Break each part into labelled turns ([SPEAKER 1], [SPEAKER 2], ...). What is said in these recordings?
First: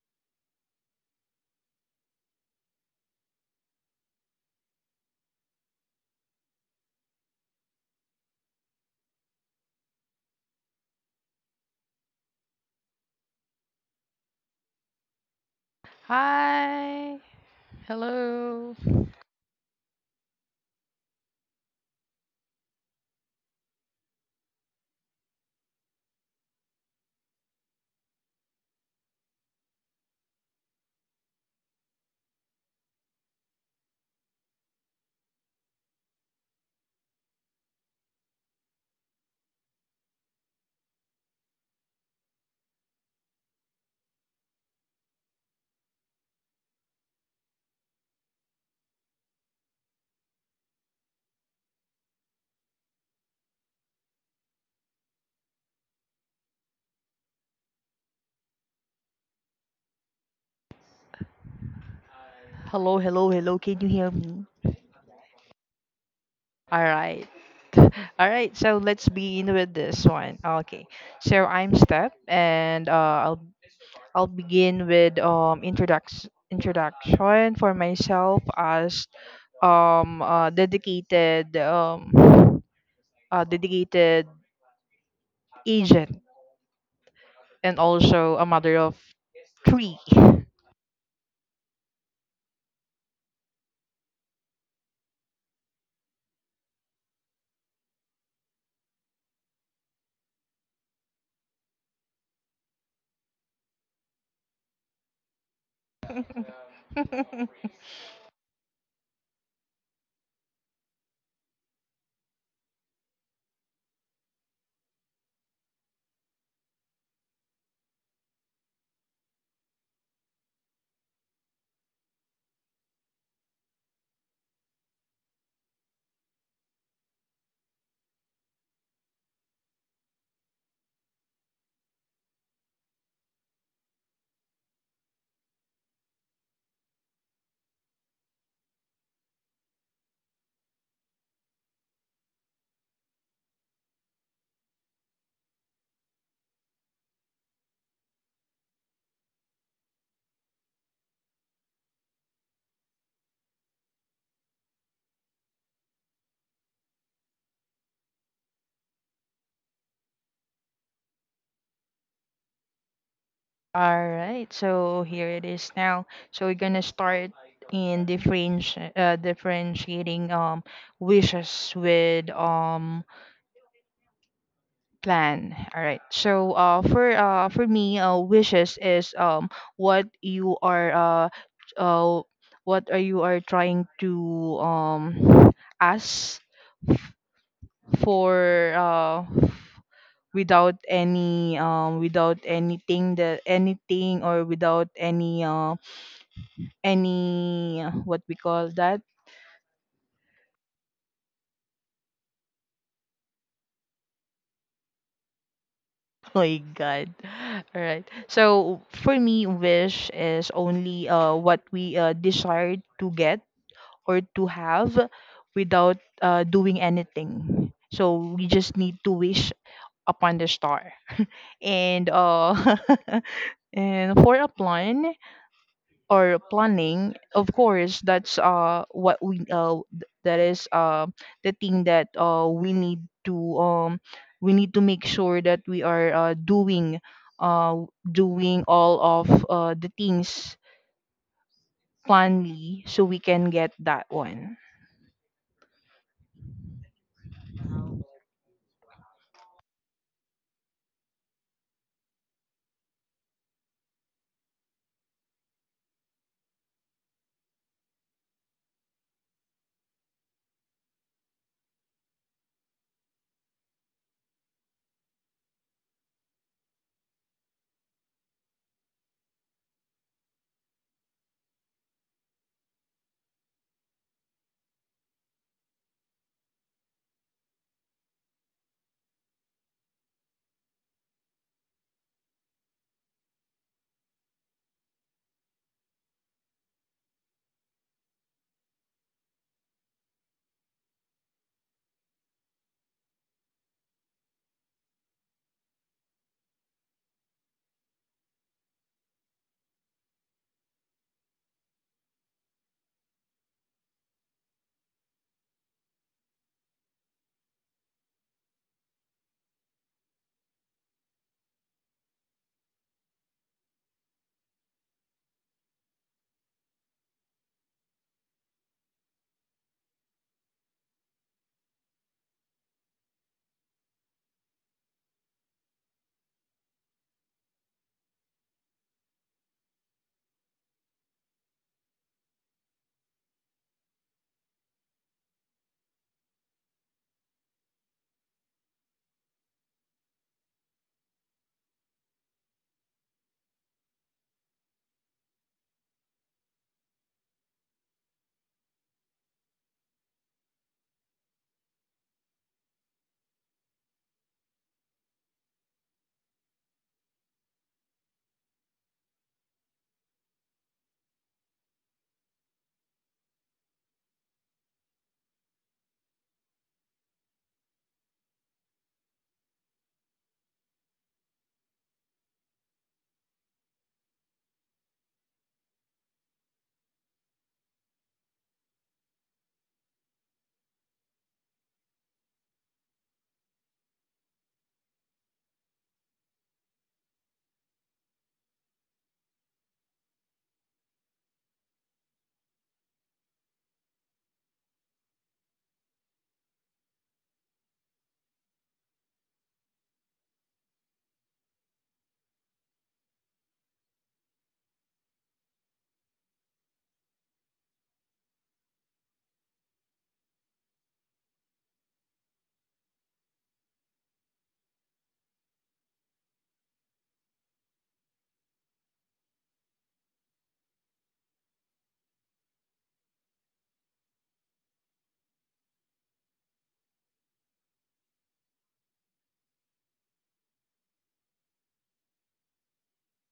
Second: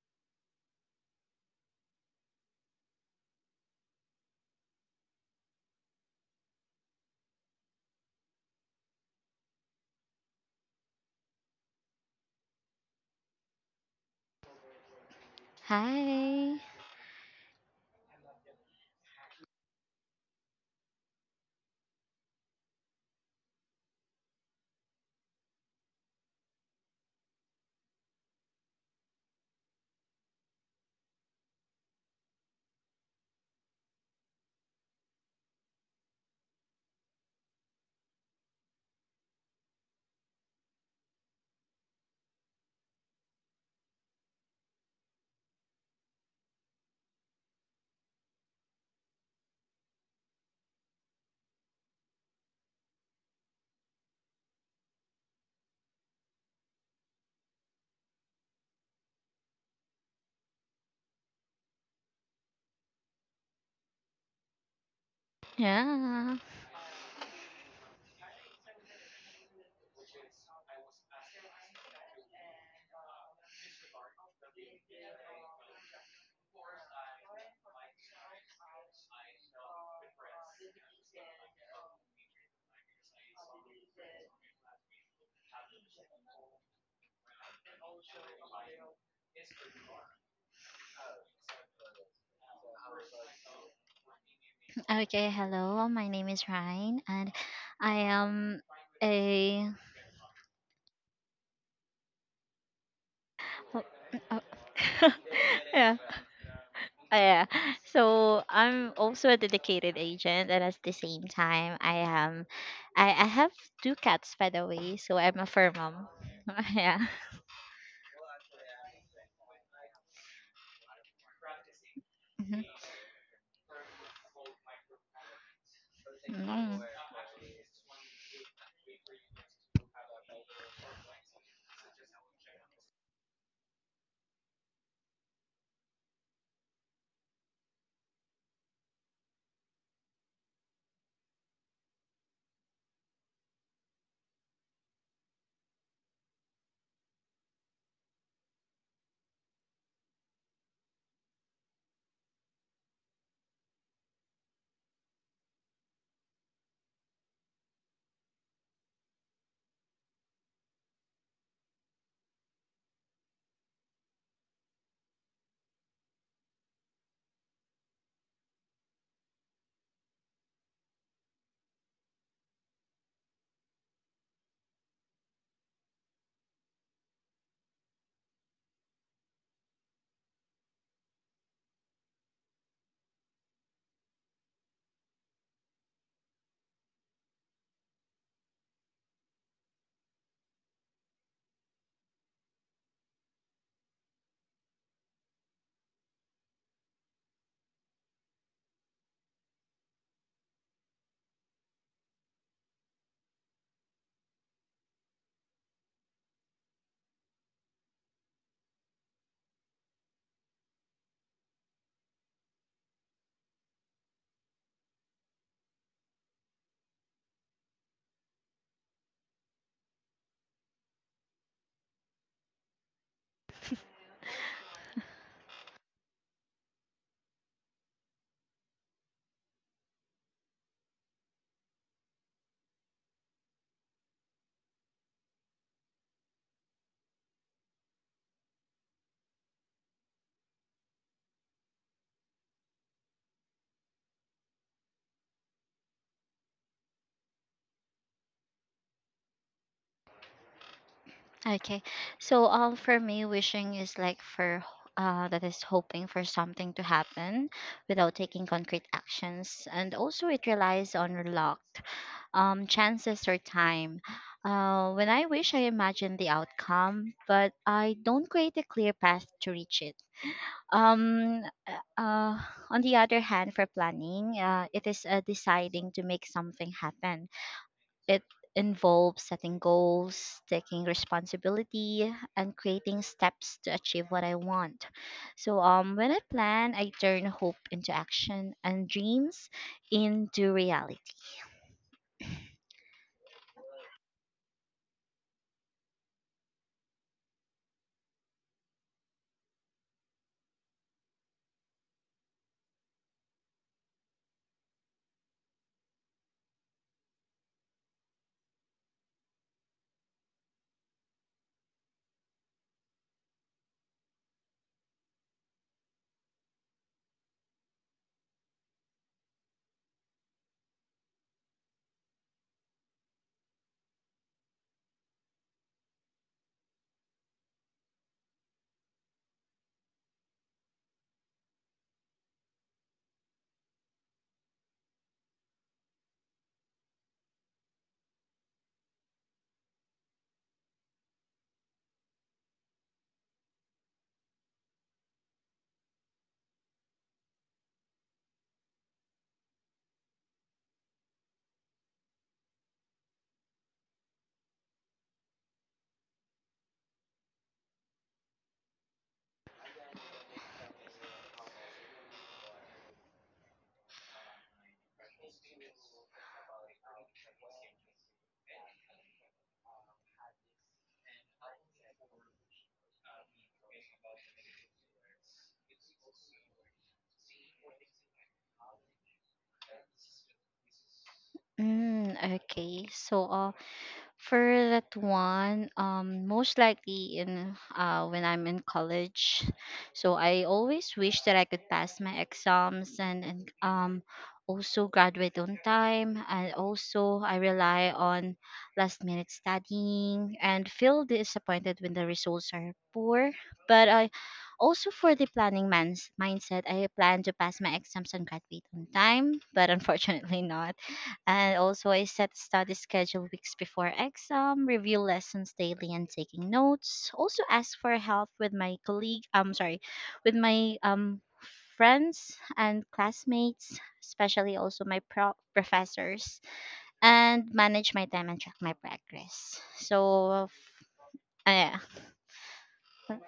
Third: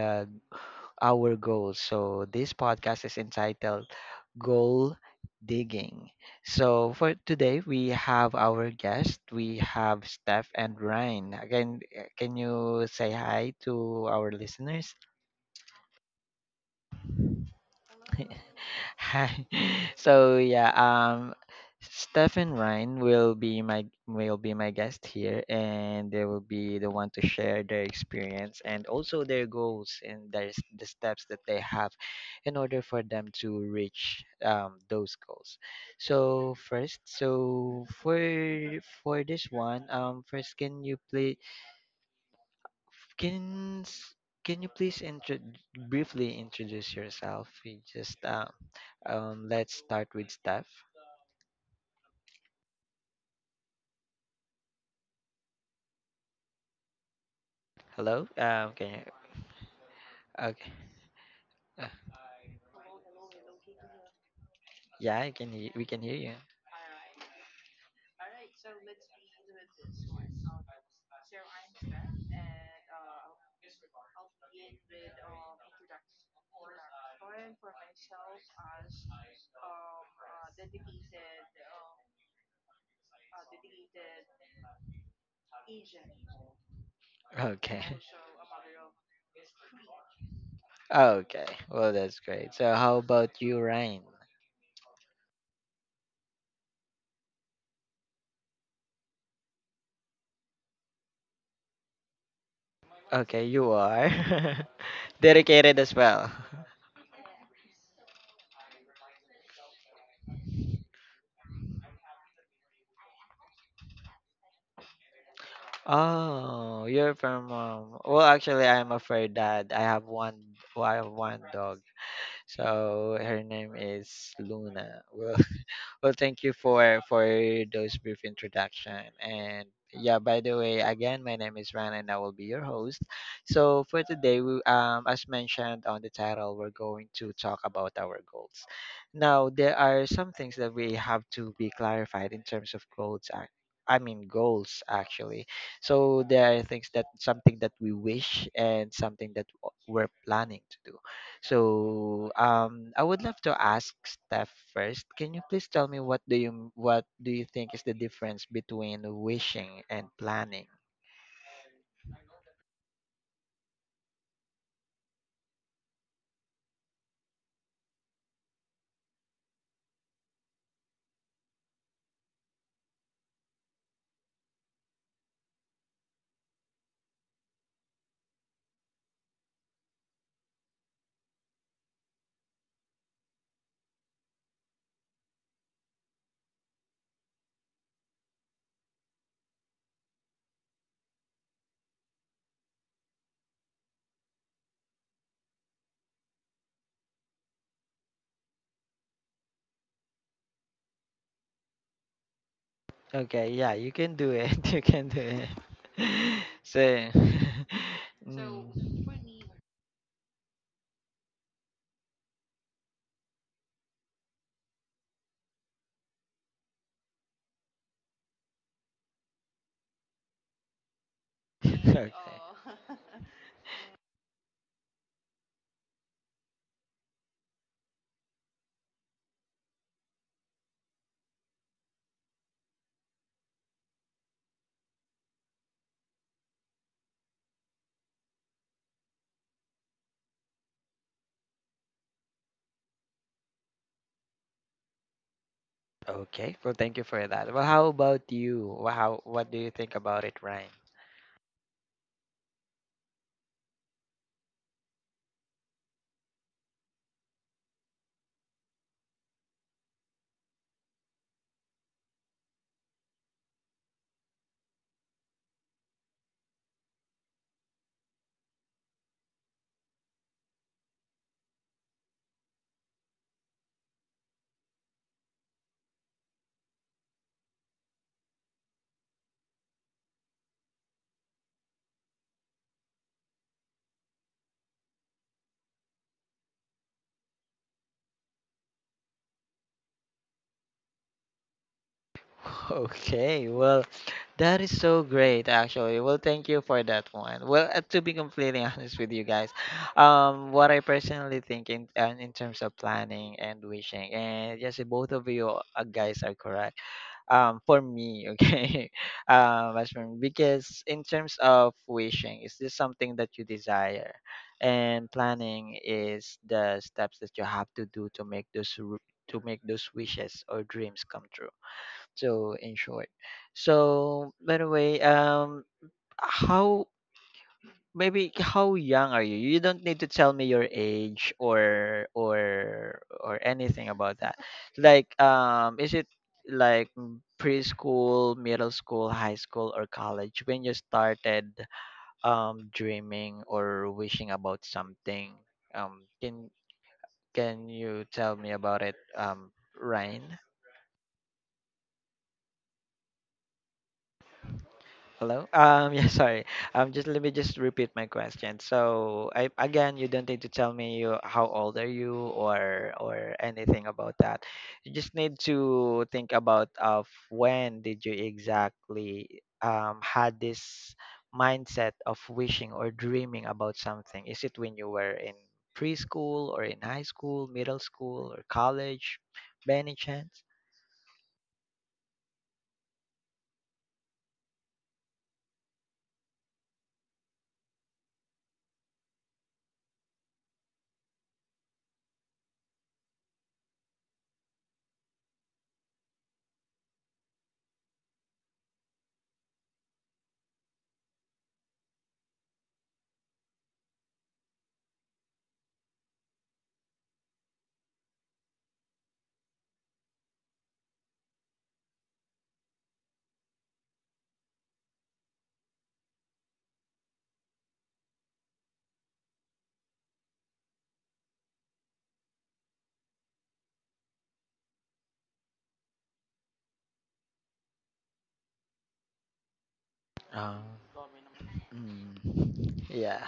[SPEAKER 1] the our goals. So this podcast is entitled "Goal Digging." So for today, we have our guest. We have Steph and Ryan. Again, can you say hi to our listeners?
[SPEAKER 2] Hi.
[SPEAKER 3] Hi. Hello.
[SPEAKER 1] Hi. So yeah, Stephen Ryan will be my guest here, and they will be the one to share their experience and also their goals and the steps that they have in order for them to reach those goals. So first, for this one, first can you play can s- can you please intro briefly introduce yourself? We just let's start with Steph. Hello. Can you? Okay. Uh,
[SPEAKER 3] Hello, hello, hello. Can you hear me?
[SPEAKER 1] yeah. I can. We can hear you.
[SPEAKER 2] Yeah.
[SPEAKER 3] All right. All right. So let's begin with this one. Okay. So I'm Steph, and I'll begin with introduction for myself as dedicated dedicated agent and
[SPEAKER 1] Okay.
[SPEAKER 3] also a mother of three.
[SPEAKER 1] Okay. Well, that's great. So how about you, Ryan?
[SPEAKER 2] Okay. Hello. My name is Ryan, and I am a.
[SPEAKER 1] Okay, you
[SPEAKER 2] Oh,
[SPEAKER 1] are
[SPEAKER 2] oh,
[SPEAKER 1] dedicated as
[SPEAKER 2] yeah.
[SPEAKER 1] well.
[SPEAKER 2] Oh, yeah. So I'm also a dedicated agent, and at the same time, I am. I have two cats, by the way. So I'm a fur mom.
[SPEAKER 1] Oh,
[SPEAKER 2] Yeah.
[SPEAKER 1] you're from well actually I'm afraid that I have one well, I have one dog.
[SPEAKER 2] Mhm.
[SPEAKER 1] So her name is Luna. Well, well, thank you
[SPEAKER 2] No.
[SPEAKER 1] for those brief introduction. And yeah, by the way, again, my name is Ran, and I will be your host. So for today, we as mentioned on the title, we're going to talk about our goals. Now there are some things that we have to be clarified in terms of goals. Goals actually. So there are things that something that we wish and something that we're planning to do. So, I would love to ask Steph first. Can you please tell me what do you think is the difference between wishing and planning?
[SPEAKER 3] All right, so here it is now. So we're gonna start in differentiating wishes with plan. All right, so for me wishes is what you are t- uh what are you are trying to um ask f- for uh without any without anything that anything or without any any what we call that
[SPEAKER 1] Okay, yeah, you can do it. You can do it.
[SPEAKER 3] Oh my
[SPEAKER 1] So.
[SPEAKER 3] god. All right, so for
[SPEAKER 1] Mm.
[SPEAKER 3] me wish is only what we desire to get or to have without doing anything, so we just need to wish upon the star.
[SPEAKER 1] Okay.
[SPEAKER 3] And and for a plan or planning, of course that's what we that is the thing that we need to make sure that we are doing uh doing all of the things planly so we can get that one.
[SPEAKER 1] Okay. Well, thank you for that. Well, how about you? Wha- How What do you think about it, Ryan?
[SPEAKER 2] Okay. So for me, wishing is like for that is hoping for something to happen without taking concrete actions, and also it relies on luck, chances or time. When I wish, I imagine the outcome, but I don't create a clear path to reach it. Um, uh, on the other hand, for planning, it is, deciding to make something happen. It involves setting goals, taking responsibility, and creating steps to achieve what I want. So, when I plan, I turn hope into action, and dreams into reality.
[SPEAKER 1] Okay, well, that is so great actually. Well, thank you for that one. Well, to be completely honest with you guys, what I personally think in terms of planning and wishing, and yes, both of you guys are correct. For me, okay, as for me, because in terms of wishing, is this something that you desire? And planning is the steps that you have to do to make to make those wishes or dreams come true so in short. So by the way, how maybe how young are you? You don't need to tell me your age or or anything about that. Like is it like preschool, middle school, high school or college when you started dreaming or wishing about something? Um can can you tell me about it, Ryan? Hello? Yeah, sorry. Just let me just repeat my question. So, I again, you don't need to tell me how old are you or anything about that. You just need to think about of when did you exactly had this mindset of wishing or dreaming about something. Is it when you were in preschool or in high school, middle school or college, by any chance?
[SPEAKER 2] Mm, okay, so uh, For that one, most likely in when I'm in college, so I always wish that I could pass my exams and also graduate on time. And also, I rely on last minute studying and feel disappointed when the results are poor. But I also, for the planning man's mindset, I plan to pass my exams and graduate on time, but unfortunately not. And also, I set study schedule weeks before exam, review lessons daily, and taking notes. Also, ask for help with my colleague. I'm sorry, with my friends and classmates, especially also my professors, and manage my time and track my progress. Uh, yeah,
[SPEAKER 1] Mm. Yeah.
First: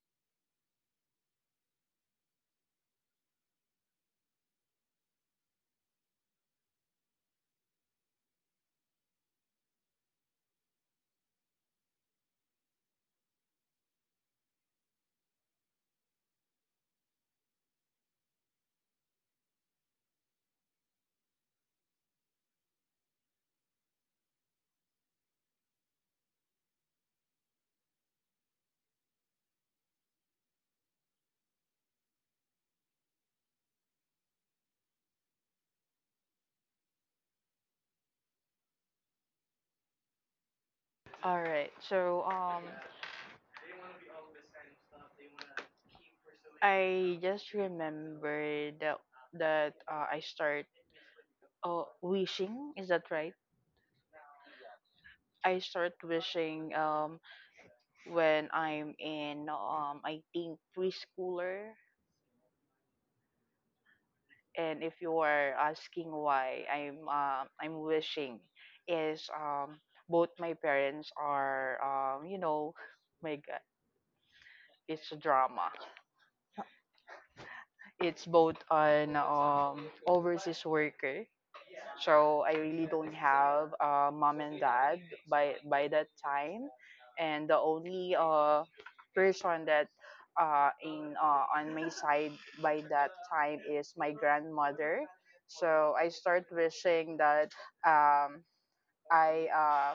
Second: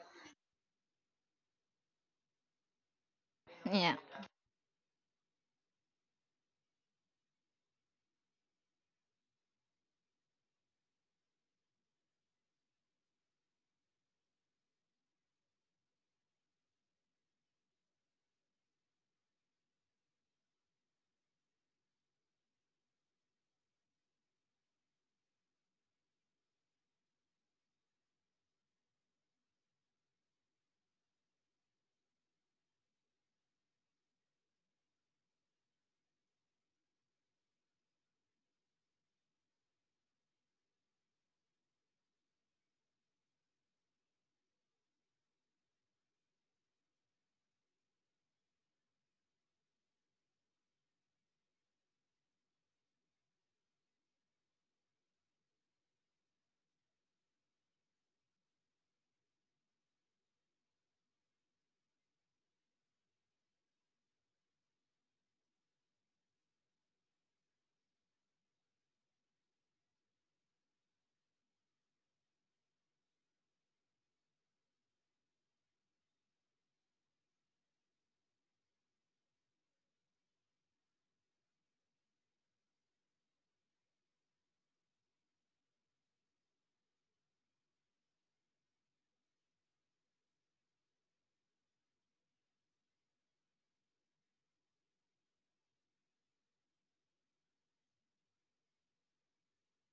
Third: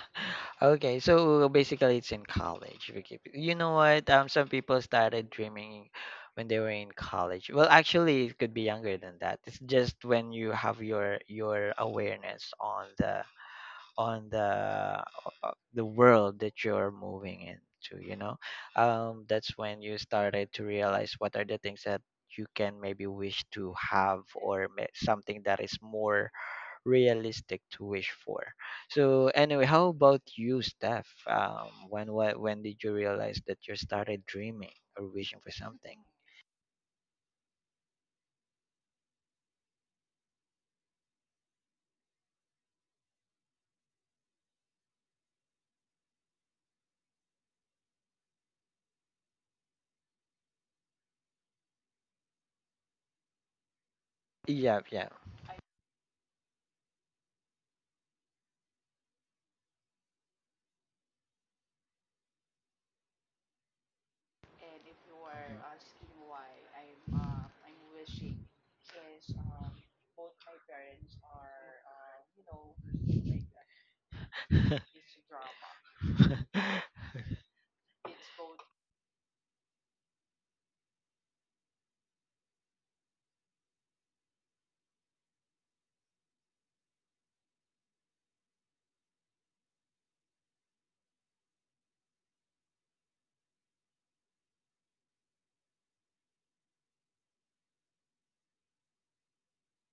[SPEAKER 1] Okay, so basically it's in college. You know
[SPEAKER 2] yeah.
[SPEAKER 1] what? Some people started dreaming when they were in college. Well, actually, it could be younger than that. It's just when you have your awareness on on the the world that you're moving into, you know? That's when you started to realize what are the things that you can maybe wish to have or something that is more realistic to wish for. So anyway, how about you, Steph? When What when did you realize that you started dreaming or wishing for something?
[SPEAKER 3] All right. So I just remembered that I start wishing. Is that right?
[SPEAKER 1] Yeah, yeah.
[SPEAKER 3] I start wishing. When I'm in, I think preschooler. And if you are asking why I'm wishing, is both my parents are, you know, my God, it's a drama. It's both an overseas worker. So I really don't have mom and dad by that time, and the only person that in on my side by that time is my grandmother. So I start wishing that um, I uh,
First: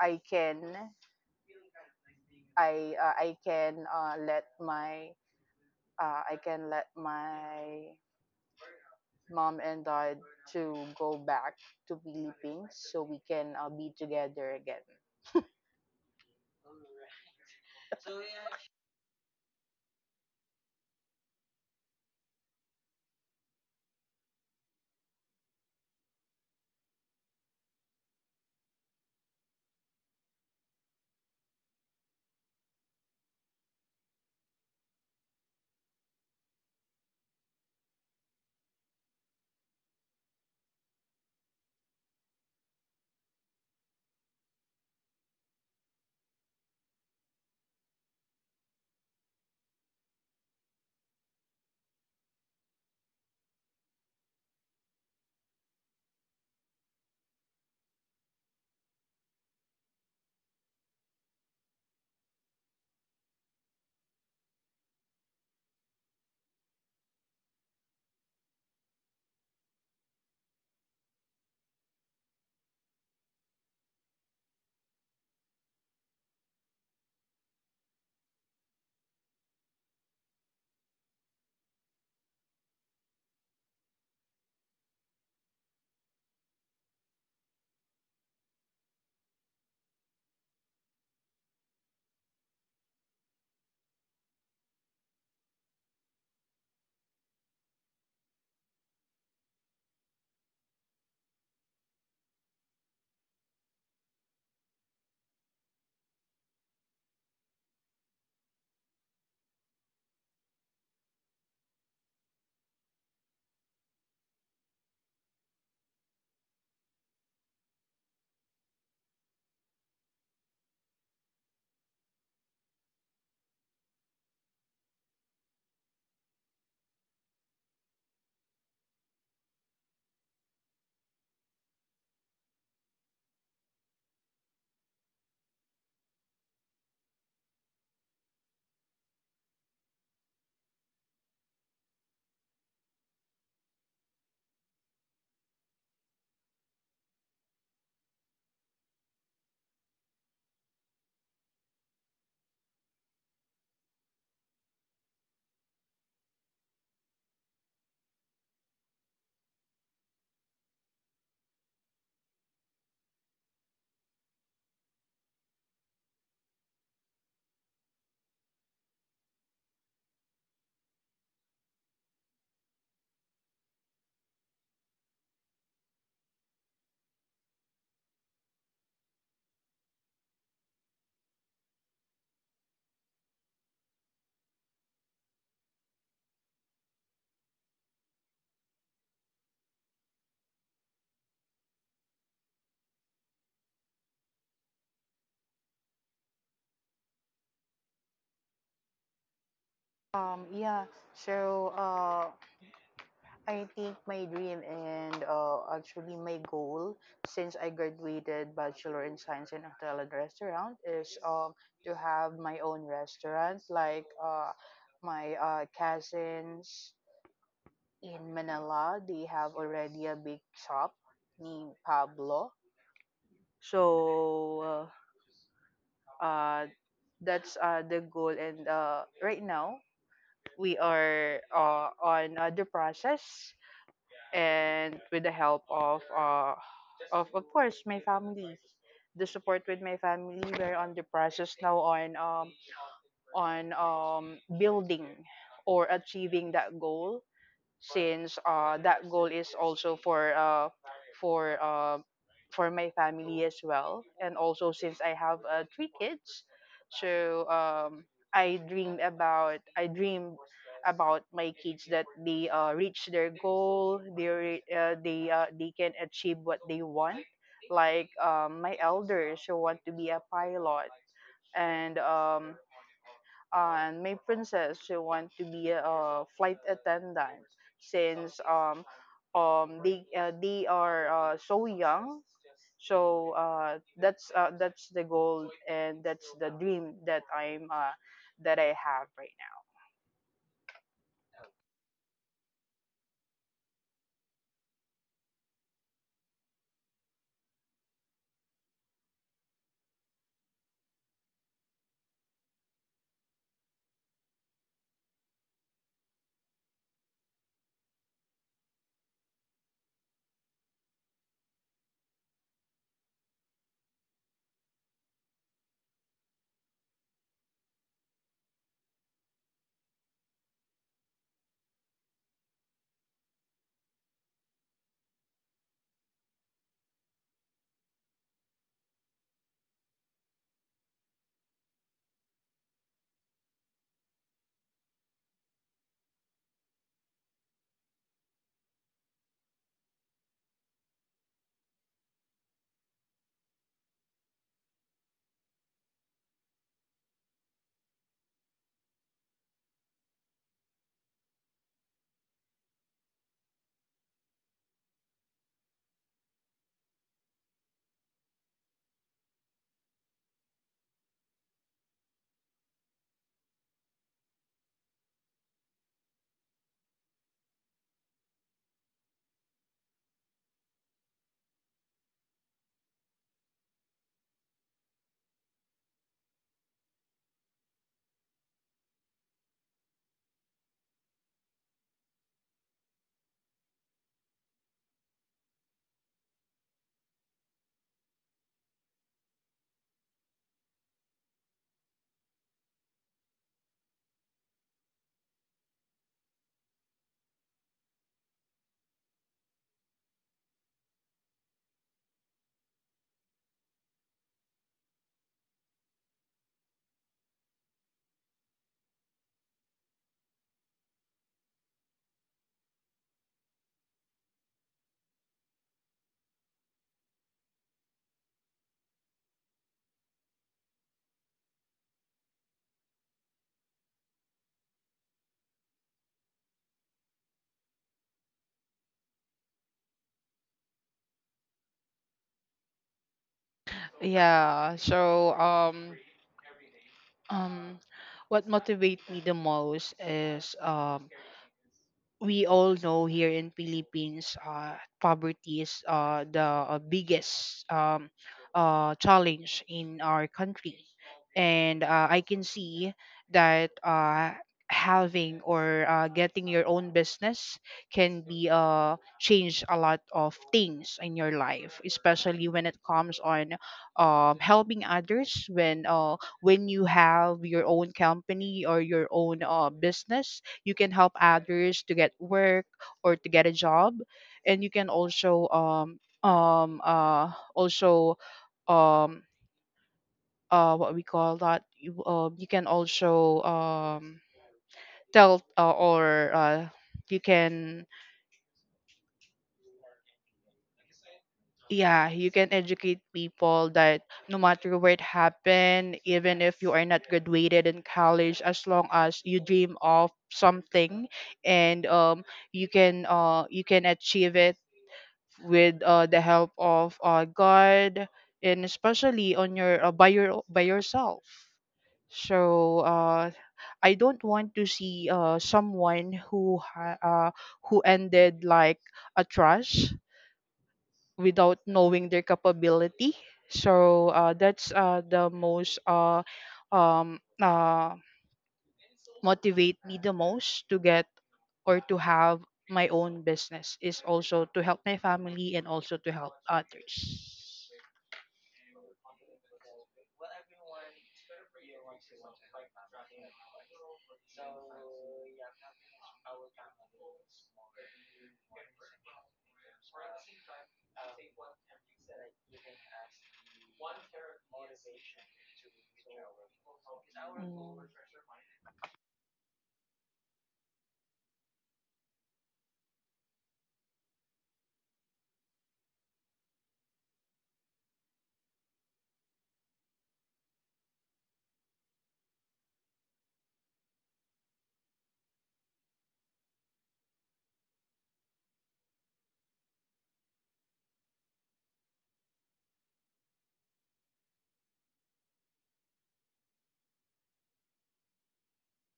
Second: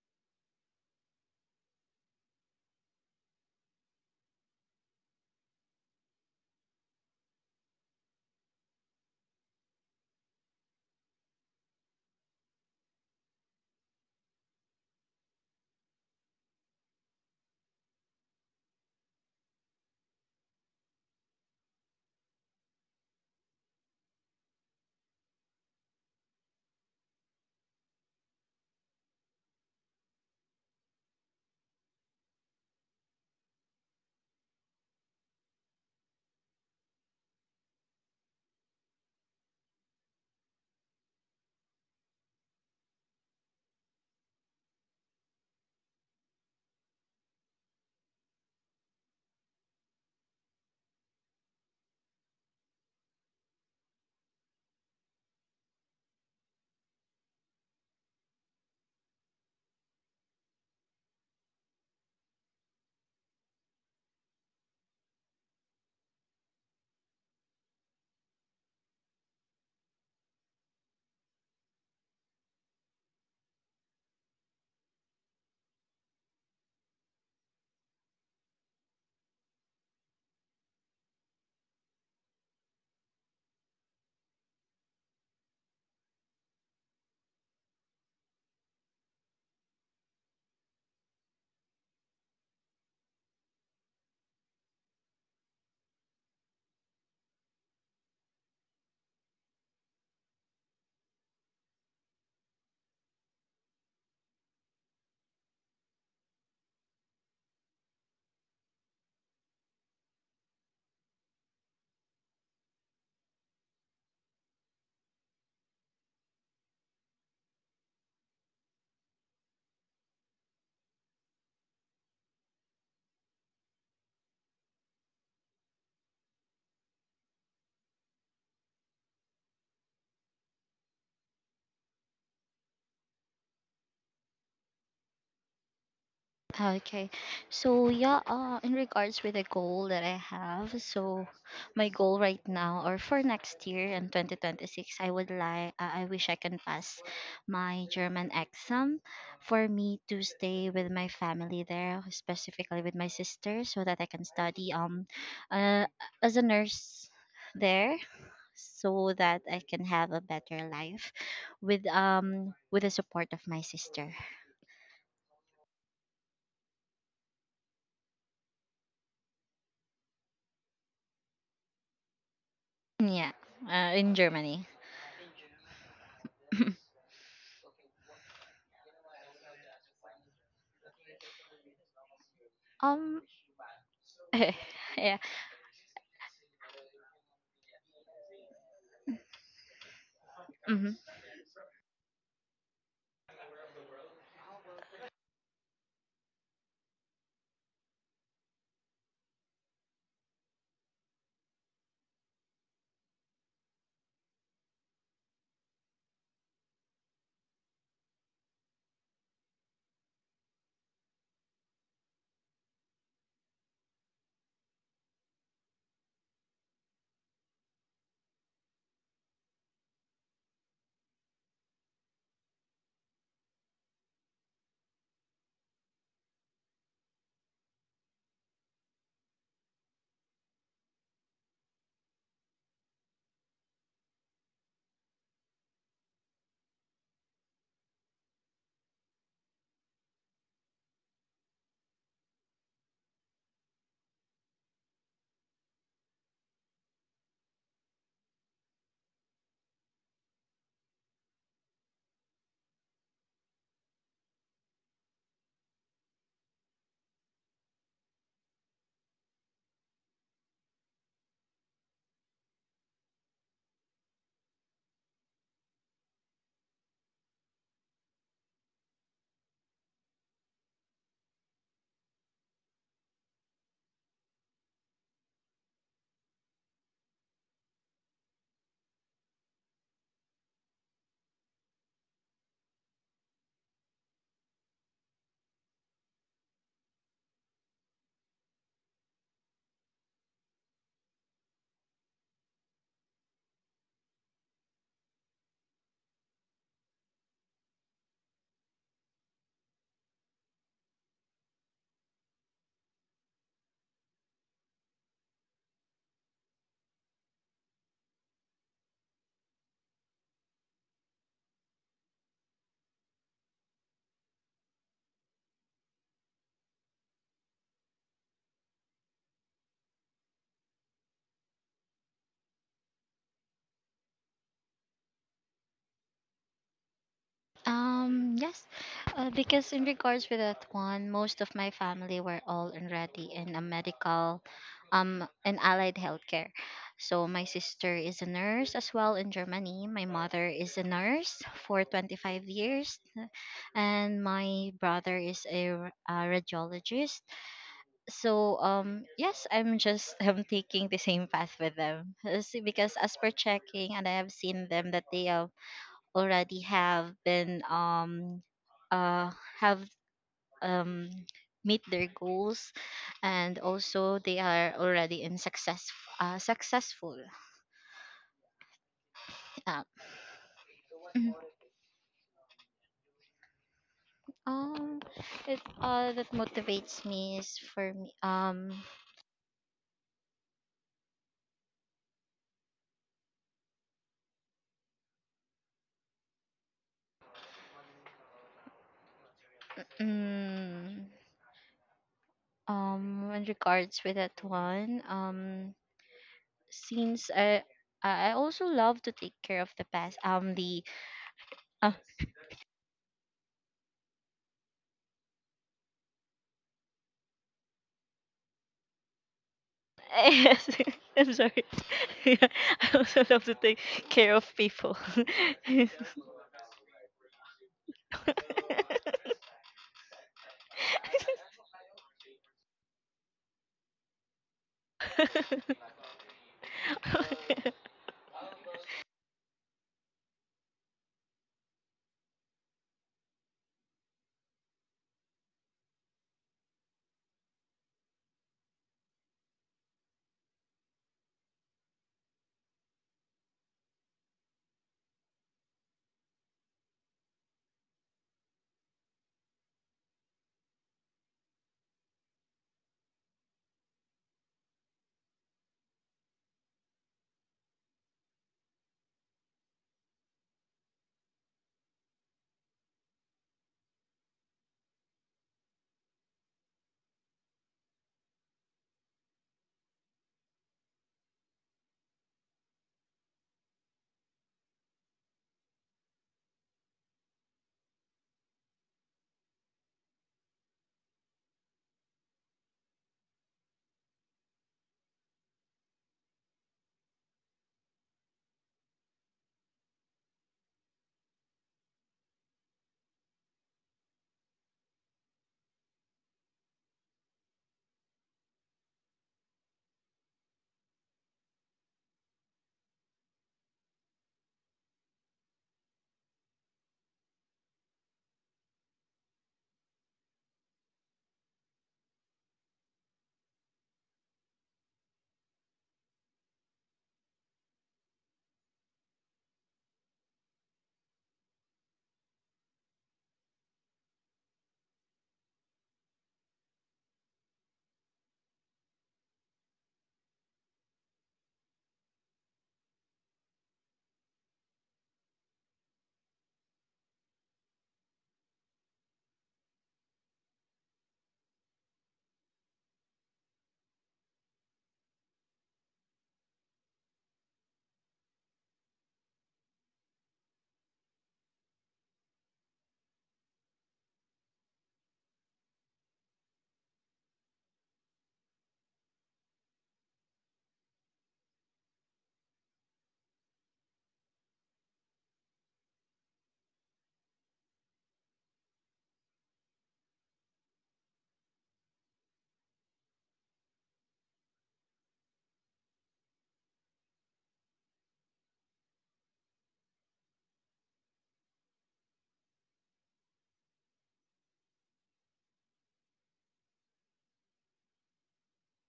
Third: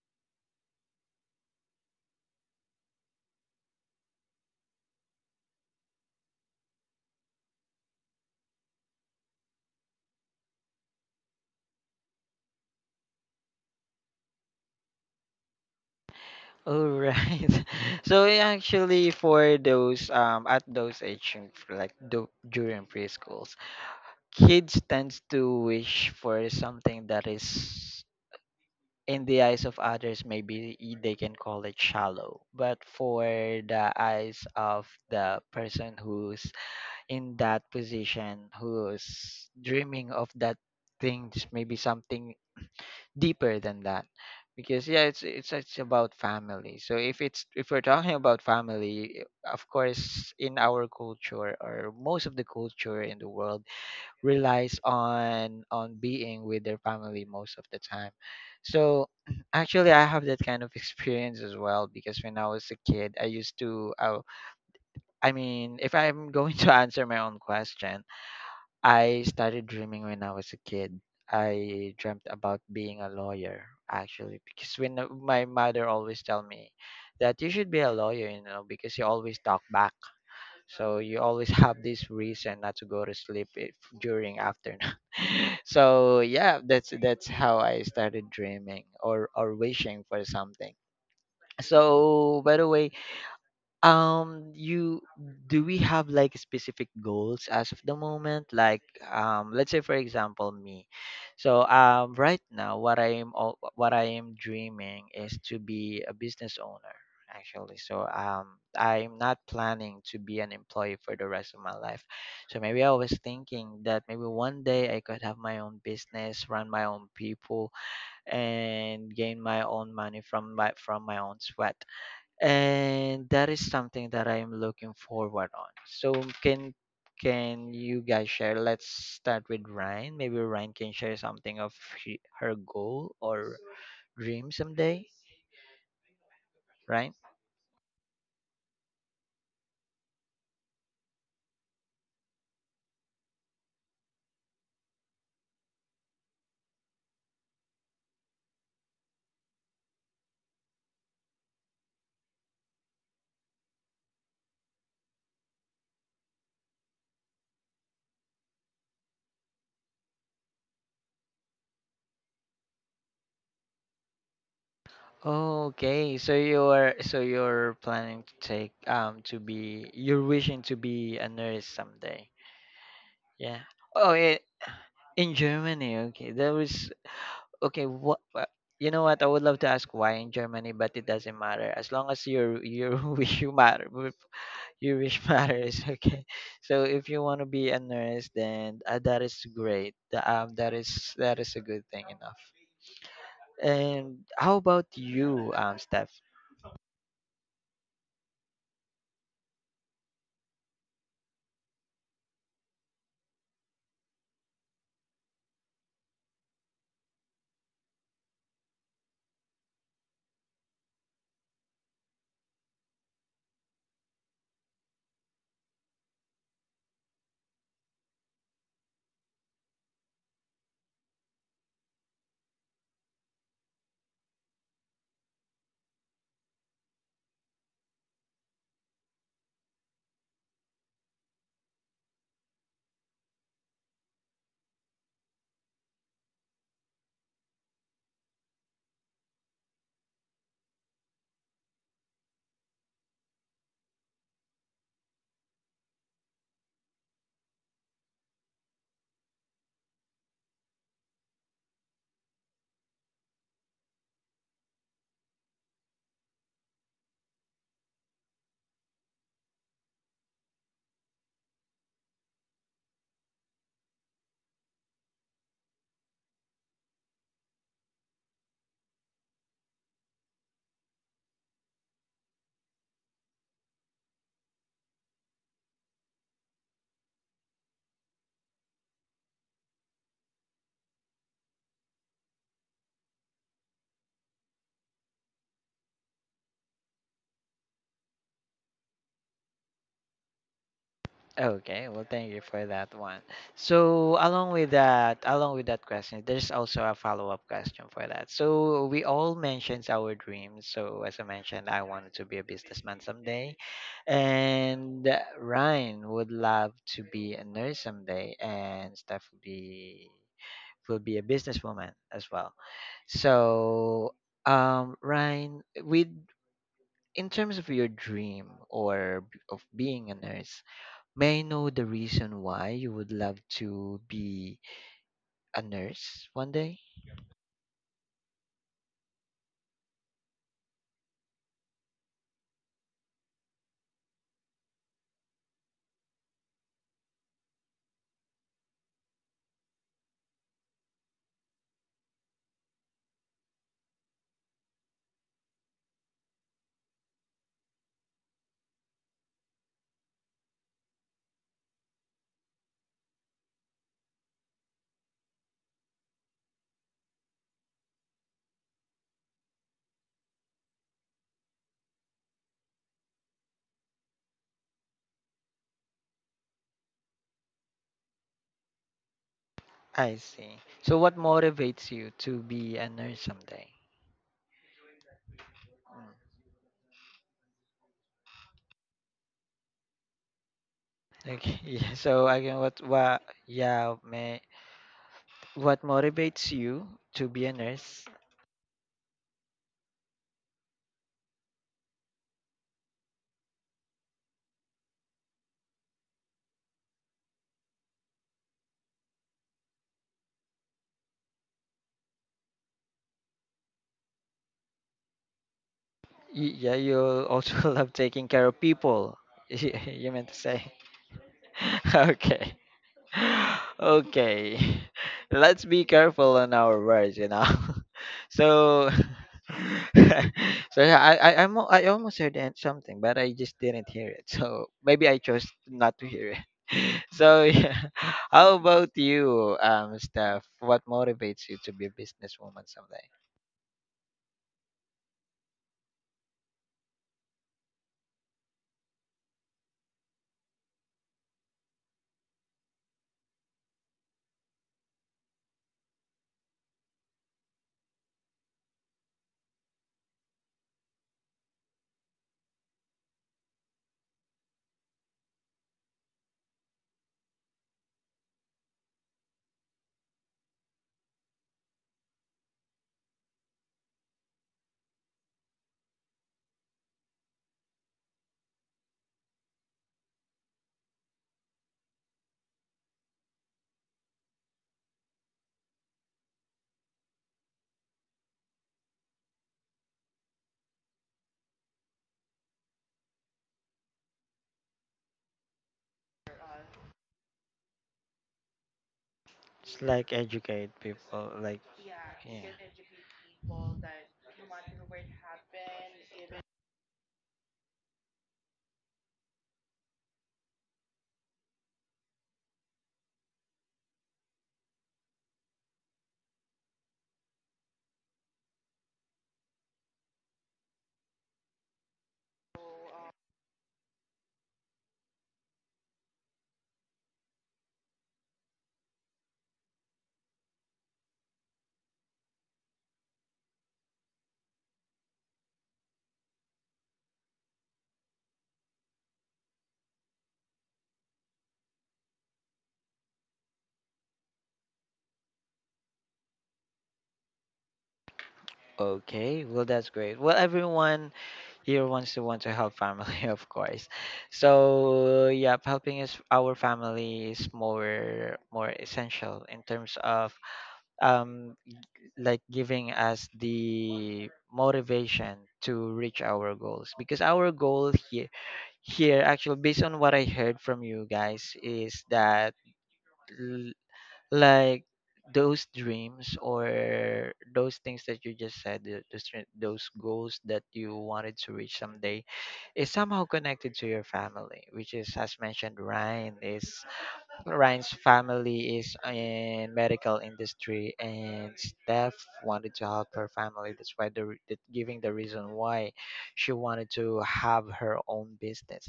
[SPEAKER 3] I can I can let my I can let my mom and dad to go back to Philippines so we can be together again.
[SPEAKER 1] All right. So yeah, actually, for those at those age, and for during preschools, kids tends to wish for something that is in the eyes of others, maybe they can call it shallow. But for the eyes of the person who's in that position, who's dreaming of that thing, just maybe something deeper than that. Because yeah, it's about family. So if it's if we're talking about family, of course, in our culture or most of the culture in the world relies on being with their family most of the time. So actually I have that kind of experience as well because when I was a kid I used to I mean if I'm going to answer my own question, I started dreaming when I was a kid. I dreamt about being a lawyer actually because when my mother always tell me that you should be a lawyer, you know, because you always talk back. So you always have this reason not to go to sleep if, during afternoon. So yeah, that's how I started dreaming or wishing for something. So by the way, you do we have like specific goals as of the moment, like let's say for example me. So right now what I am dreaming is to be a business owner actually. So I'm not planning to be an employee for the rest of my life, so maybe I was thinking that maybe one day I could have my own business, run my own people, and gain my own money from my own sweat, and that is something that I am looking forward on. So can can you guys share? Let's start with Ryan. Maybe Ryan can share something of her goal or dream someday,
[SPEAKER 2] Okay.
[SPEAKER 1] right?
[SPEAKER 2] So yeah, in regards with the goal that I have, so my goal right now or for next year in 2026, I would like, I wish I can pass my German exam, for me to stay with my family there, specifically with my sister, so that I can study uh, as a nurse there, so that I can have a better life with the support of my sister.
[SPEAKER 1] Okay, so you're planning to take to be you're wishing to be a nurse someday.
[SPEAKER 2] Yeah,
[SPEAKER 1] Yeah. Oh,
[SPEAKER 2] in
[SPEAKER 1] yeah,
[SPEAKER 2] Germany.
[SPEAKER 1] in Germany. Okay, that was okay, what, you know what? I would love to ask why in Germany, but it doesn't matter as long as your
[SPEAKER 2] um
[SPEAKER 1] your
[SPEAKER 2] yeah.
[SPEAKER 1] wish matters. Okay, so if you want to be a nurse, then that is great. That
[SPEAKER 2] Hmm.
[SPEAKER 1] is a good thing enough. And how about you, Steph?
[SPEAKER 3] Yeah, so I think my dream and actually my goal since I graduated Bachelor in Science in Hotel and Restaurant is to have my own restaurant. Like my cousins in Manila, they have already a big shop named Pablo. So uh, uh, that's the goal. And right now, we are on the process, and with the help of course my family, the support with my family, we're on the process now on building or achieving that goal, since that goal is also for for uh, for my family as well. And also since I have three kids, so I dream about my kids that they reach their goal. They they can achieve what they want, like my elders who want to be a pilot, and um, and my princess, she want to be a flight attendant, since they are so young. So that's the goal, and that's the dream that I'm that I have right now.
[SPEAKER 1] Okay, well, thank you for that one. So, along with that question, there's also a follow-up question for that. So, we all mentions our dreams. So, as I mentioned, I wanted to be a businessman someday, and Ryan would love to be a nurse someday, and Steph will be a businesswoman as well. So, Ryan, with in terms of your dream or of being a nurse, may I know the reason why you would love to be a nurse one day?
[SPEAKER 2] Yes, because in regards with that one, most of my family were all already in a medical, in allied healthcare. So my sister is a nurse as well in Germany. My mother is a nurse for 25 years, and my brother is a, a radiologist. So yes, I'm just I'm taking the same path with them. See, because as per checking, and I have seen them that they have already have been uh have um meet their goals, and also they are already in success, successful, uh,
[SPEAKER 1] I see. So what
[SPEAKER 2] Mhm.
[SPEAKER 1] motivates you to be a nurse someday?
[SPEAKER 2] um it
[SPEAKER 1] Mm.
[SPEAKER 2] that motivates me is for me.
[SPEAKER 1] Okay, yeah, so again, what motivates you to be a nurse?
[SPEAKER 2] Mm, um in regards with that one, since I I also love to take care of the past the
[SPEAKER 1] Yeah, you also love taking care of people, you meant to say.
[SPEAKER 2] Yes, I'm sorry. Yeah,
[SPEAKER 1] Okay.
[SPEAKER 2] I also love to take care
[SPEAKER 1] okay.
[SPEAKER 2] of people.
[SPEAKER 1] Let's be careful on our words, you know. So. So yeah, I almost something, but I just didn't hear it. So maybe I chose not to hear it. So yeah. How about you, Steph? What motivates you to be a businesswoman someday?
[SPEAKER 3] Yeah. So um what motivates me the most is we all know here in Philippines, poverty is the biggest challenge in our country, and I can see that having or getting your own business can be change a lot of things in your life, especially when it comes on helping others. When you have your own company or your own business, you can help others to get work or to get a job, and you can also um uh also um what we call that, you you can also tell or you can,
[SPEAKER 1] It's like educate people, like.
[SPEAKER 3] yeah, you can
[SPEAKER 1] Yeah.
[SPEAKER 3] educate people that no matter where it happened, even if you are not graduated in college, as long as you dream of something and you can achieve it with the help of God, and especially on your by your by yourself. So I don't want to see someone who ended like a trust without knowing their capability. So that's the most um, uh, motivate me the most to get or to have my own business, is also to help my family and also to help others.
[SPEAKER 1] Okay, well that's great. Well, everyone, you're ones who want to help family, of course. So yeah, helping is our family is more essential in terms of um like giving us the motivation to reach our goals, because our
[SPEAKER 3] Mm.
[SPEAKER 1] goal here actually based on what I heard from you guys is that like those dreams or those things that you just said, those goals that you wanted to reach someday is somehow connected to your family, which is as mentioned, Ryan's family is in medical industry, and Steph wanted to help her family. That's why the, re- the giving the reason why she wanted to have her own business.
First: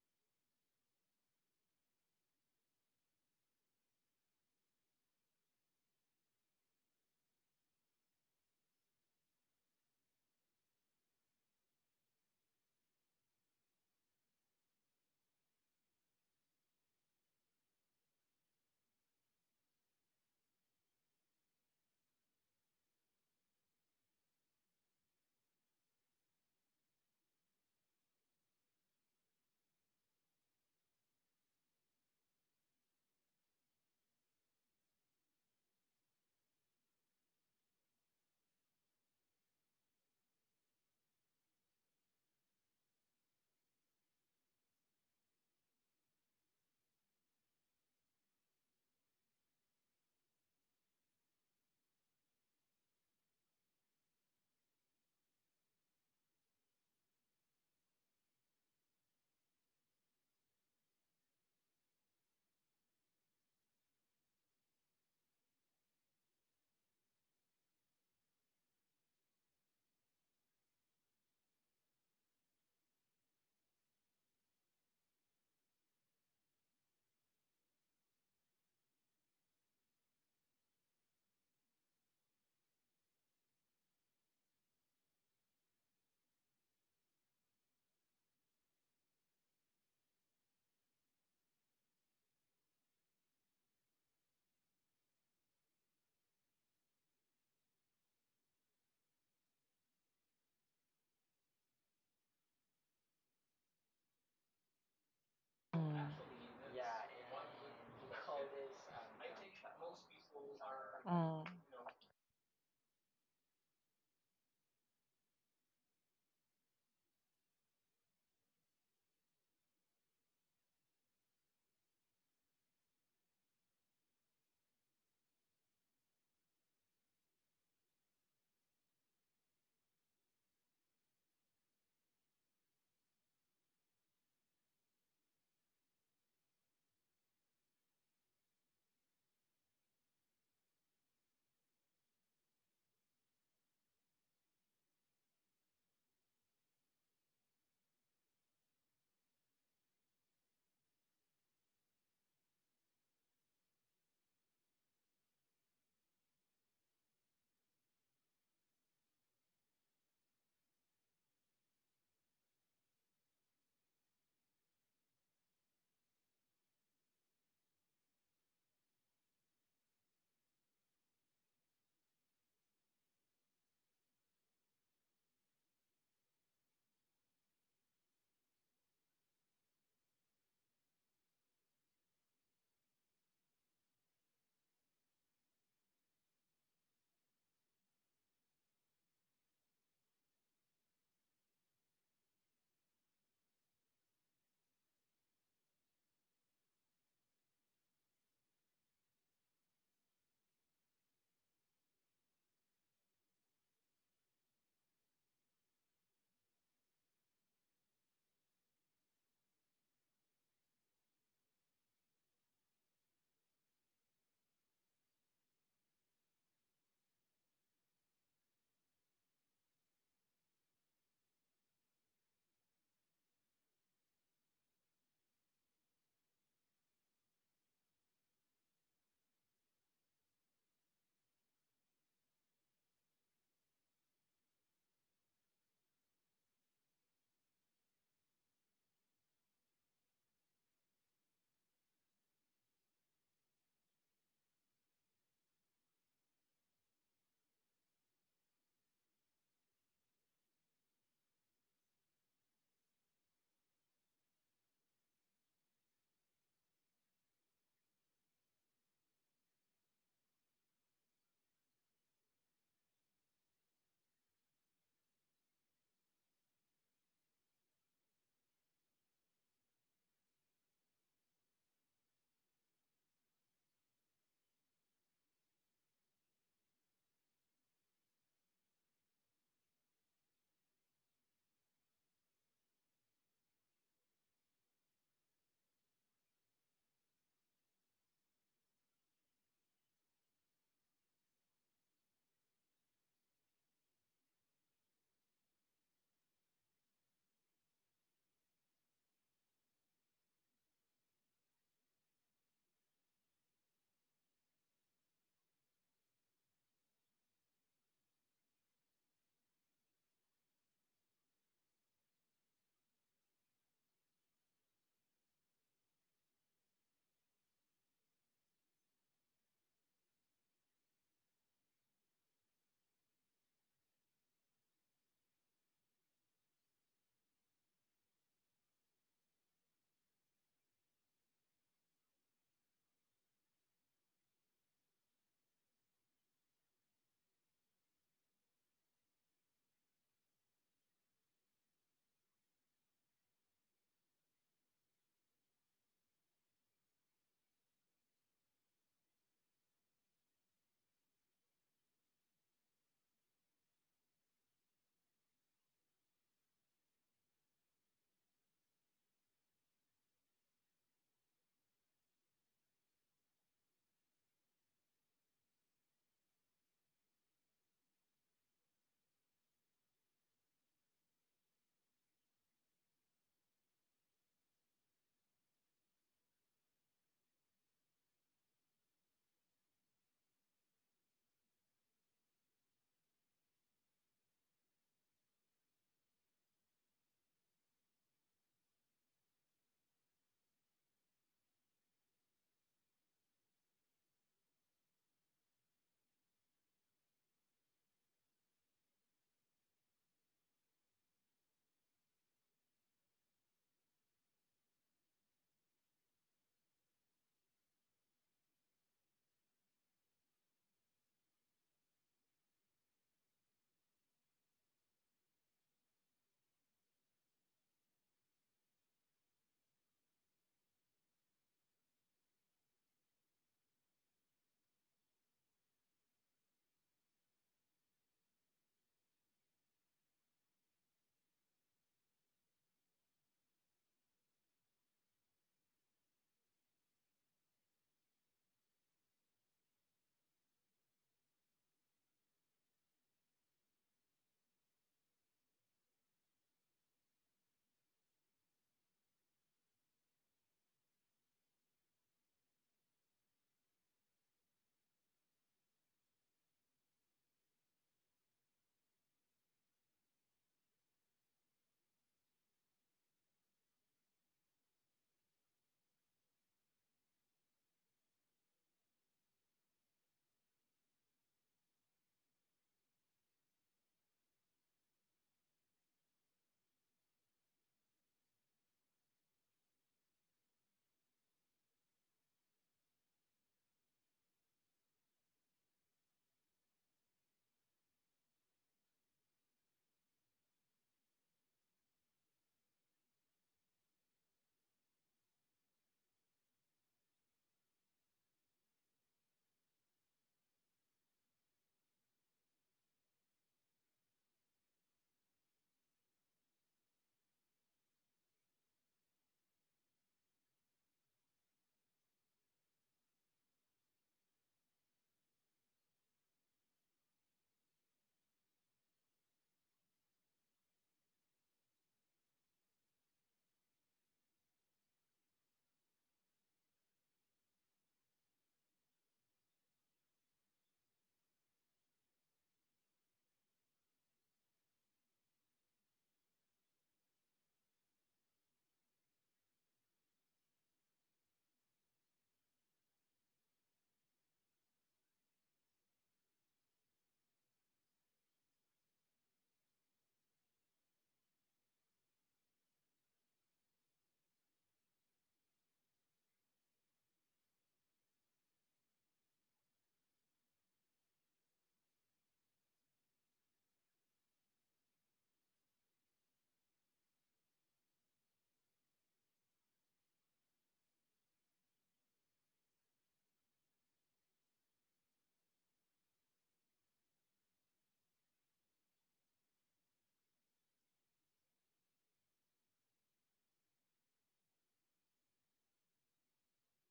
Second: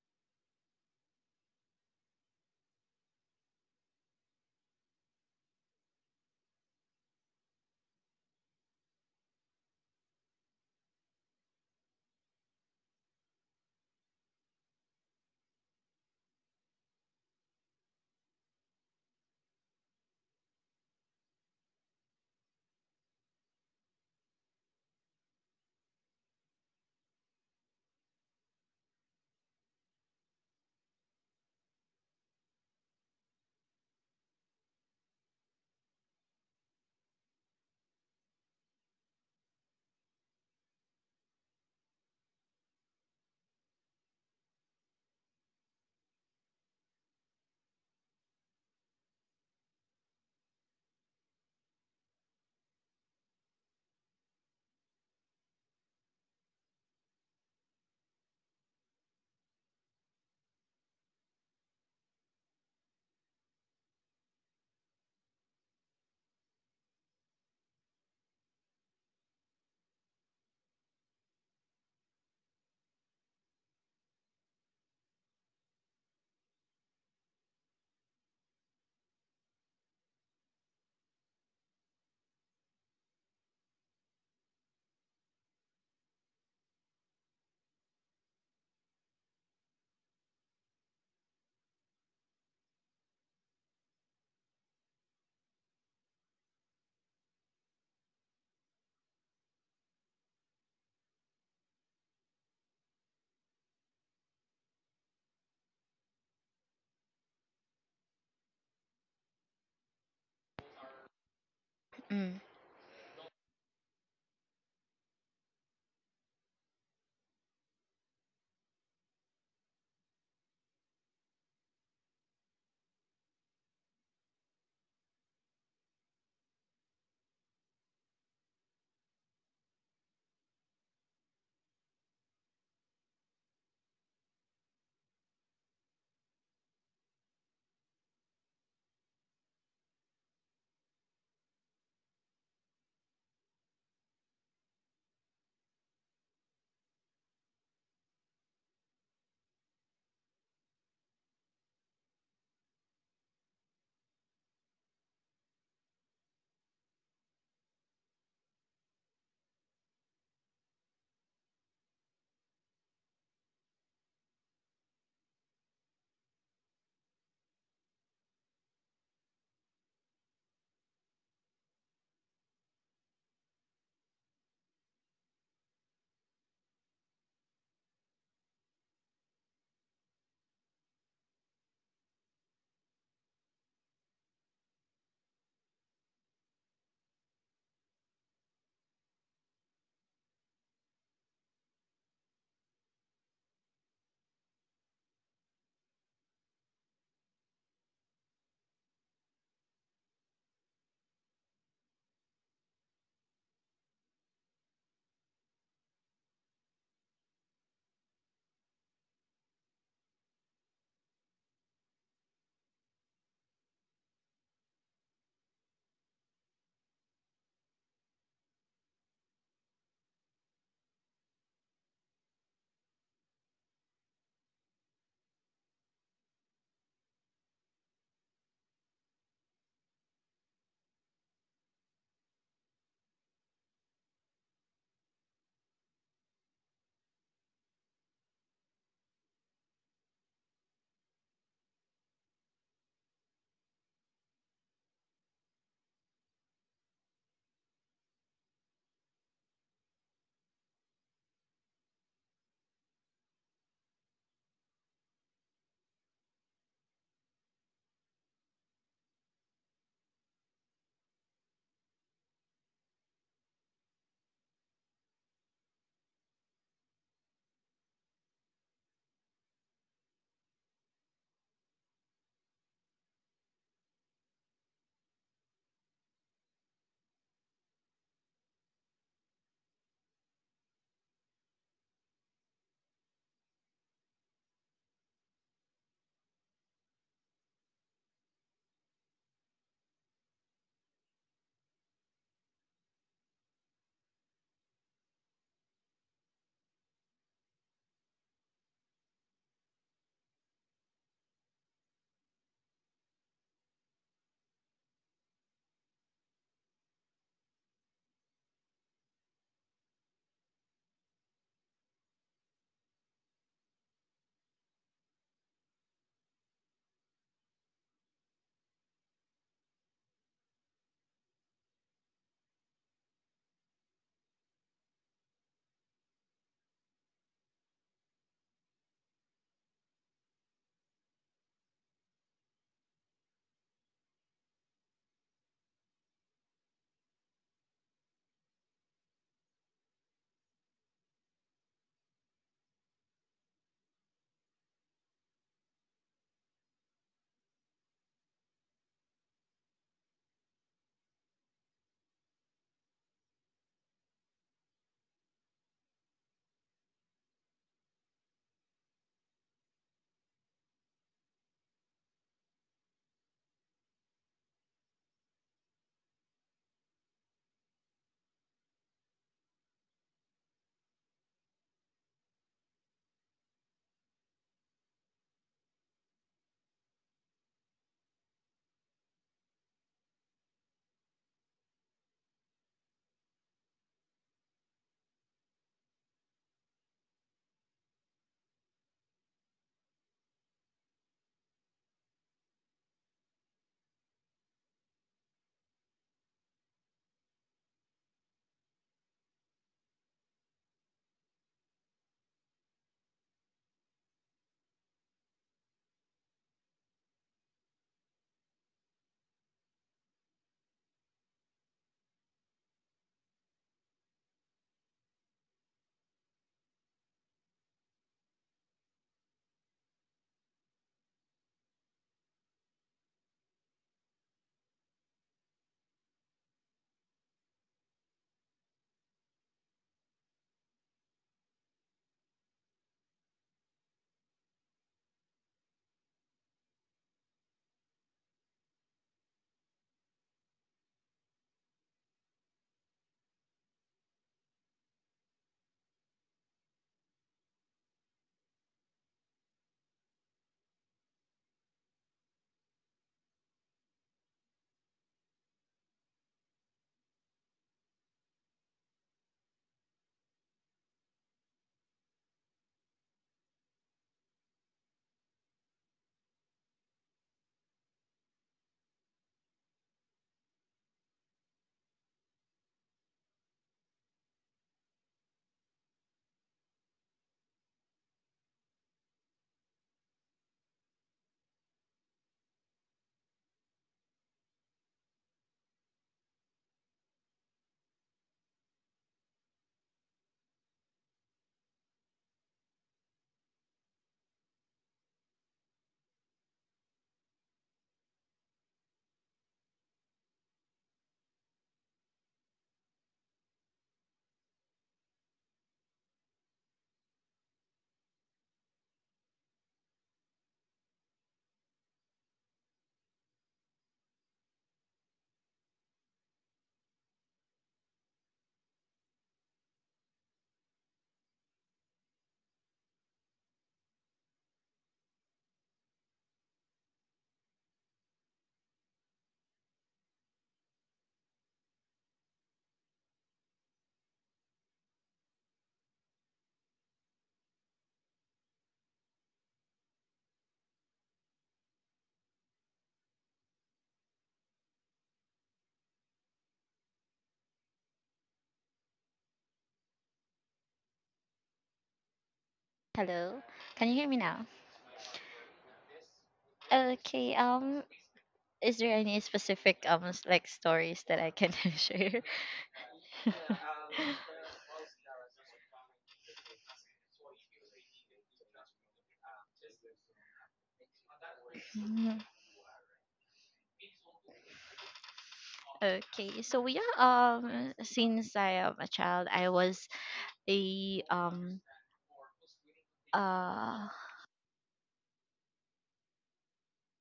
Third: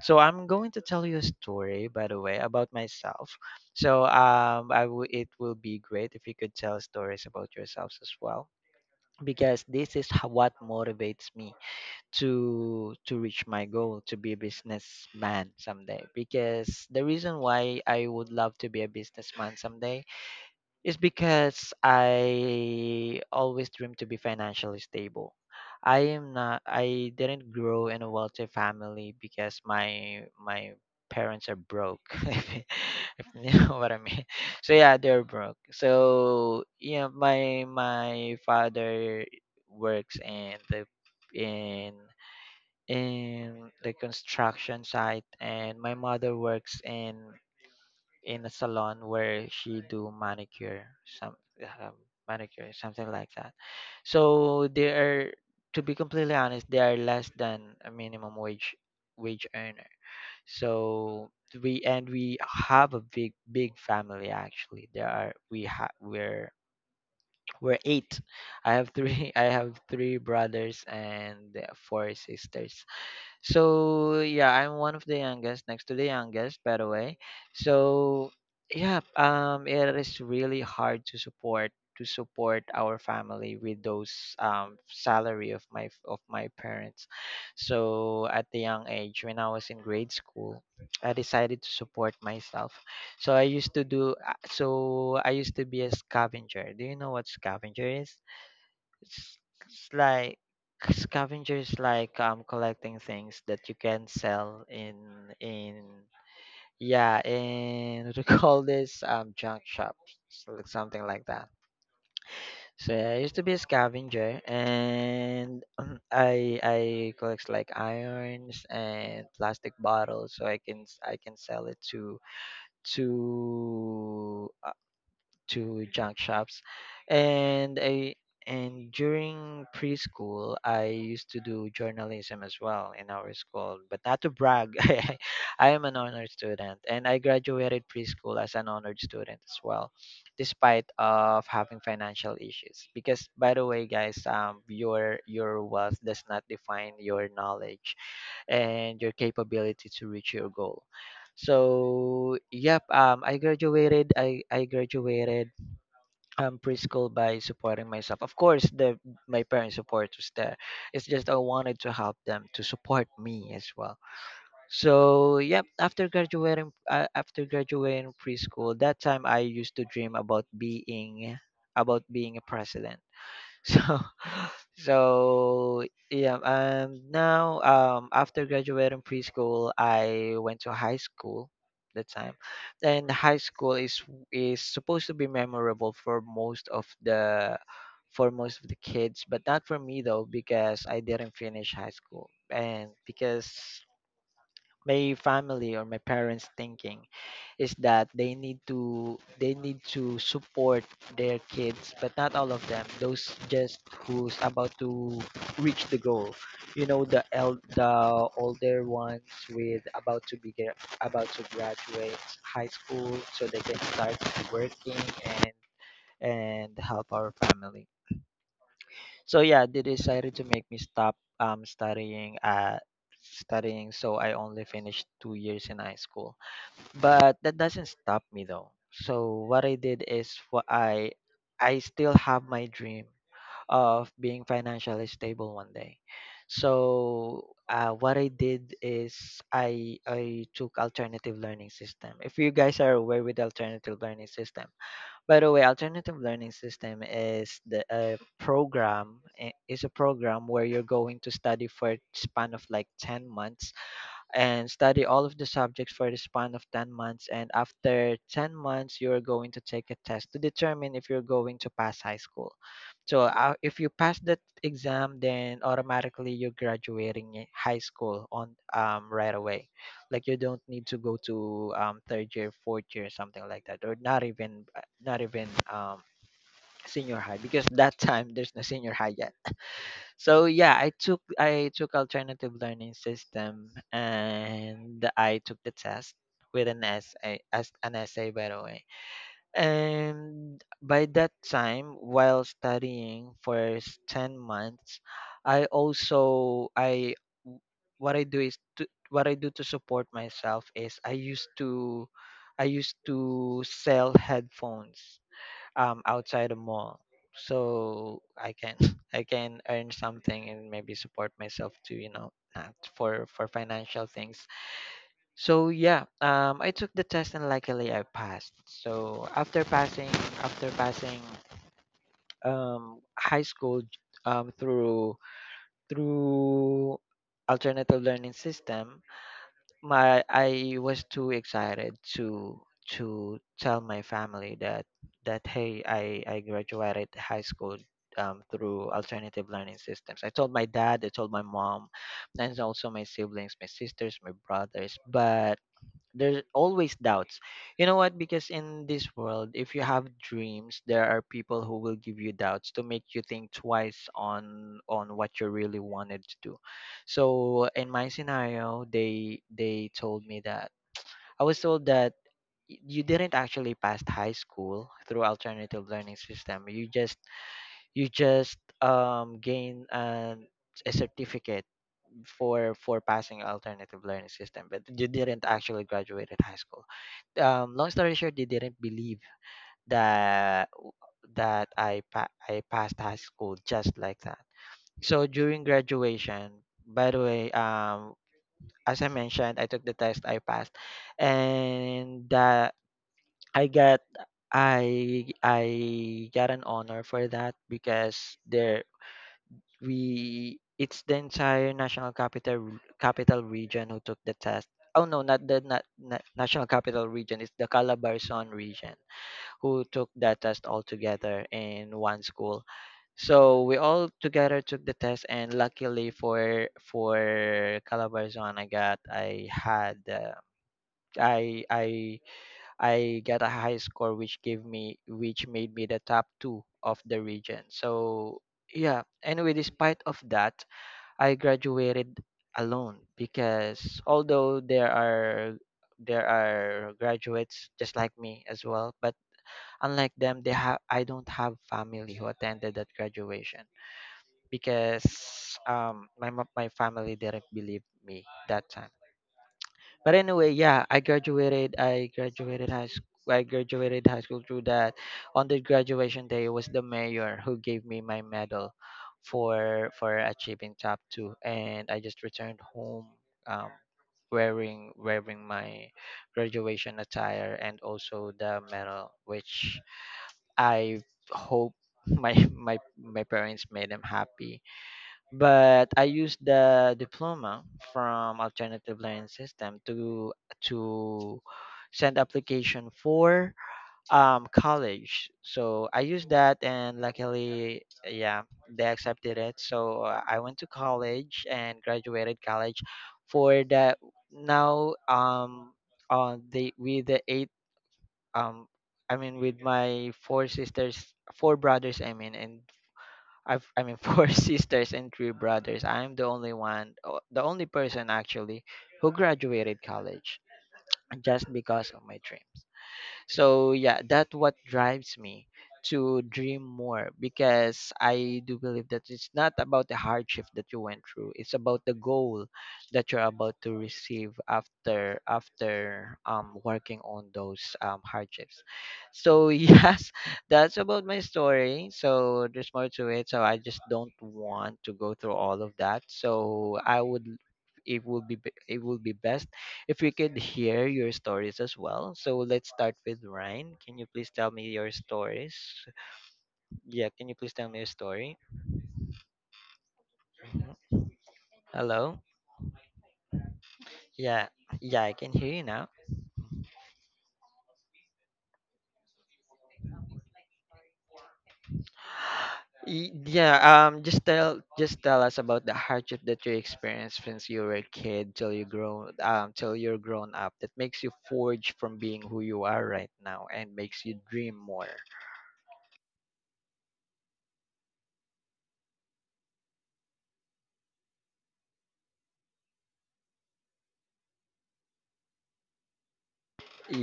[SPEAKER 1] So I'm going to tell you a story, by the way, about myself. So it will be great if you could tell stories about yourselves as well, because this is what motivates me to reach my goal to be a businessman someday, because the reason why I would love to be a businessman someday is because I always dream to be financially stable. I am not I didn't grow in a wealthy family because my parents are broke, if, if you know what I mean. So yeah, they're broke. So yeah, my father works in the in in the construction site, and my mother works in a salon where she do manicure some um, manicure something like that. So they are, to be completely honest, they are less than a minimum wage earner. So we have a big family. Actually, there are we're eight. I have three I have three brothers and four sisters. So yeah, I'm one of the youngest, next to the youngest, by the way. So yeah, it is really hard to support our family with those salary of my parents. So at the young age, when I was in grade school, I decided to support myself. So I used to be a scavenger. Do you know what scavenger is? It's, it's like scavenger is like collecting things that you can sell in
[SPEAKER 3] Mm.
[SPEAKER 1] yeah in what do you call this, junk shop, so like something like
[SPEAKER 3] Mm.
[SPEAKER 1] that.
[SPEAKER 2] Mm.
[SPEAKER 1] So yeah, I used to be a scavenger and I collect like irons and plastic bottles so I can sell it to to uh, to junk shops, and I and during preschool I used to do journalism as well in our school, but not to brag. I am an honored student, and I graduated preschool as an honored student as well, despite of having financial issues. Because by the way, guys, your wealth does not define your knowledge and your capability to reach your goal. So, yep, I graduated. I graduated preschool by supporting myself. Of course, the my parents' support was there. It's just I wanted to help them to support me as well. So yep, after graduating preschool, that time I used to dream about being a president. So so yeah, now after graduating preschool, I went to high school that time. And high school is supposed to be memorable for most of the for most of the kids, but not for me though, because I didn't finish high school. And because my family or my parents thinking is that they need to support their kids, but not all of them, those just who's about to reach the goal, you know, the older ones, with about to graduate high school so they can start working and help our family. So yeah, they decided to make me stop um studying uh studying, so I only finished 2 years in high school. But that doesn't stop me though. So what I did is what I still have my dream of being financially stable one day. So what I did is I took alternative learning system. If you guys are aware with alternative learning system, by the way, alternative learning system is the is a program where you're going to study for a span of like 10 months and study all of the subjects for the span of 10 months. And after 10 months, you're going to take a test to determine if you're going to pass high school. So if you pass that exam, then automatically you're graduating high school on right away. Like you don't need to go to third year, fourth year, something like that, or not even senior high, because that time there's no senior high yet. So yeah, I took alternative learning system and I took the test with an essay as an essay, by the way. And by that time, while studying for 10 months, I also I w- what I do is to, what I do to support myself is I used to sell headphones outside a mall so I can I can earn something and maybe support myself to, you know, uh, for financial things. So yeah, I took the test and luckily I passed. So after passing high school through through alternative learning system, my I was too excited to tell my family that hey, I graduated high school, through alternative learning systems. I told my dad, I told my mom, and also my siblings, my sisters, my brothers. But there's always doubts, you know what, because in this world if you have dreams there are people who will give you doubts to make you think twice on what you really wanted to do. So in my scenario, they told me that I was told that y- you didn't actually pass high school through alternative learning system, you just gain an a certificate for passing alternative learning system, but you didn't actually graduate at high school. Long story short, they didn't believe that that I passed high school just like that. So during graduation, by the way, as I mentioned, I took the test, I passed, and that i got I got an honor for that, because there we it's the entire national capital region who took the test. Oh no, not the not, na national capital region, it's the Calabarzon region who took that test all together in one school. So we all together took the test, and luckily for Calabarzon, I got I had I I I got a high score, which gave me which made me the top two of the region. So yeah, anyway, despite of that, I graduated alone, because although there are graduates just like me as well, but unlike them, they have, I don't have family who attended that graduation, because my family didn't believe me that time. But anyway, yeah, I graduated. I graduated high school through that. On the graduation day, it was the mayor who gave me my medal for achieving top two, and I just returned home, um, wearing my graduation attire and also the medal, which I hope my my parents made them happy. But I used the diploma from alternative learning system to to send application for college. So I used that, and luckily yeah, they accepted it. So I went to college and graduated college for the now on the with the eight um I mean with my four sisters four brothers I mean and I've, I mean, four sisters and three brothers. I'm the only person actually who graduated college, just because of my dreams. So yeah, that what drives me to dream more, because I do believe that it's not about the hardship that you went through. It's about the goal that you're about to receive after working on those hardships. So yes, that's about my story. So there's more to it. So I just don't want to go through all of that. So I would, it will be best if we could hear your stories as well. So let's start with Ryan. Can you please tell me your stories? Yeah, can you please tell me your story? Mhm. Hello?
[SPEAKER 2] Hello, can you hear me
[SPEAKER 1] Yeah.
[SPEAKER 2] now?
[SPEAKER 1] Yeah, I can hear you now.
[SPEAKER 2] Okay. Is there any specific like stories that I can share?
[SPEAKER 1] Yeah, just tell us about the hardship that you experienced since you were a kid till you grow till you're grown up, that makes you forge from being who you are right now and makes you dream more.
[SPEAKER 2] Okay, so yeah, since I am a child, I was a uh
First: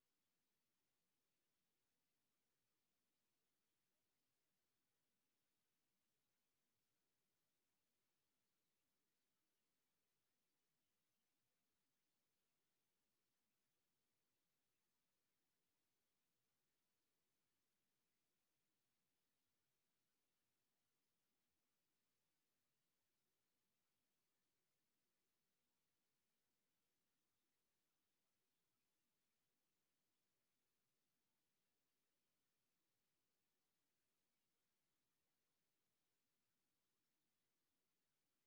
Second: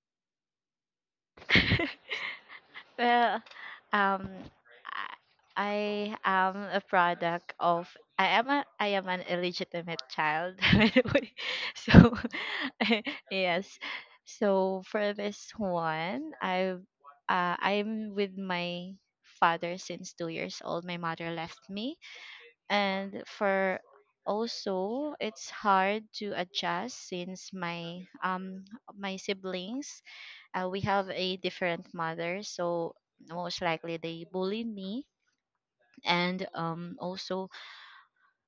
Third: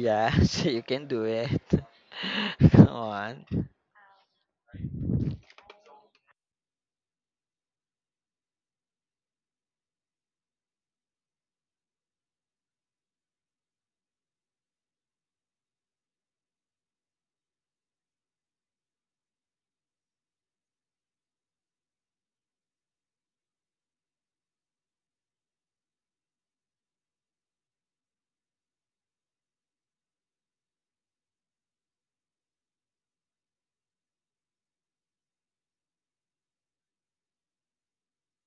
[SPEAKER 1] Yeah, so you can do it.
[SPEAKER 2] well
[SPEAKER 1] Come
[SPEAKER 2] um I, I am a product of, I am an illegitimate child by the way. So yes, so for this one, I I'm with my father since 2 years old. My mother left me, and for, also it's hard to adjust since my my siblings, we have a different mother, so most likely they bullied me, and also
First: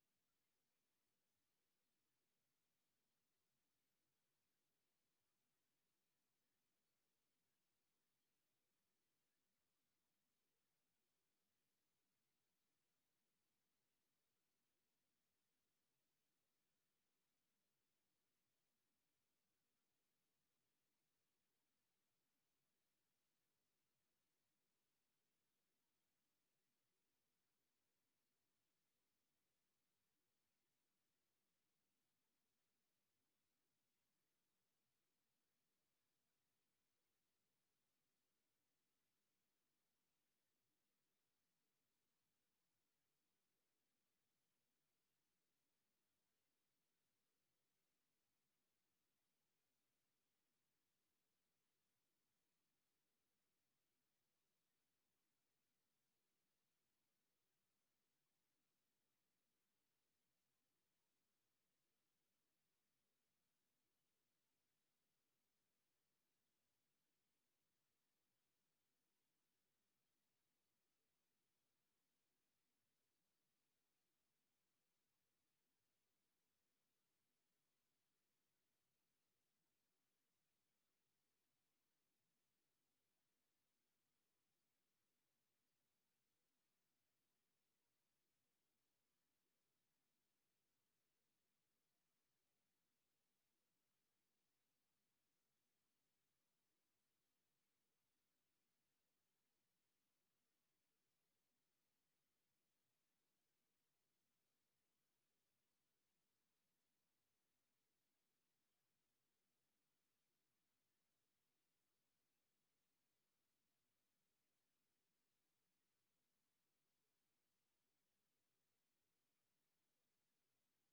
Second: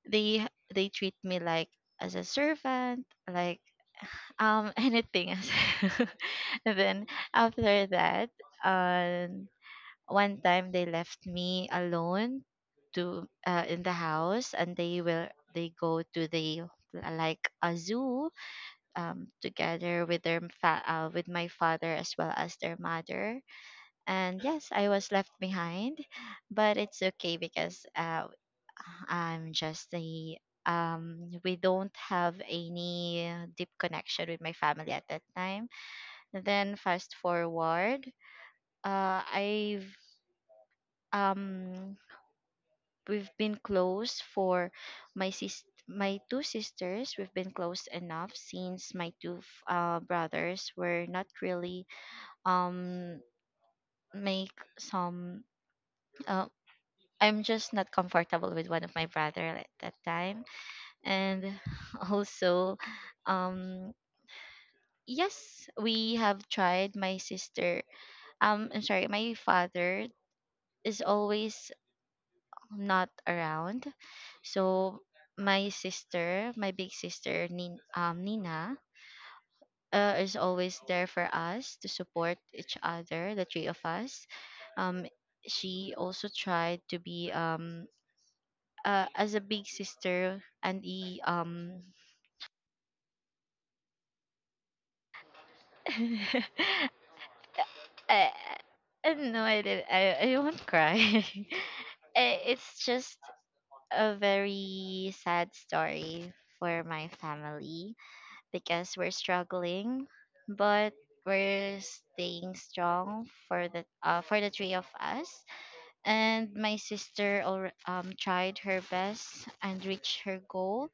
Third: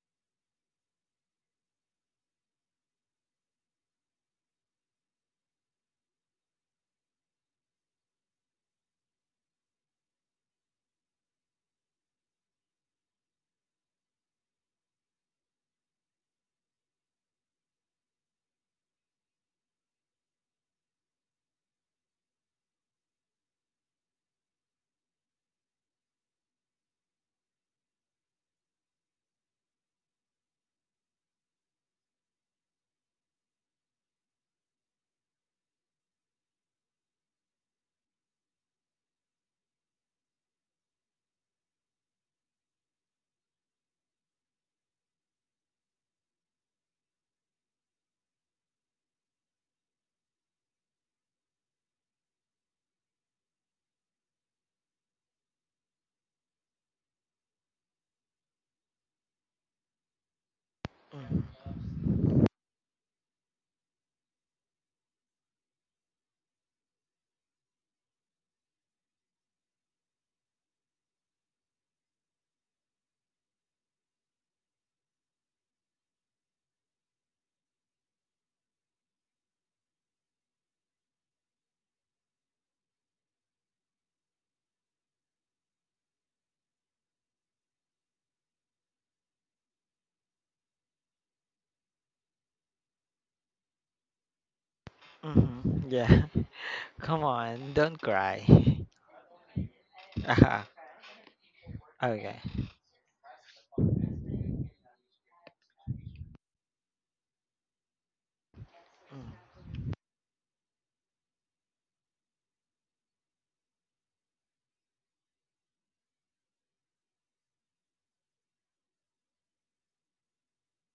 [SPEAKER 2] they they treat me like as a servant, like anything else. And then after that, uh, one time they left me alone to, in the house, and they will, they go to the like a zoo, together with their with my father as well as their mother. And yes, I was left behind, but it's okay because I'm just a, we don't have any deep connection with my family at that time. Then fast forward, I've um we've been close for my sis my two sisters. We've been close enough since my two brothers were not really um make some. Uh, I'm just not comfortable with one of my brother at that time,
[SPEAKER 1] on.
[SPEAKER 2] and also, um. Yes, we have tried. My sister, I'm sorry, my father is always not around. So my sister, my big sister, Nina, is always there for us to support each other, the three of us. Um, she also tried to be as a big sister, and e.
[SPEAKER 1] Mhm. Yeah. Come on, don't
[SPEAKER 2] I,
[SPEAKER 1] cry.
[SPEAKER 2] I no, I didn't. I won't
[SPEAKER 1] Aha.
[SPEAKER 2] cry.
[SPEAKER 1] Okay.
[SPEAKER 2] I- it's just a very sad story for my family because we're
[SPEAKER 1] Mm.
[SPEAKER 2] struggling, but we're staying strong for the, for the three of us. And my sister tried her best and reached her goal.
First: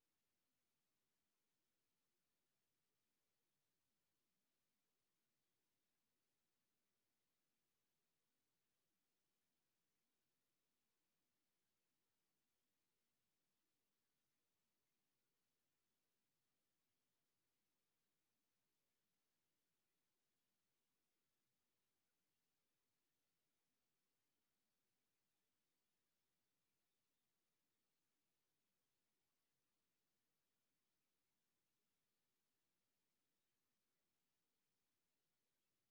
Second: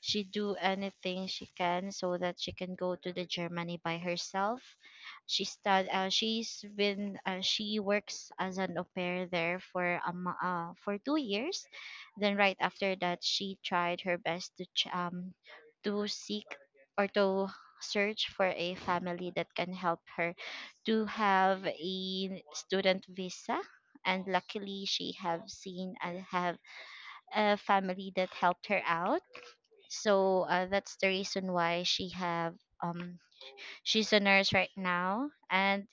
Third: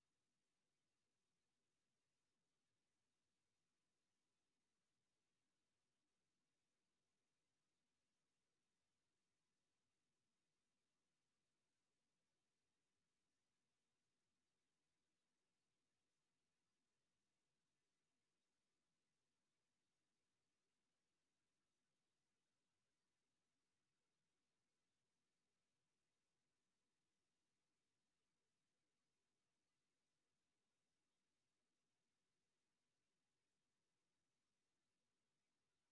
[SPEAKER 2] She do anything she can so that she can go to the Germany by herself. She stud she's been, she works as an au pair there for 2 years. Then right after that, she tried her best to to seek or to search for a family that can help her to have a student visa. And luckily, she have seen and have a family that helped her out. So that's the reason why she have um she's a nurse right now. And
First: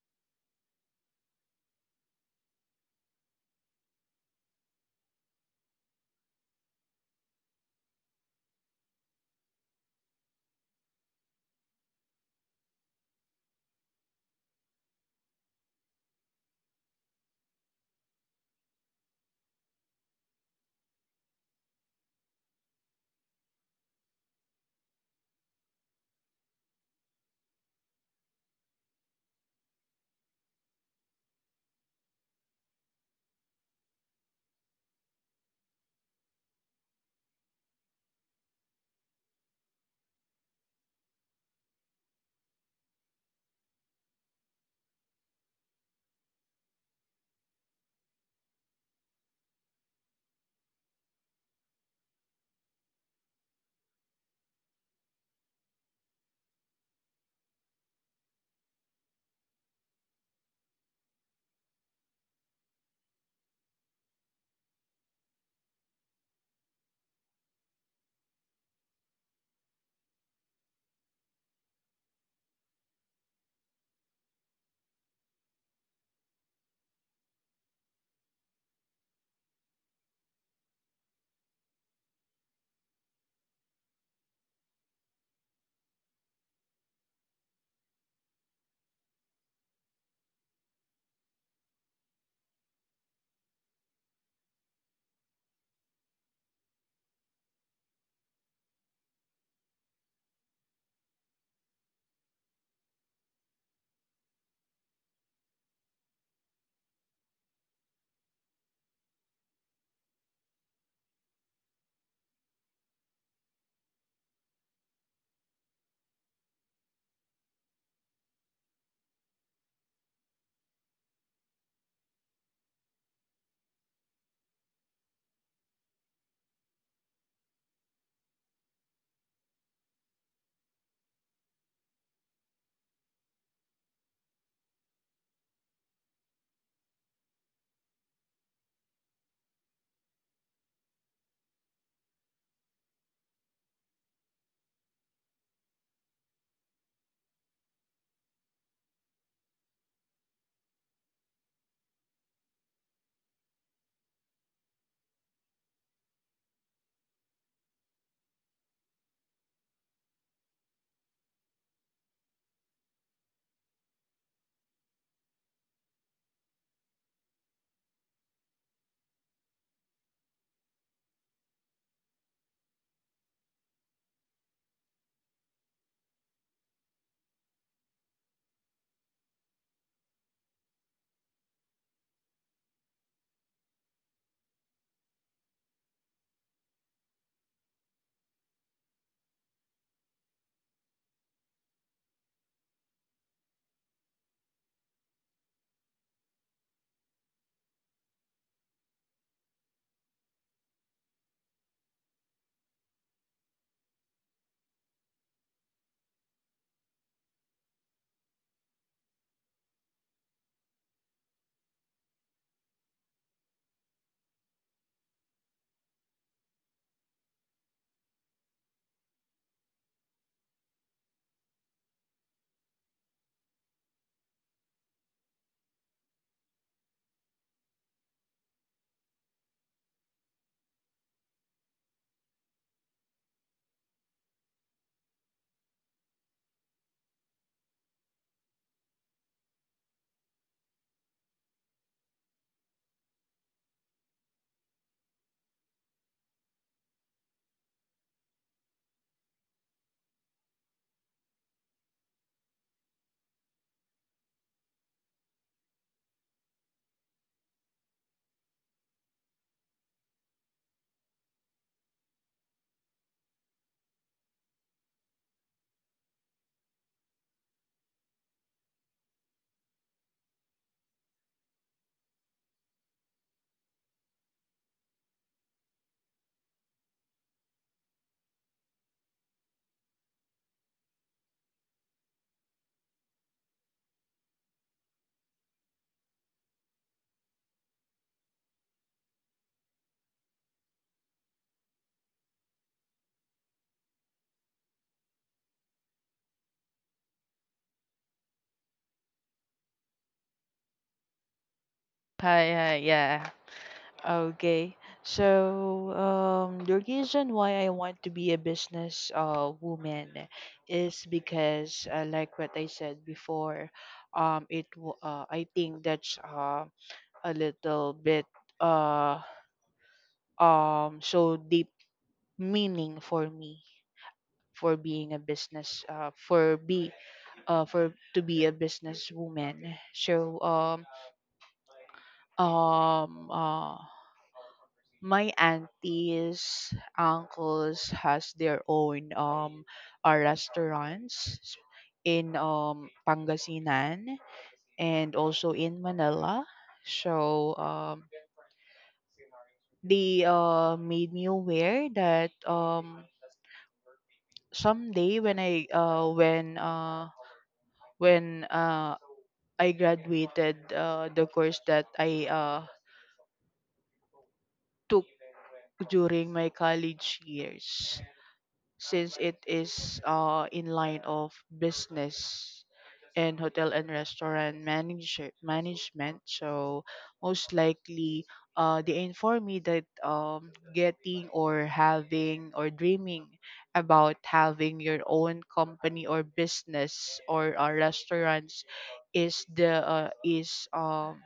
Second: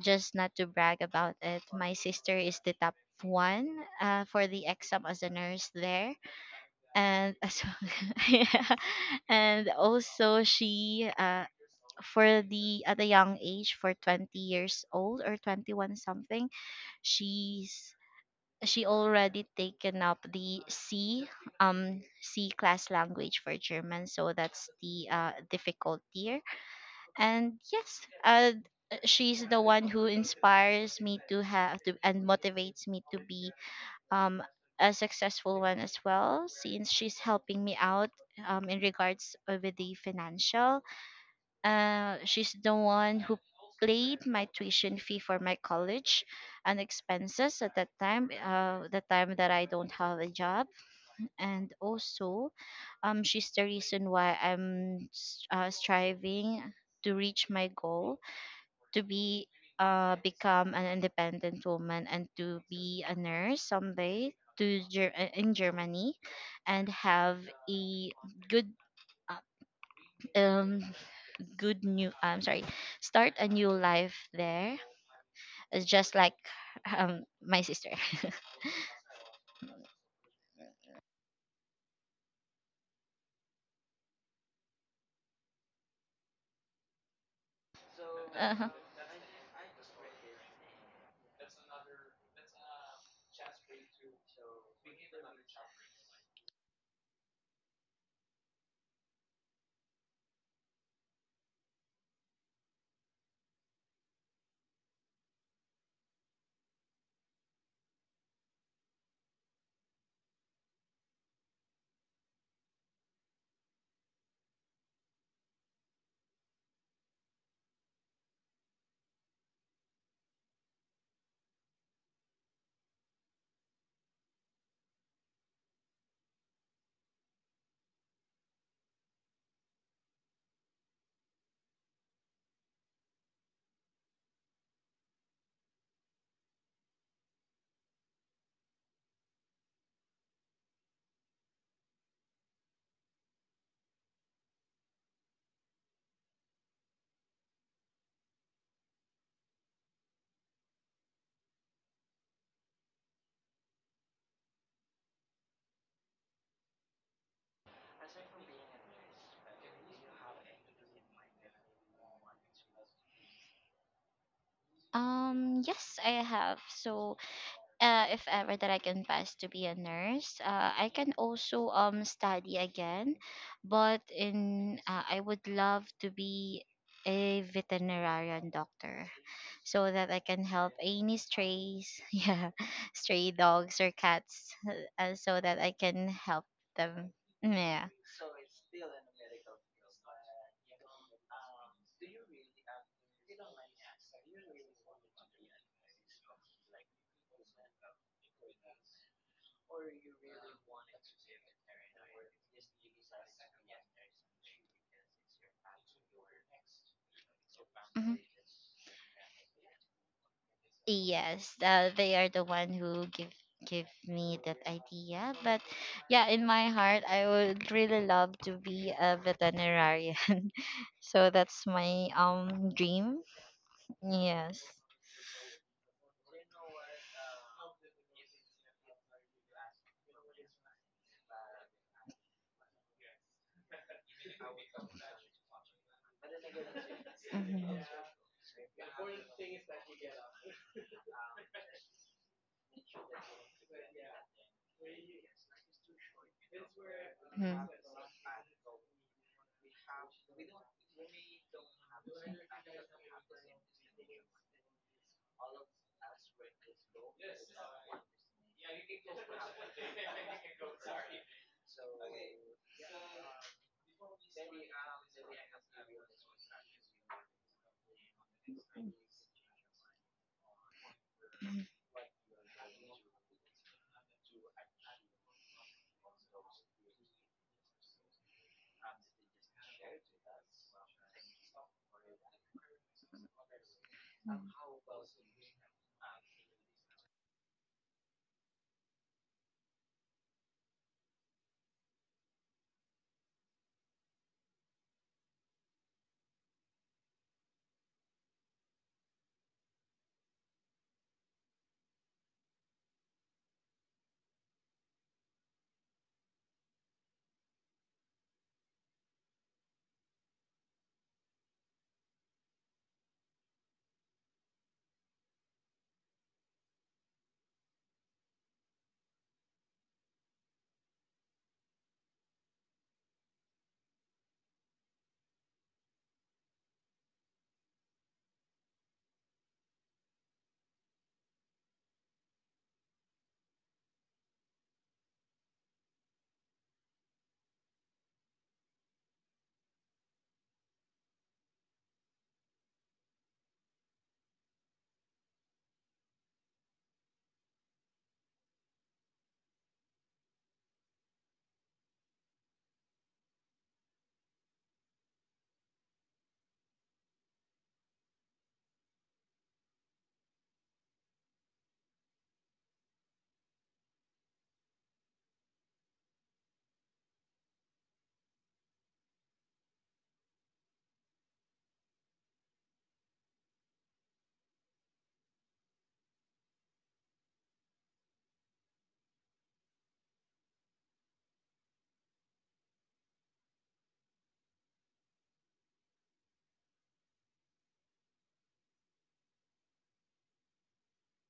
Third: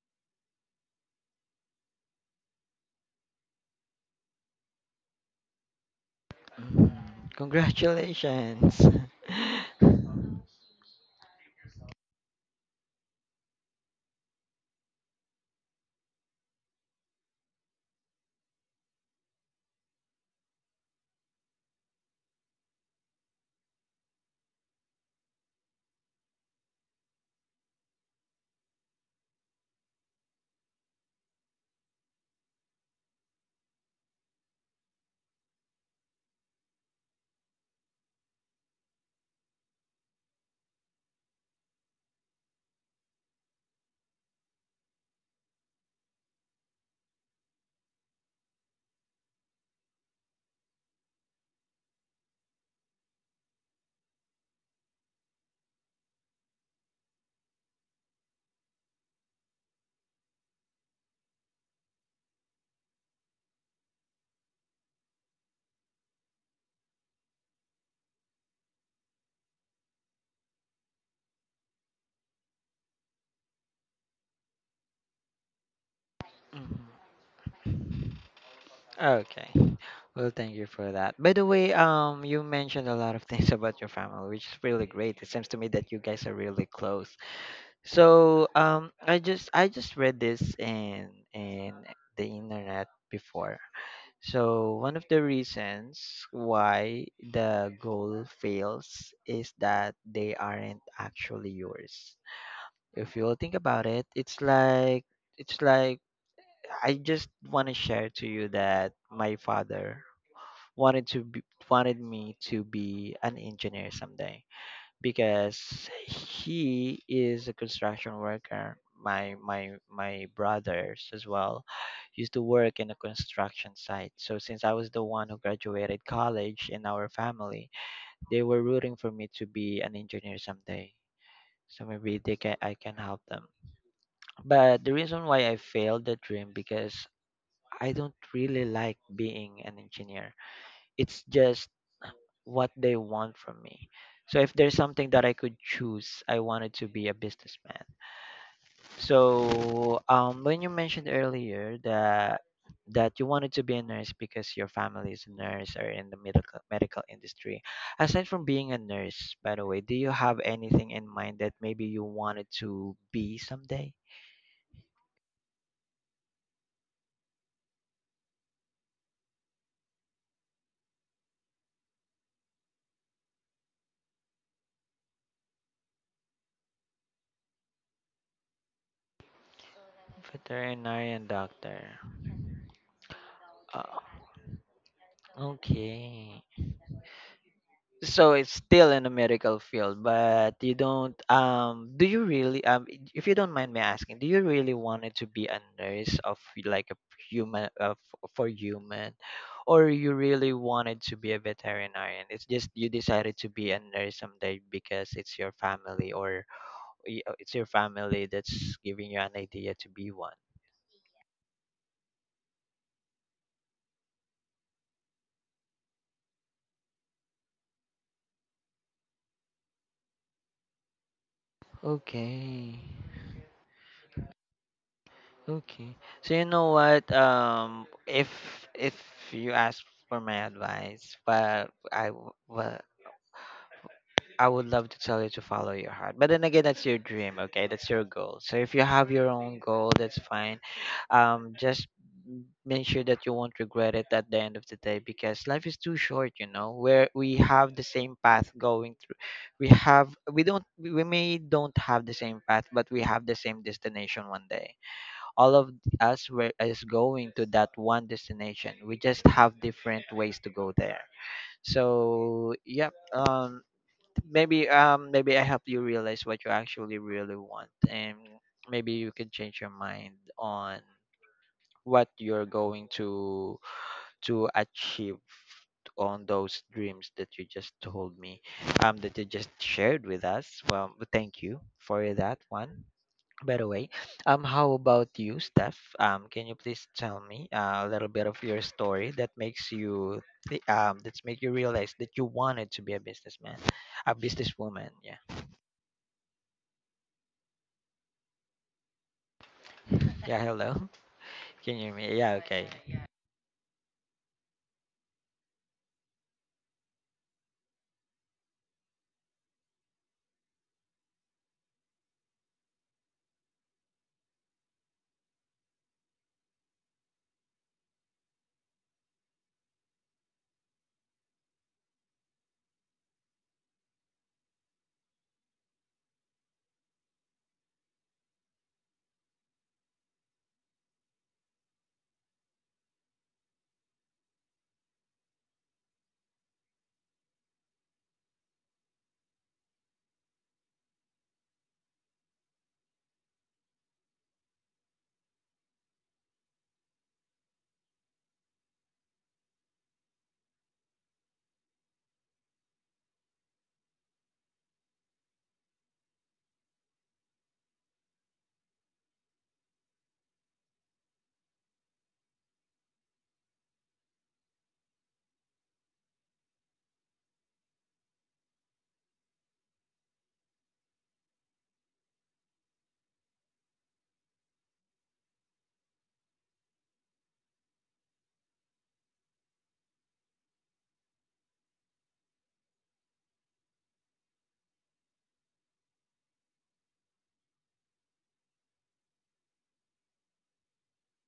[SPEAKER 2] just not to brag about it, my sister is the top one for the exam as a nurse there,
[SPEAKER 1] Mhm.
[SPEAKER 2] and so, yeah.
[SPEAKER 1] Congratulations.
[SPEAKER 2] And also she, for the at a young age for 20 years old or 21 something, she's, she already taken up the C, C class language for German, so that's the difficult tier. And yes, uh she's the one who inspires me to have to and motivates me to be um a successful one as well, since she's helping me out in regards with the financial. She's the one who paid my tuition fee for my college and expenses at that time, the time that I don't have a job. And also, she's the reason why I'm striving to reach my goal, to be, become an independent woman and to be a nurse someday, to in Germany, and have a good, uh, um good new I'm sorry, start a new life there. It's just like
[SPEAKER 1] Mhm.
[SPEAKER 2] my sister.
[SPEAKER 1] Okay. Well, thank you for that. By the way, you mentioned a lot of things about your family, which is really great. It seems to me that you guys are really close. So,
[SPEAKER 2] Uh-huh.
[SPEAKER 1] I just read this in the internet before. So, one of the reasons why the goal fails is that they aren't actually yours. If you'll think about it, it's like I just want to share to you that my father wanted to be, wanted me to be an engineer someday, because he is a construction worker. My brothers as well used to work in a construction site. So since I was the one who graduated college in our family, they were rooting for me to be an engineer someday. So maybe they can I can help them. But the reason why I failed the dream, because I don't really like being an engineer, it's just what they want from me. So if there's something that I could choose, I wanted to be a businessman. So when you mentioned earlier that you wanted to be a nurse because your family is a nurse or in the medical industry, aside from being a nurse, by the way, do you have anything in mind that maybe you wanted to be someday?
[SPEAKER 2] Um, yes, I have. So if ever that I can pass to be a nurse, I can also study again, but in I would love to be a veterinarian doctor, so that I can help any
[SPEAKER 1] Veterinarian doctor.
[SPEAKER 2] strays, yeah, stray dogs
[SPEAKER 1] Uh,
[SPEAKER 2] or cats, so that I can
[SPEAKER 1] okay.
[SPEAKER 2] help them. Yeah.
[SPEAKER 1] So it's still in the medical field, but you don't do you really if you don't mind me asking, do you really wanted to be a nurse of like a human of for human, or you really wanted to be a veterinarian? It's just you decided to be a nurse someday because it's your family, or it's your
[SPEAKER 2] Mhm.
[SPEAKER 1] family that's giving you an idea to be one.
[SPEAKER 2] Yes, they are the one who give me that idea. But yeah, in my heart, I would really love to be a veterinarian. So that's my
[SPEAKER 1] Okay.
[SPEAKER 2] dream. Yes.
[SPEAKER 1] Okay. So you know what? If you ask for my advice, well, I would love to tell you to follow your heart. But then again, that's your dream. Okay,
[SPEAKER 2] Mhm.
[SPEAKER 1] that's your goal. So if you have your own goal, that's fine. Just make sure that you won't regret it at the end of the day because life is too short. You know, where we
[SPEAKER 2] Mhm.
[SPEAKER 1] have the same path going through, we may don't have the same path, but we have the same destination one day. All of is going to that one destination. We just have different ways to go there. So yeah, maybe I help you realize what you actually really want, and maybe you can change your mind on what you're going to achieve on those dreams that you just told me, that you just shared with us. Well, thank you for that one, by the way. How about you, Steph? Can you please tell me a little bit of your story that makes you th- that's make you realize that you wanted to be a businessman, a businesswoman? Yeah. Yeah. Hello. Can you hear me? Yeah.
[SPEAKER 3] Hi,
[SPEAKER 1] Okay.
[SPEAKER 3] hi, yeah. Okay. So, the reason why I want to be a business woman is because like what I said before, I think that's a little bit uh so deep meaning for me for being a business for be for to be a business woman. So um uh my aunties, uncles has their own restaurants in Pangasinan and also in Manila. So they made me aware that someday when I graduated the course that I took during my college years, since it is in line of business and hotel and restaurant management. So most likely, they inform me that getting or having or dreaming about having your own company or business or restaurants is the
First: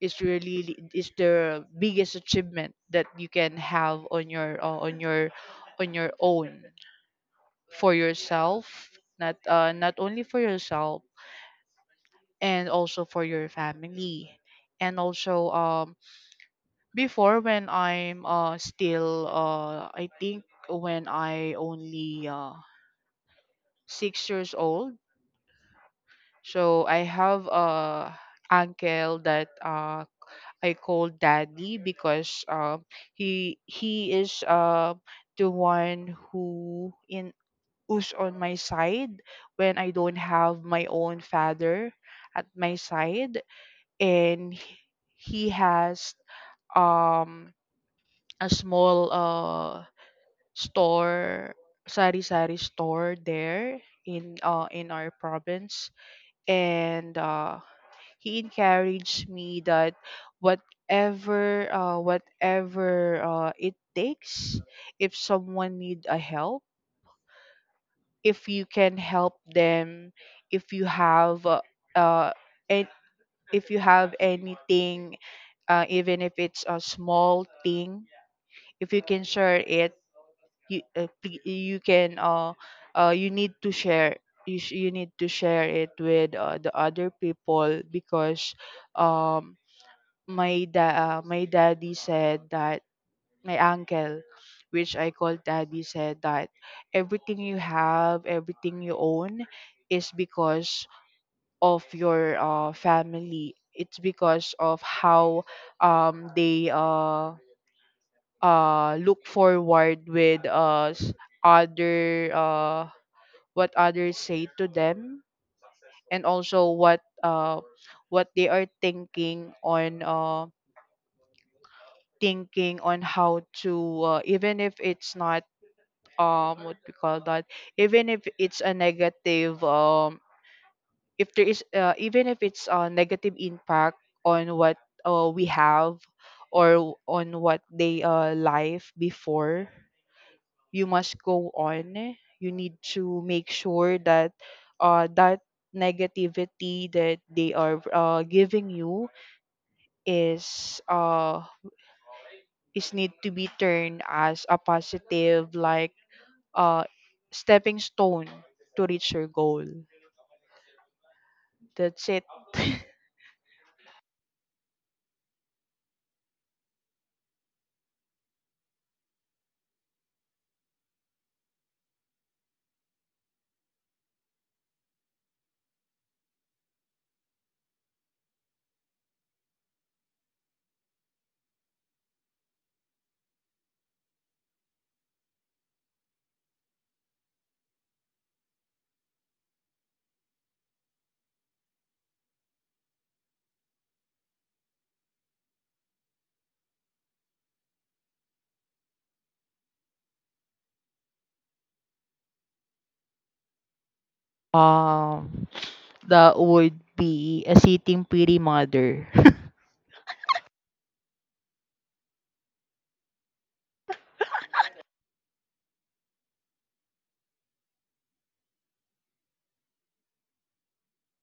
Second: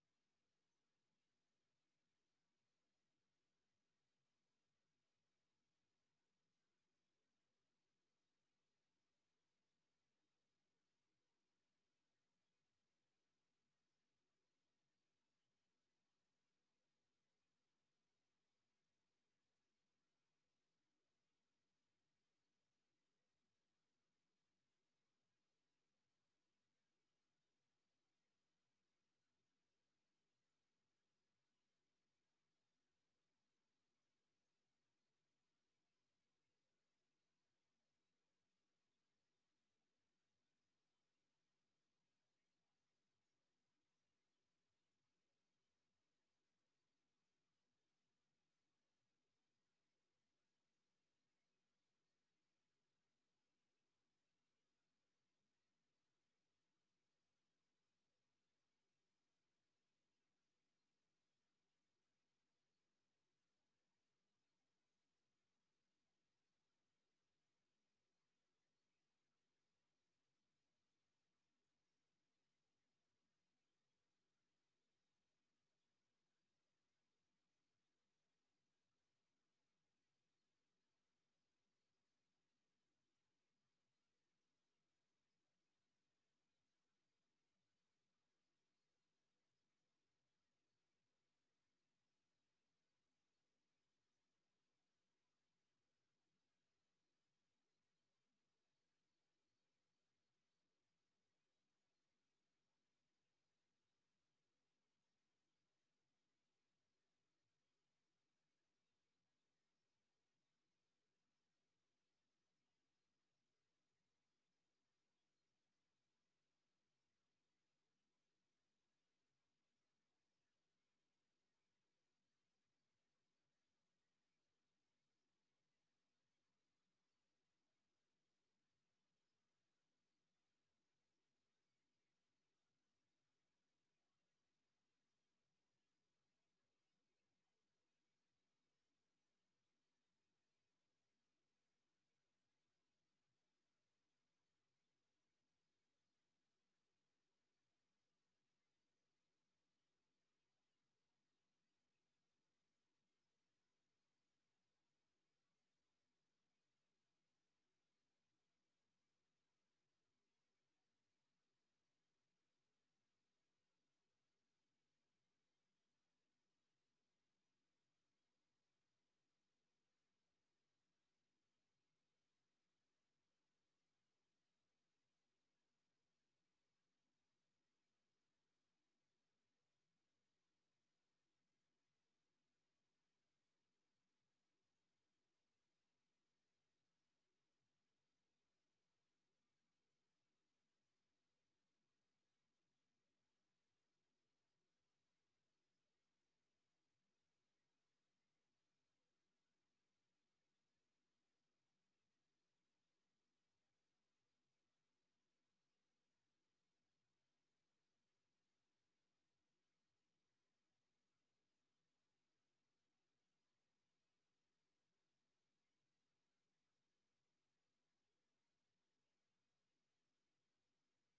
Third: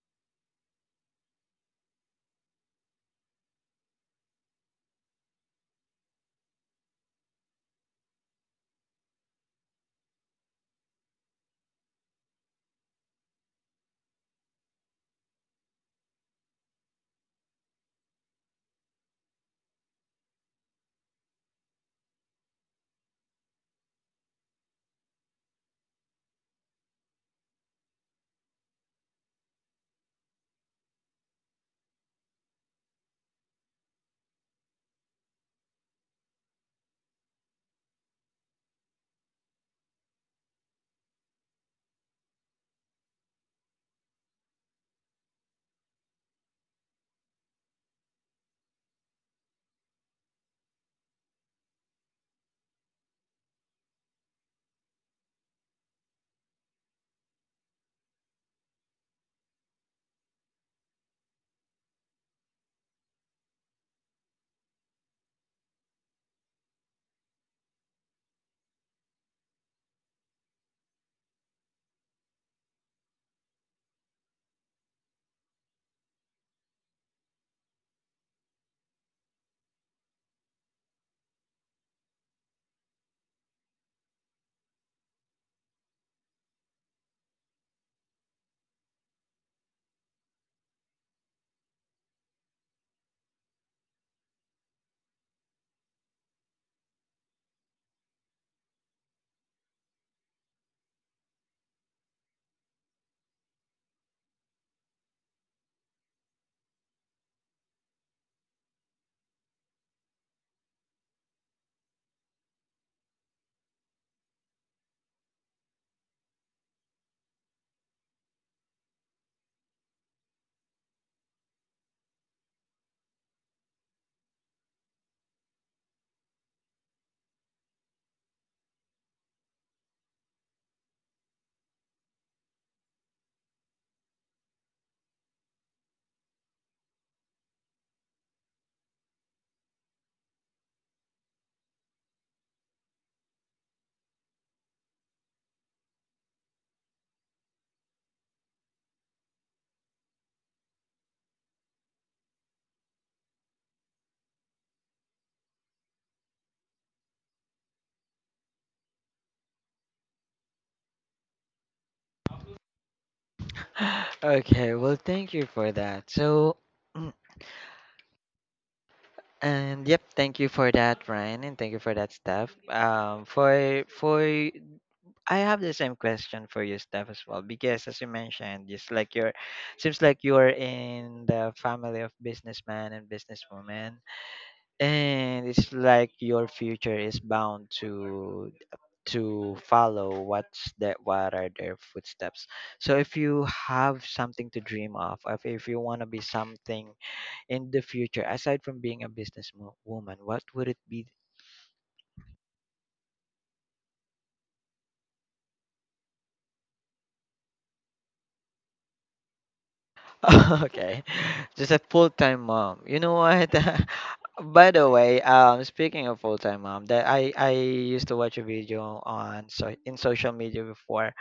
[SPEAKER 3] is really is the biggest achievement that you can have on your on your on your own for yourself, not only for yourself, and also for your family. And also before, when I think when I only 6 years old, so I have a uncle that I call daddy, because he is the one who in who's on my side when I don't have my own father at my side. And he has um a small store, sari sari store there in our province. And he encouraged me that whatever it takes, if someone need a help, if you can help them, if you have uh, and if you have anything, even if it's a small thing, if you can share it, you uh, pl- you can uh, you need to share. You need to share it with the other people, because um my da- uh, my daddy said that my uncle, which I call daddy, said that everything you have, everything you own, is because of your family. It's because of how they look forward with us, other what others say to them, and also what they are thinking on. Thinking on how to even if it's not what we call that, even if it's a negative, if there is even if it's a negative impact on what we have or on what they life before, you must go on, you need to make sure that that negativity that they are giving you is uh is need to be turned as a positive, like uh stepping stone to reach your goal. That's it.
[SPEAKER 1] Okay, well, thank you for that. So, mm, and yep, thank you for that, Ryan, and thank you for that, Steph. For I have the same question for you, Steph, as well, because as you mentioned, it's like seems like you're in the family of businessman and businesswoman, and it's like your future is bound to follow what are their footsteps. So if you have something to dream of, if you want to be something in the future aside from being a woman, what would it be?
[SPEAKER 3] Um, that would be a sitting pretty mother.
[SPEAKER 1] Okay, just a full-time mom. You know what? By the way, speaking of full-time mom, that I used to watch a video on, so in social media before,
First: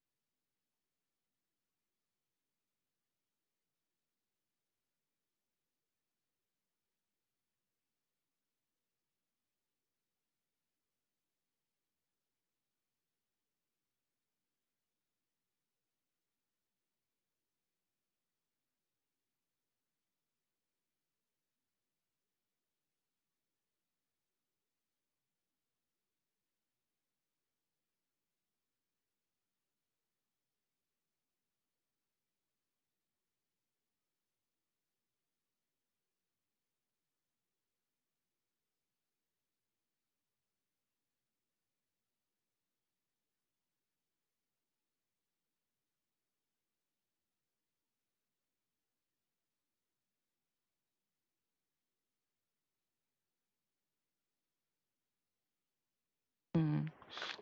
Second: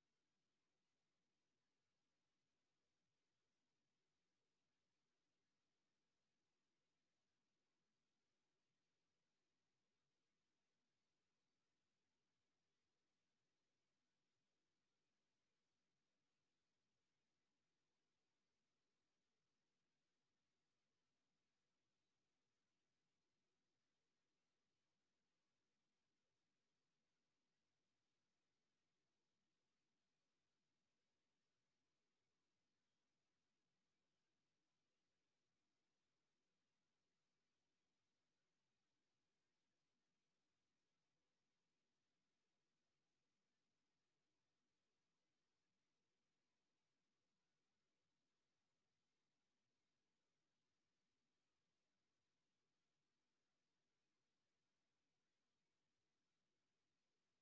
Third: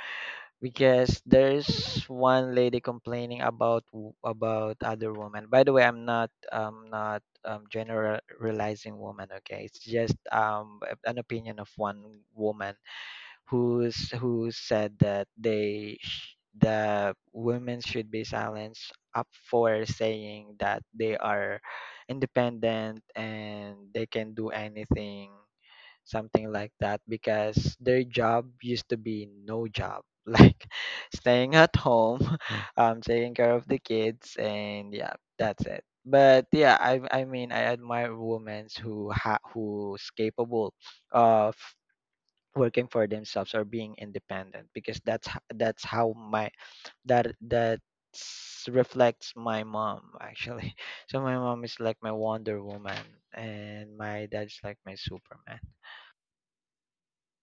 [SPEAKER 1] because there's one lady complaining about about other women. By the way, I'm not generalizing women. Okay, it's just an opinion of one woman who said that they the women should be silenced up for saying that they are independent and they can do anything, something like that, because their job used to be no job, like staying at home. Taking care of the kids, and yeah, that's it. But yeah, I mean, I admire women who who's capable of working for themselves or being independent, because that's that's how my that reflects my mom, actually. So my mom is like my Wonder Woman, and my dad's like my Superman.
[SPEAKER 3] Mm.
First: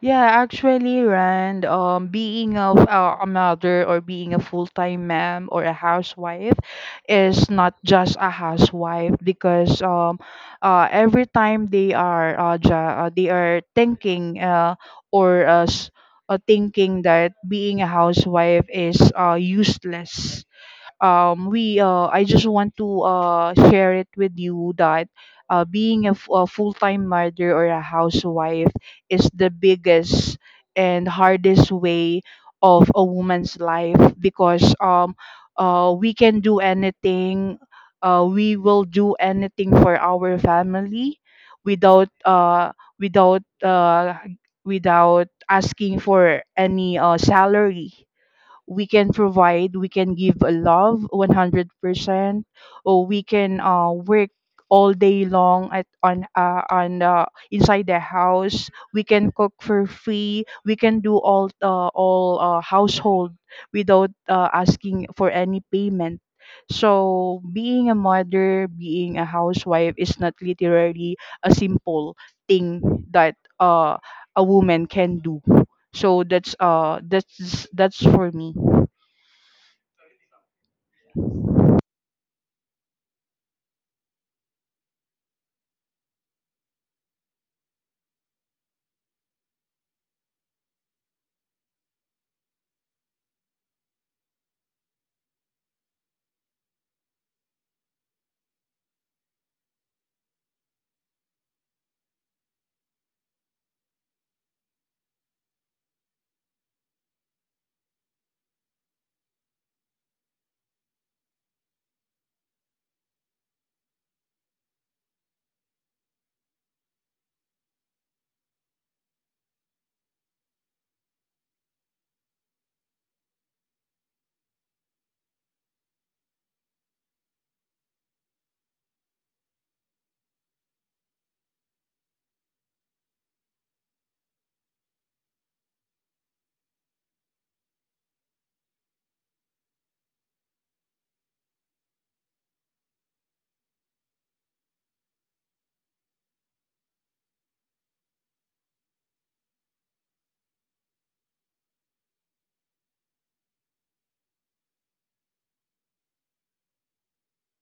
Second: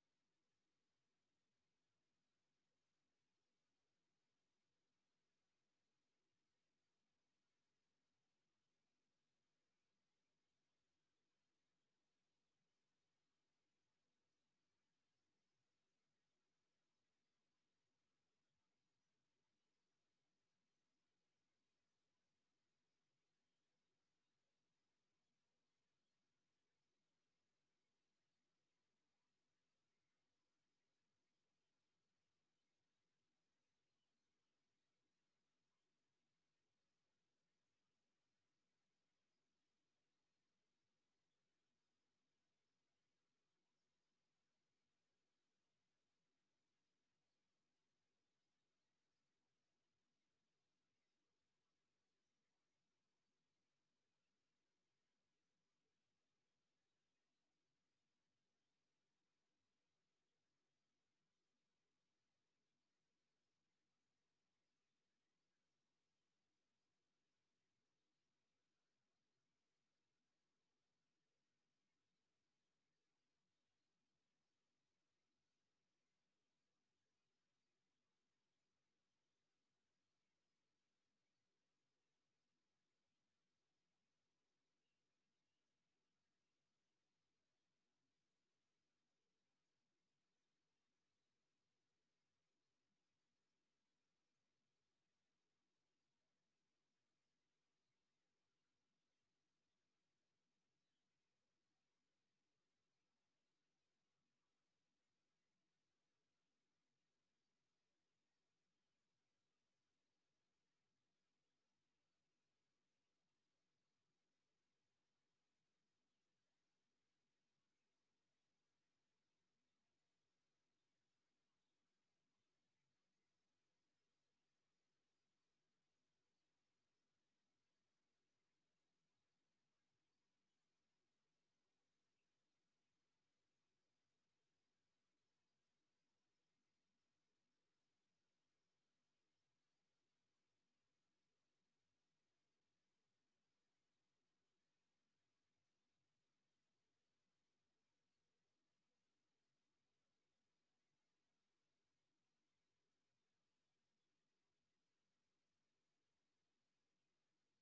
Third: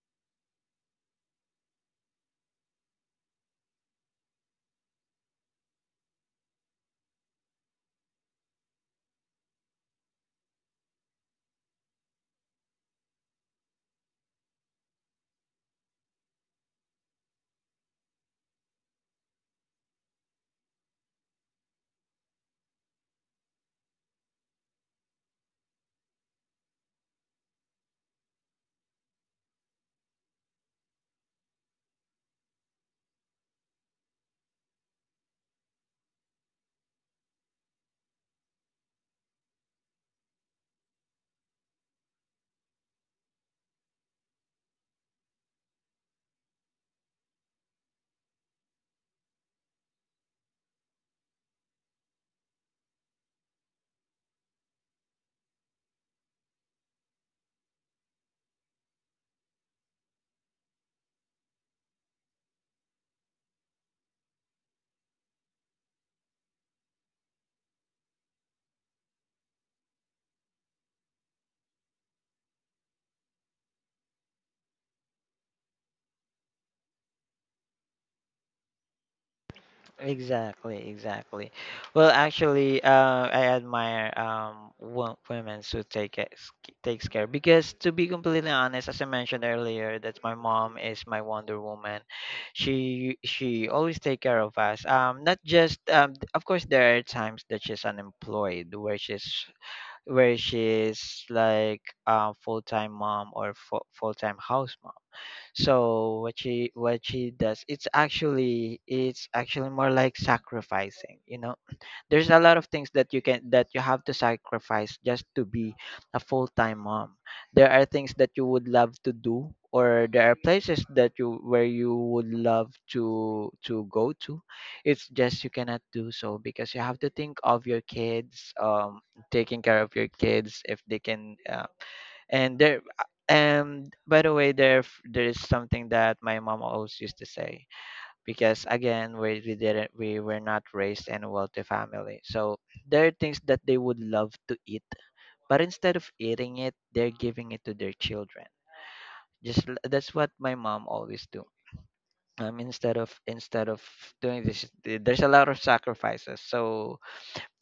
[SPEAKER 3] Yeah, actually, Rand, being a mother, or being a full-time mom or a housewife, is not just a housewife, because every time they are they are thinking or uh, s- thinking that being a housewife is useless. We I just want to share it with you that being a full-time mother or a housewife is the biggest and hardest way of a woman's life, because we can do anything, we will do anything for our family without without uh without asking for any salary. We can provide, we can give a love 100%, or we can work all day long at on inside the house. We can cook for free, we can do all household without asking for any payment. So being a mother, being a housewife, is not literally a simple thing that a woman can do. So that's for me.
[SPEAKER 1] Exactly, exactly. Well, actually, I admire women who take it, takes care, because to be completely honest, as I mentioned earlier, that my mom is my Wonder Woman. She always take care of us. Not just of course there are times that she's unemployed, where she's like full time mom or full time house mom. So what she, what she does, it's actually, it's actually more like sacrificing, you know. There's a lot of things that you can that you have to sacrifice just to be a full-time mom. There are things that you would love to do, or there are places that you where you would love to go to. It's just you cannot do so because you have to think of your kids, taking care of your kids if they can and there, and by the way, there is something that my mom always used to say, because again, we didn't, we were not raised in a wealthy family. So there are things that they would love to eat, but instead of eating it, they're giving it to their children. That's what my mom always do. Instead of doing there's a lot of sacrifices. So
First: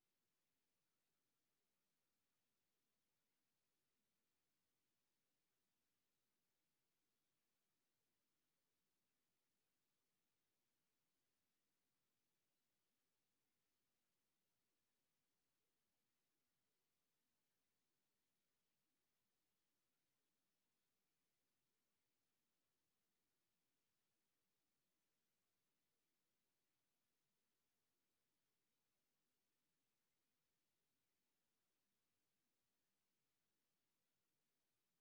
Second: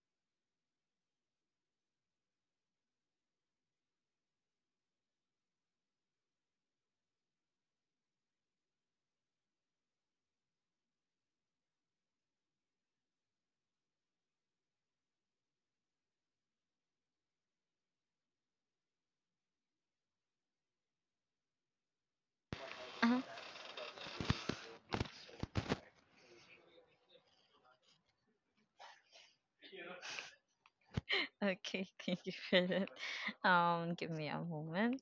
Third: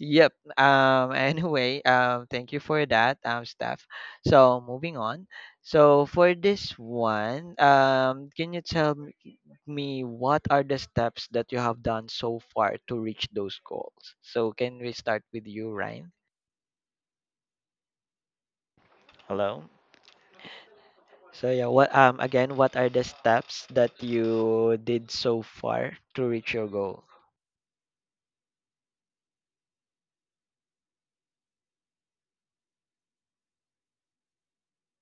[SPEAKER 1] yep. Anyway, thank you for that, Steph. So moving on. So for this one, can you tell me, what are the steps that you have done so far to reach those goals? So can we start with you, Ryan? Hello? So yeah, what, again, what are the
[SPEAKER 2] Mhm.
[SPEAKER 1] steps that you did so far to reach your goal?
[SPEAKER 2] Okay, thank you for that. Give me a moment.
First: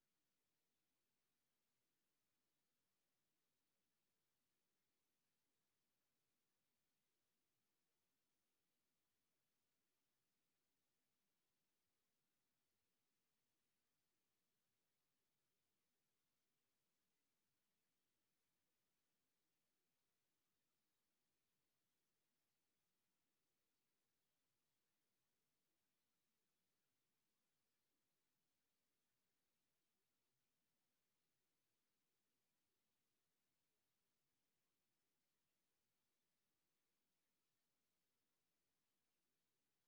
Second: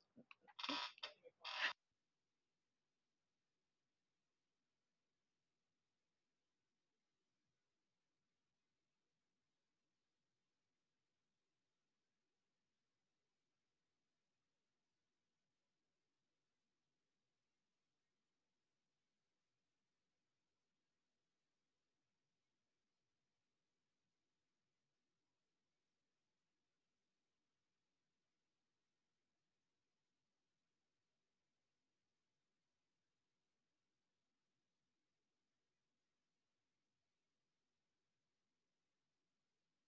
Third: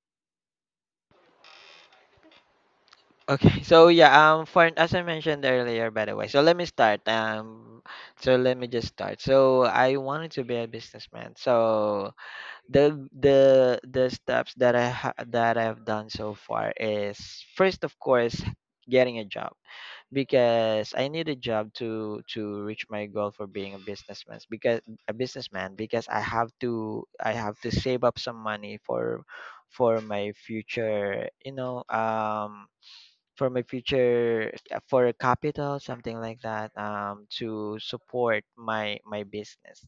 [SPEAKER 1] Okay, so yeah, for as I mentioned earlier, by the way, so let me start. So let me just start. So I wanted to be a businessman. So the steps that that I've done so far is first, of course, getting a job, because I need a job to reach my goal for being a businessman, because I have to save up some money for my future, you know, for my future, for a capital, something like that, to support my business.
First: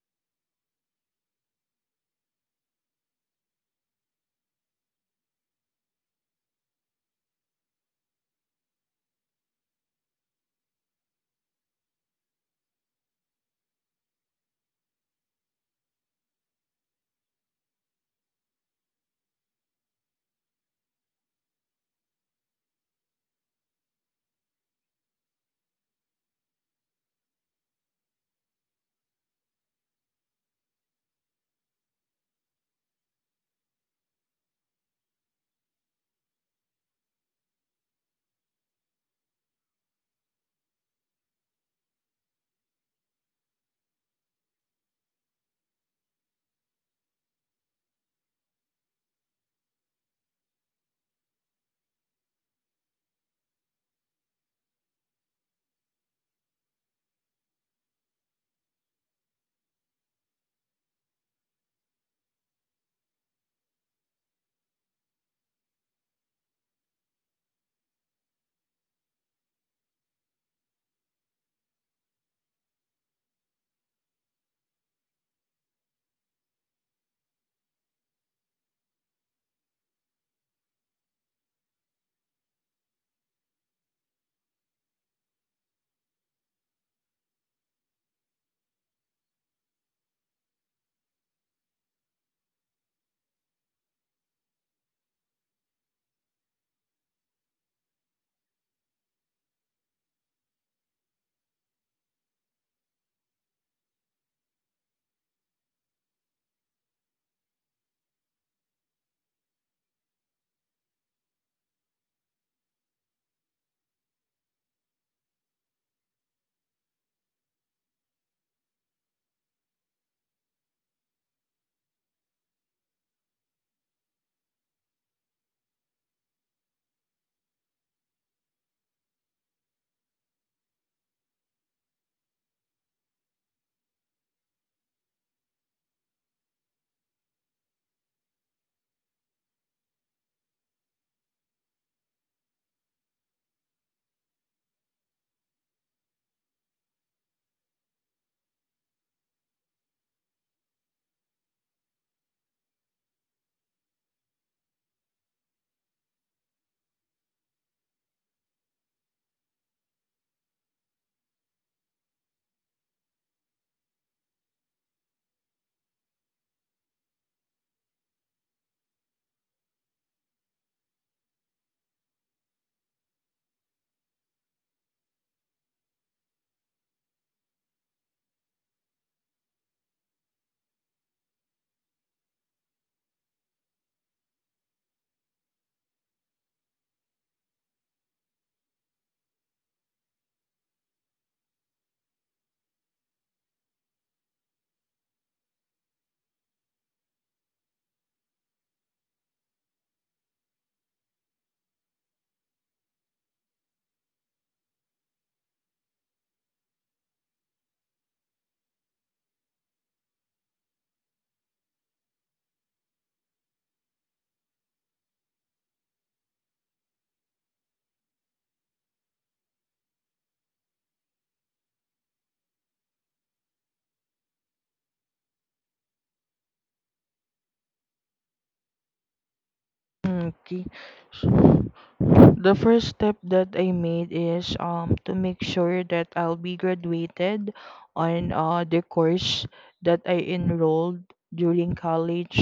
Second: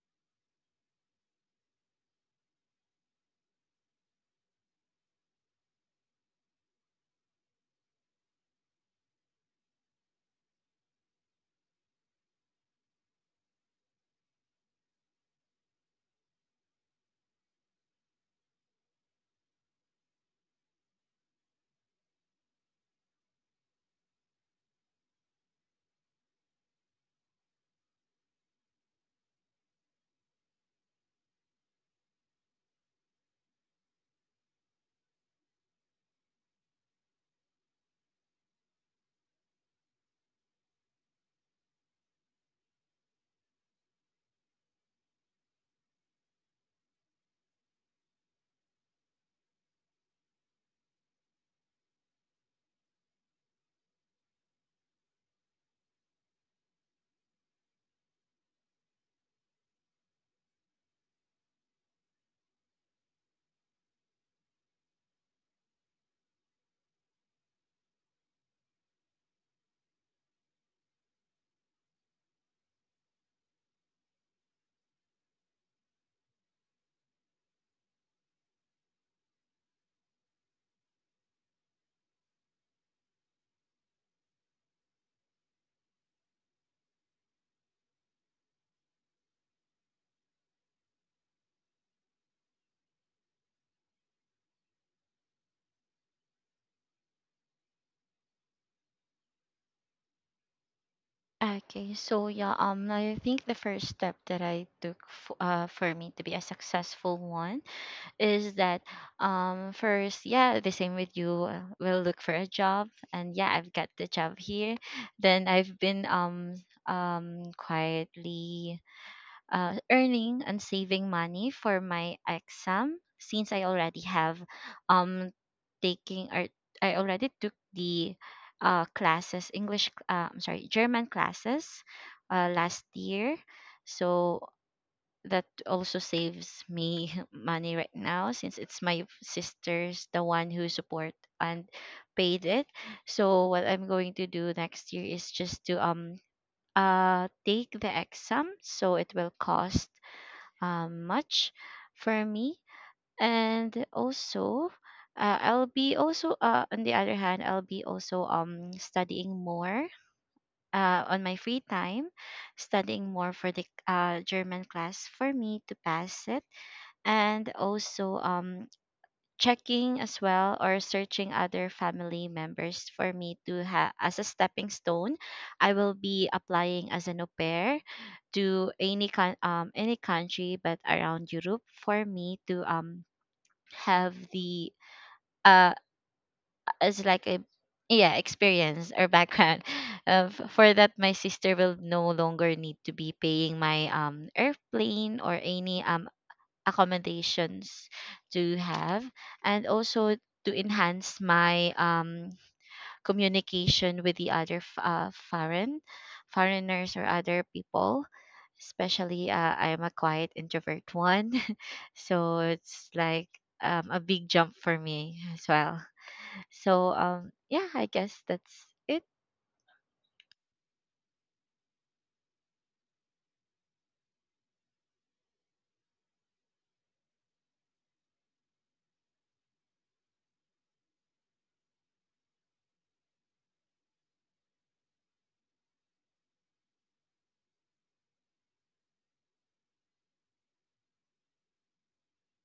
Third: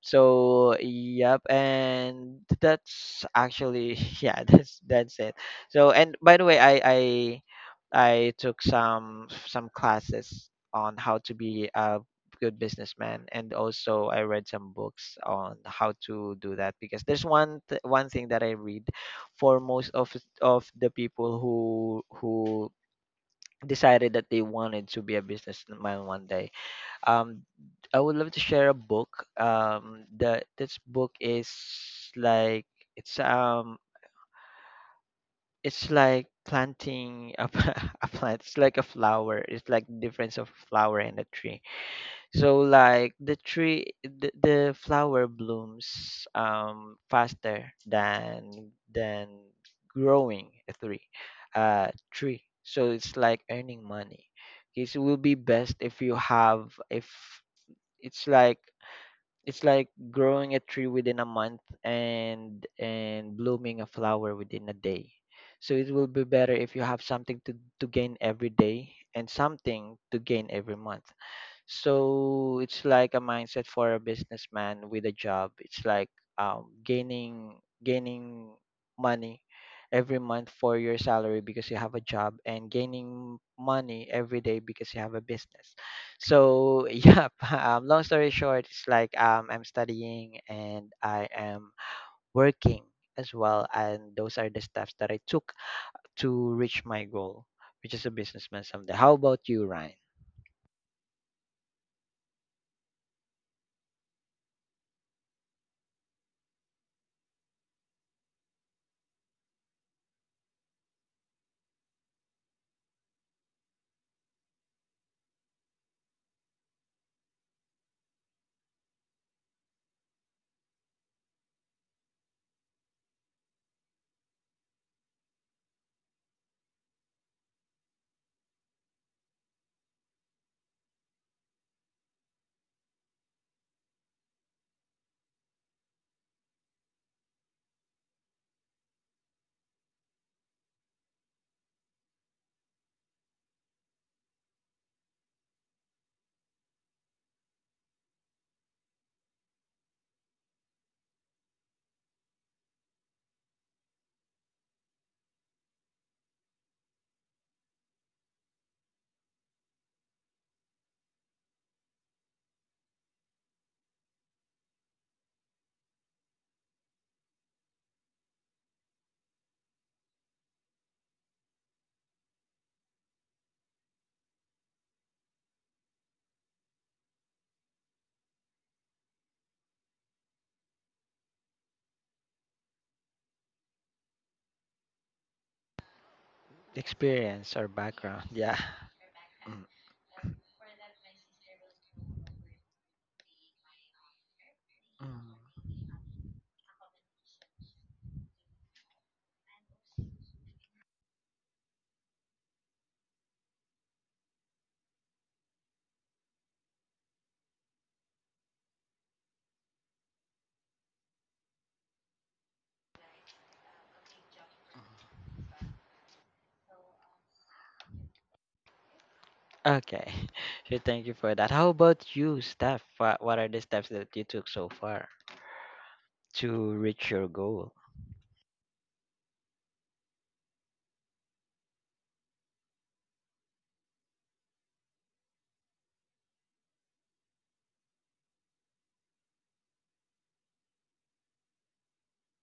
[SPEAKER 1] So yep, and that's actually yeah, that's it. So, and by the way, I took some classes on how to be a good businessman, and also I read some books on how to do that, because there's one one thing that I read for most of the people who decided that they wanted to be a businessman one day. Um, I would love to share a book. The this book is like, it's um it's like planting a, a plant. It's like a flower. It's like difference of flower and a tree. So like the flower blooms faster than growing a tree, tree. So it's like earning money. Okay, so it will be best if you have if it's like, it's like growing a tree within a month and blooming a flower within a day. So it will be better if you have something to gain every day and something to gain every month. So it's like a mindset for a businessman with a job. It's like um, gaining gaining money every month for your salary because you have a job, and gaining money every day because you have a business. So yeah, long story short, it's like I'm studying and I am working as well, and those are the steps that I took to reach my goal, which is a businessman someday. How about you, Ryan?
[SPEAKER 2] Okay, so yeah, I think the first step that I took for me to be a successful one is that first, yeah, the same with you, will look for a job, and yeah, I've got the job here. Then I've been quietly earning and saving money for my exam, since I already have um taking or I already took the I'm sorry, German classes last year, so that also saves me money right now, since it's my sister's the one who support and paid it. So what I'm going to do next year is just to take the exam, so it will cost much for me. And also, I'll be also, on the other hand, I'll be also studying more on my free time, studying more for the, German class, for me to pass it. And also, checking as well or searching other family members for me to have as a stepping stone. I will be applying as an au pair to any coun any country, but around Europe, for me to have the uh as like a
[SPEAKER 1] Experience or
[SPEAKER 2] yeah,
[SPEAKER 1] background. Yeah.
[SPEAKER 2] experience or background.
[SPEAKER 1] Mm,
[SPEAKER 2] Of, for that my sister will no longer need to be paying my airplane or
[SPEAKER 1] mm,
[SPEAKER 2] any accommodations to have. And also to enhance my, communication with the other foreign, foreigners or other people, especially, I'm a quiet introvert one. So it's like, a big jump for me as well. So yeah, I guess that's it.
[SPEAKER 1] mm. Okay. So thank you for that. How about you, Steph? What are the steps that you took so far to reach your goal?
[SPEAKER 3] Okay. So the first step that I made is to make sure that I'll be graduated on the course that I enrolled during college,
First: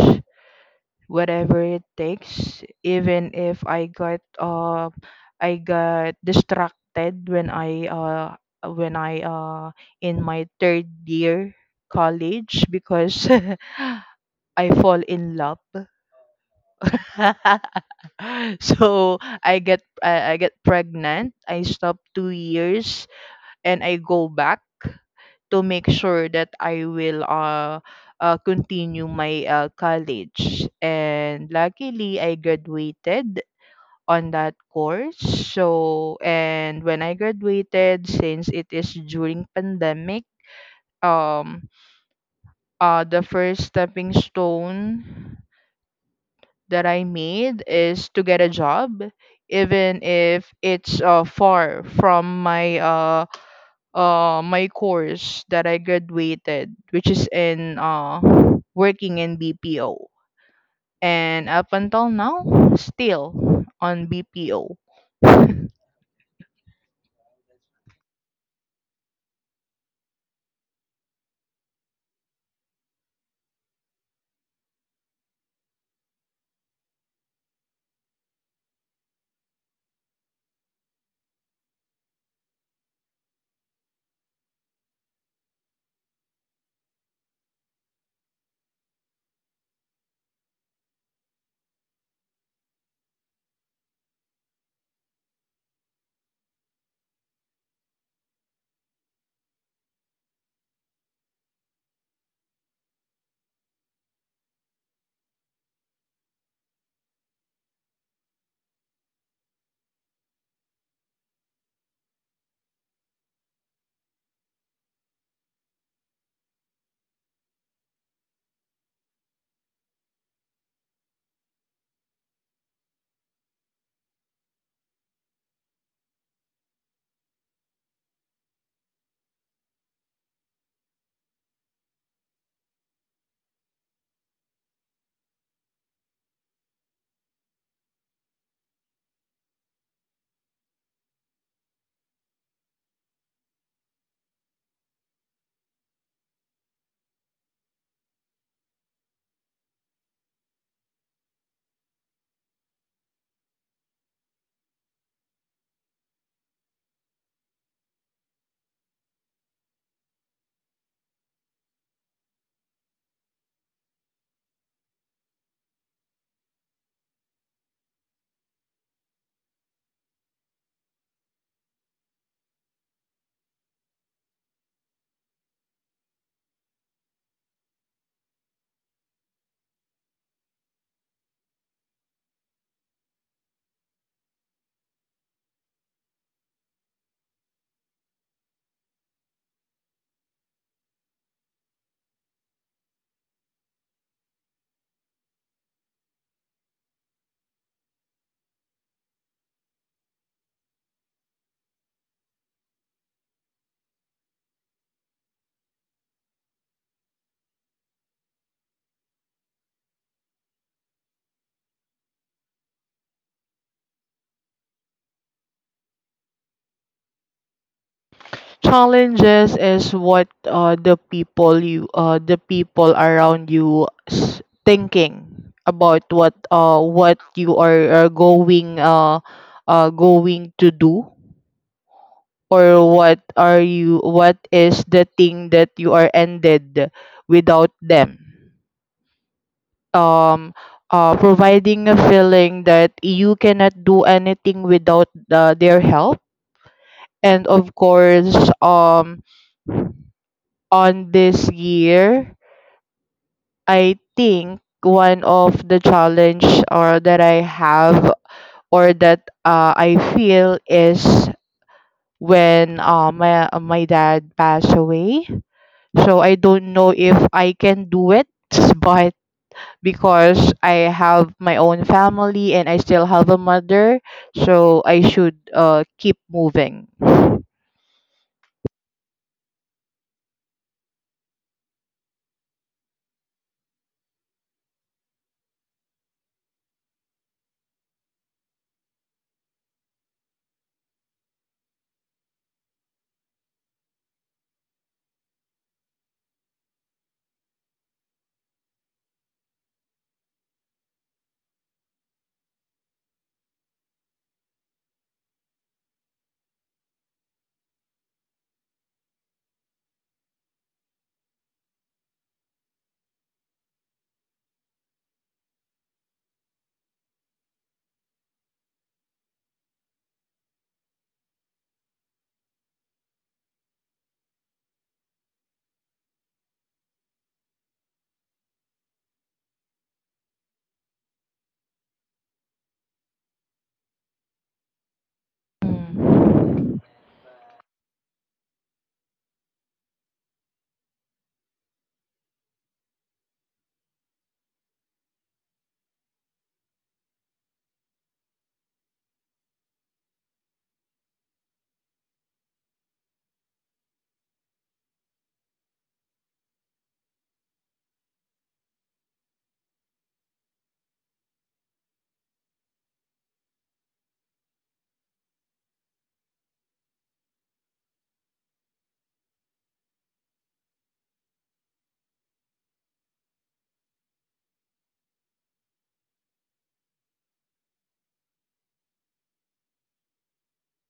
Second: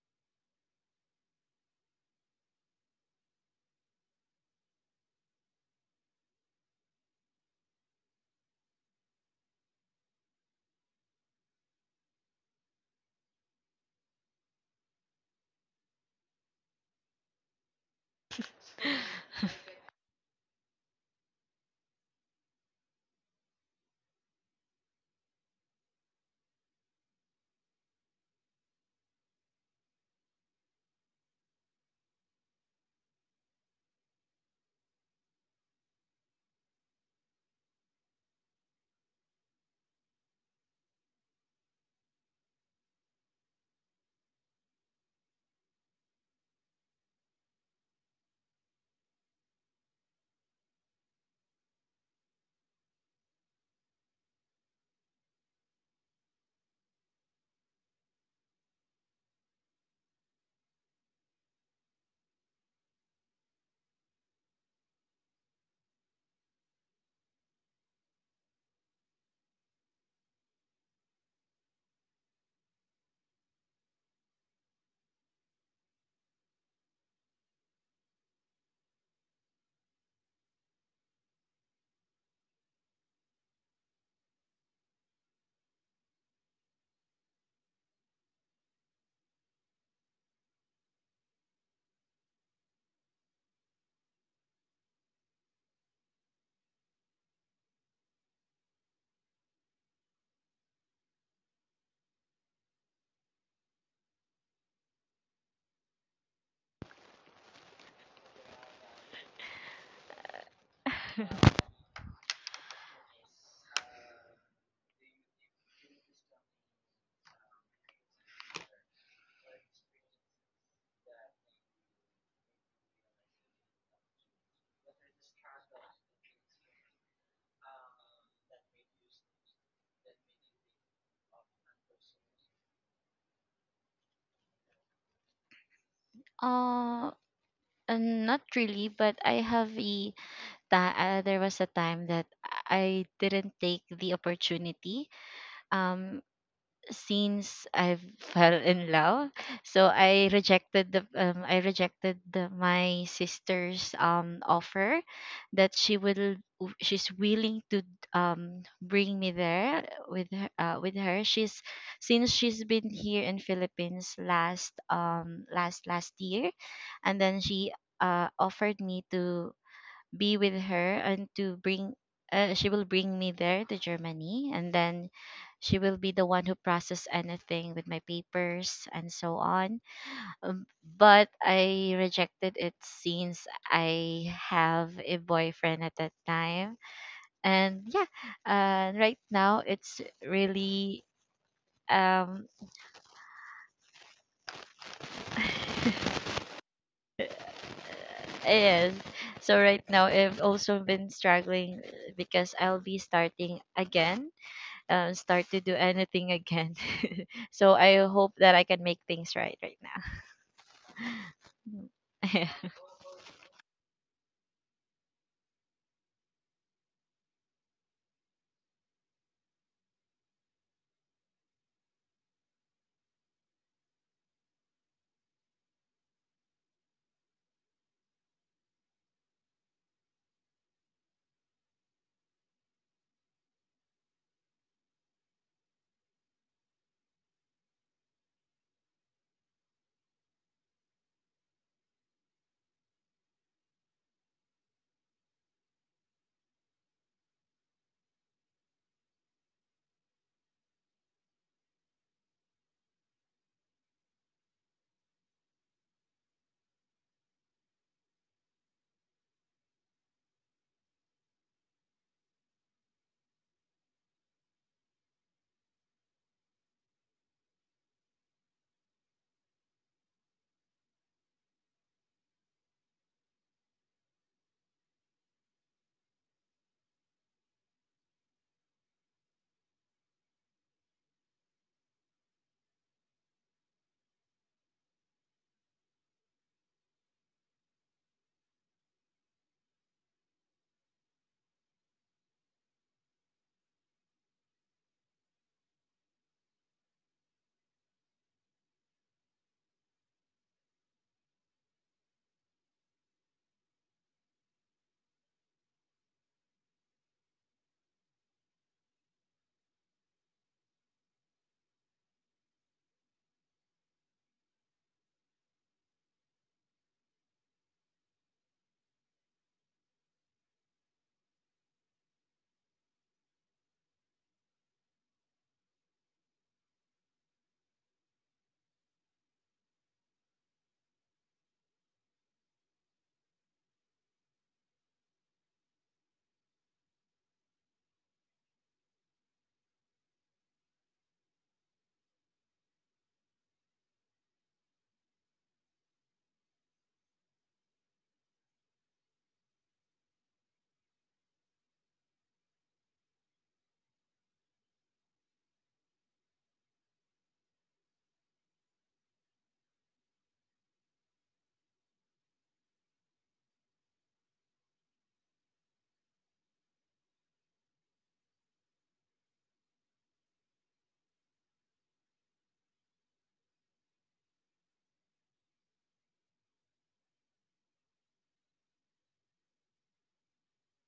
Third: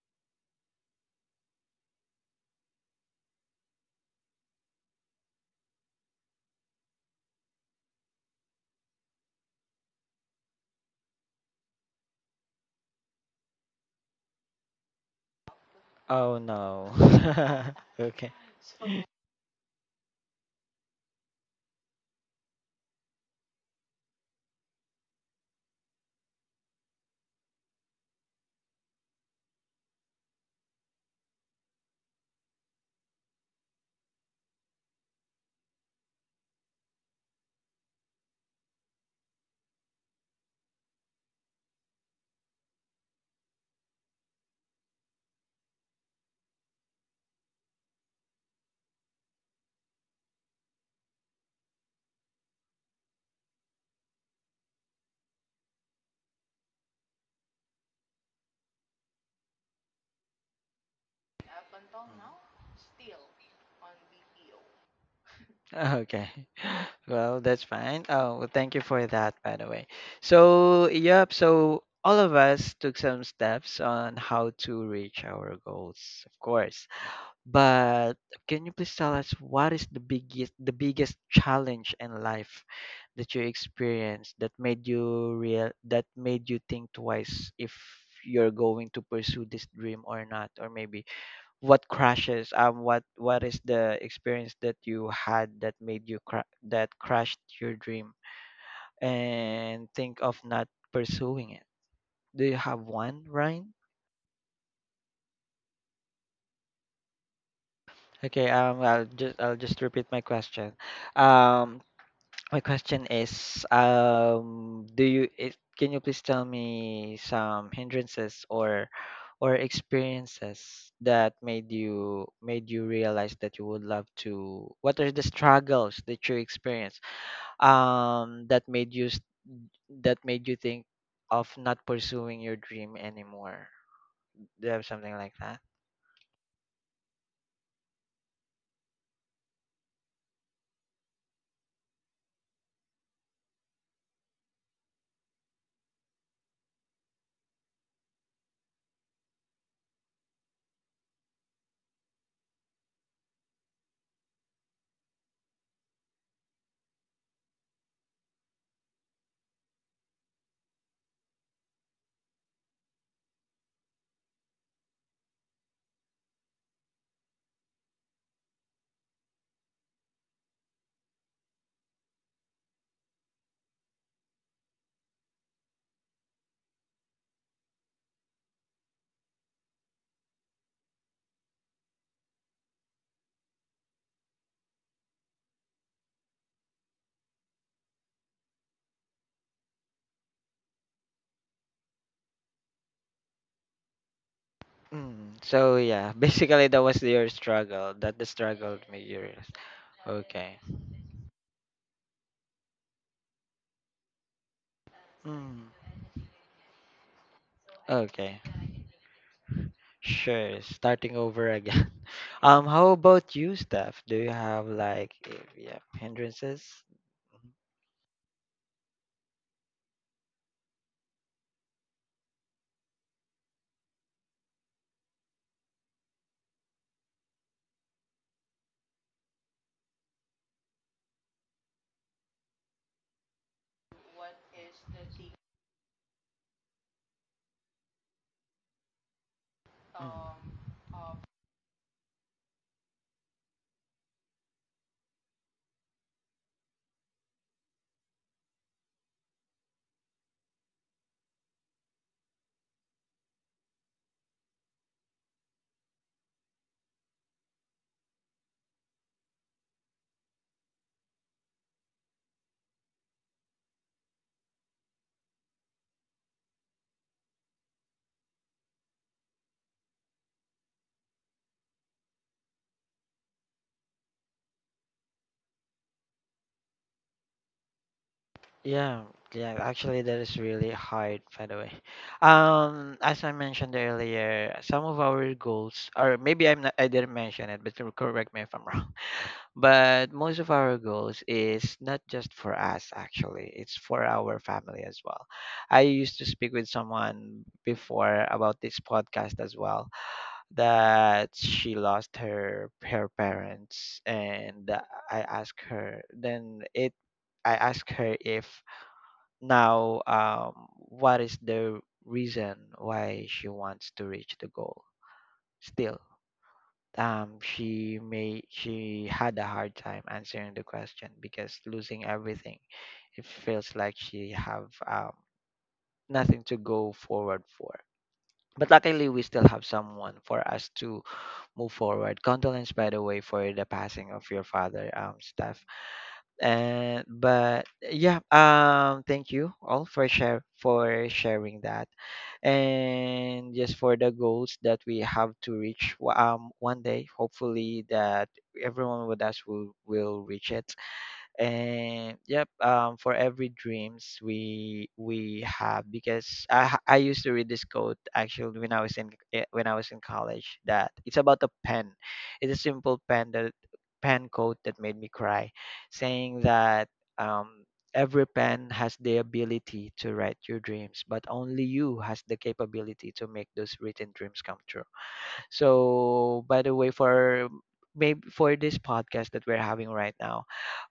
[SPEAKER 3] whatever it takes, even if I got distracted when I in my third year college, because I fall in love.
[SPEAKER 1] Oh no. Okay.
[SPEAKER 3] So I get pregnant. I stop 2 years, and I go back to make sure that I will continue my college. And luckily, I graduated on that course. So, and when I graduated, since it is during pandemic, um, the first stepping stone that I made is to get a job, even if it's far from my course that I graduated, which is in working in BPO. And up until now, still on BPO.
[SPEAKER 1] Okay. Well, that's fine. Oh, well, thank you for that, by the way. So, yep, so all of us took some steps on how to reach our goals, of course. But can you please tell us, what is the biggest challenge in life that you experienced that made you real that made you think twice if you're going to pursue this dream or not? Or maybe what crashes, what is the experience that you had that made you that crashed your dream and think of not pursuing it? Do you have one, Ryan? Okay, I'll just repeat my question. um My question is, do you, it, can you please tell me some hindrances or experiences that made you realize that you would love to? What are the struggles that you experienced that made you that made you think of not pursuing your dream anymore? Do you have something like that?
[SPEAKER 2] uh, and not really, but I have a, there was a time that I didn't take the opportunity, um since I've fell in love. So I rejected the, my sister's offer that she's willing to bring me there with her, She's, since she's been here in Philippines last last year. And then she, offered me to be with her and to bring, she will bring me there to Germany. And then she will be the one who process anything with my papers and so on. But I rejected it since I have a boyfriend at that time. And yeah, right now it's really um
[SPEAKER 1] So yeah, basically that was your struggle. That the struggle
[SPEAKER 2] it is.
[SPEAKER 1] made you realize.
[SPEAKER 2] So right now I've
[SPEAKER 1] Okay.
[SPEAKER 2] also been struggling because I'll be starting again, start to
[SPEAKER 1] Mm.
[SPEAKER 2] do anything again. So I hope
[SPEAKER 1] Okay.
[SPEAKER 2] that I can make things right right now.
[SPEAKER 1] Sure. Starting over again.
[SPEAKER 2] Yeah.
[SPEAKER 1] How about you, Steph? Do you have like, eh, yeah, hindrances?
[SPEAKER 3] Challenges is what the people around you thinking about what you are going to do, or what are you, what is the thing that you are ended without them,
[SPEAKER 1] Mhm.
[SPEAKER 3] um providing a feeling that you cannot do anything without their help. And of course, um on this year, I think one of the challenge or that I have, or that I feel, is when my dad passed away. So I don't know if I can do it, but because I have my own family and I still have a mother, so I should keep moving. Mm.
[SPEAKER 1] Yeah, yeah, actually that is really hard, by the way. As I mentioned earlier, some of our goals, or maybe I didn't mention it, but correct me if I'm wrong. But most of our goals is not just for us, actually, it's for our family as well. I used to speak with someone before about this podcast as well, that she lost her parents, and I asked her, then it I asked her, if now, what is the reason why she wants to reach the goal? Still, she had a hard time answering the question because losing everything, it feels like she have nothing to go forward for. But luckily, we still have someone for us to move forward. Condolence, by the way, for the passing of your father, Steph. And but yeah, thank you all for share for sharing that, and just for the goals that we have to reach. One day, hopefully that everyone with us will reach it, and yep. For every dreams we have, because I used to read this quote, actually, when I was in when I was in college. That it's about a pen. It's a simple pen, that pen quote that made me cry, saying that, um every pen has the ability to write your dreams, but only you has the capability to make those written dreams come true. So, by the way, for maybe for this podcast that we're having right now,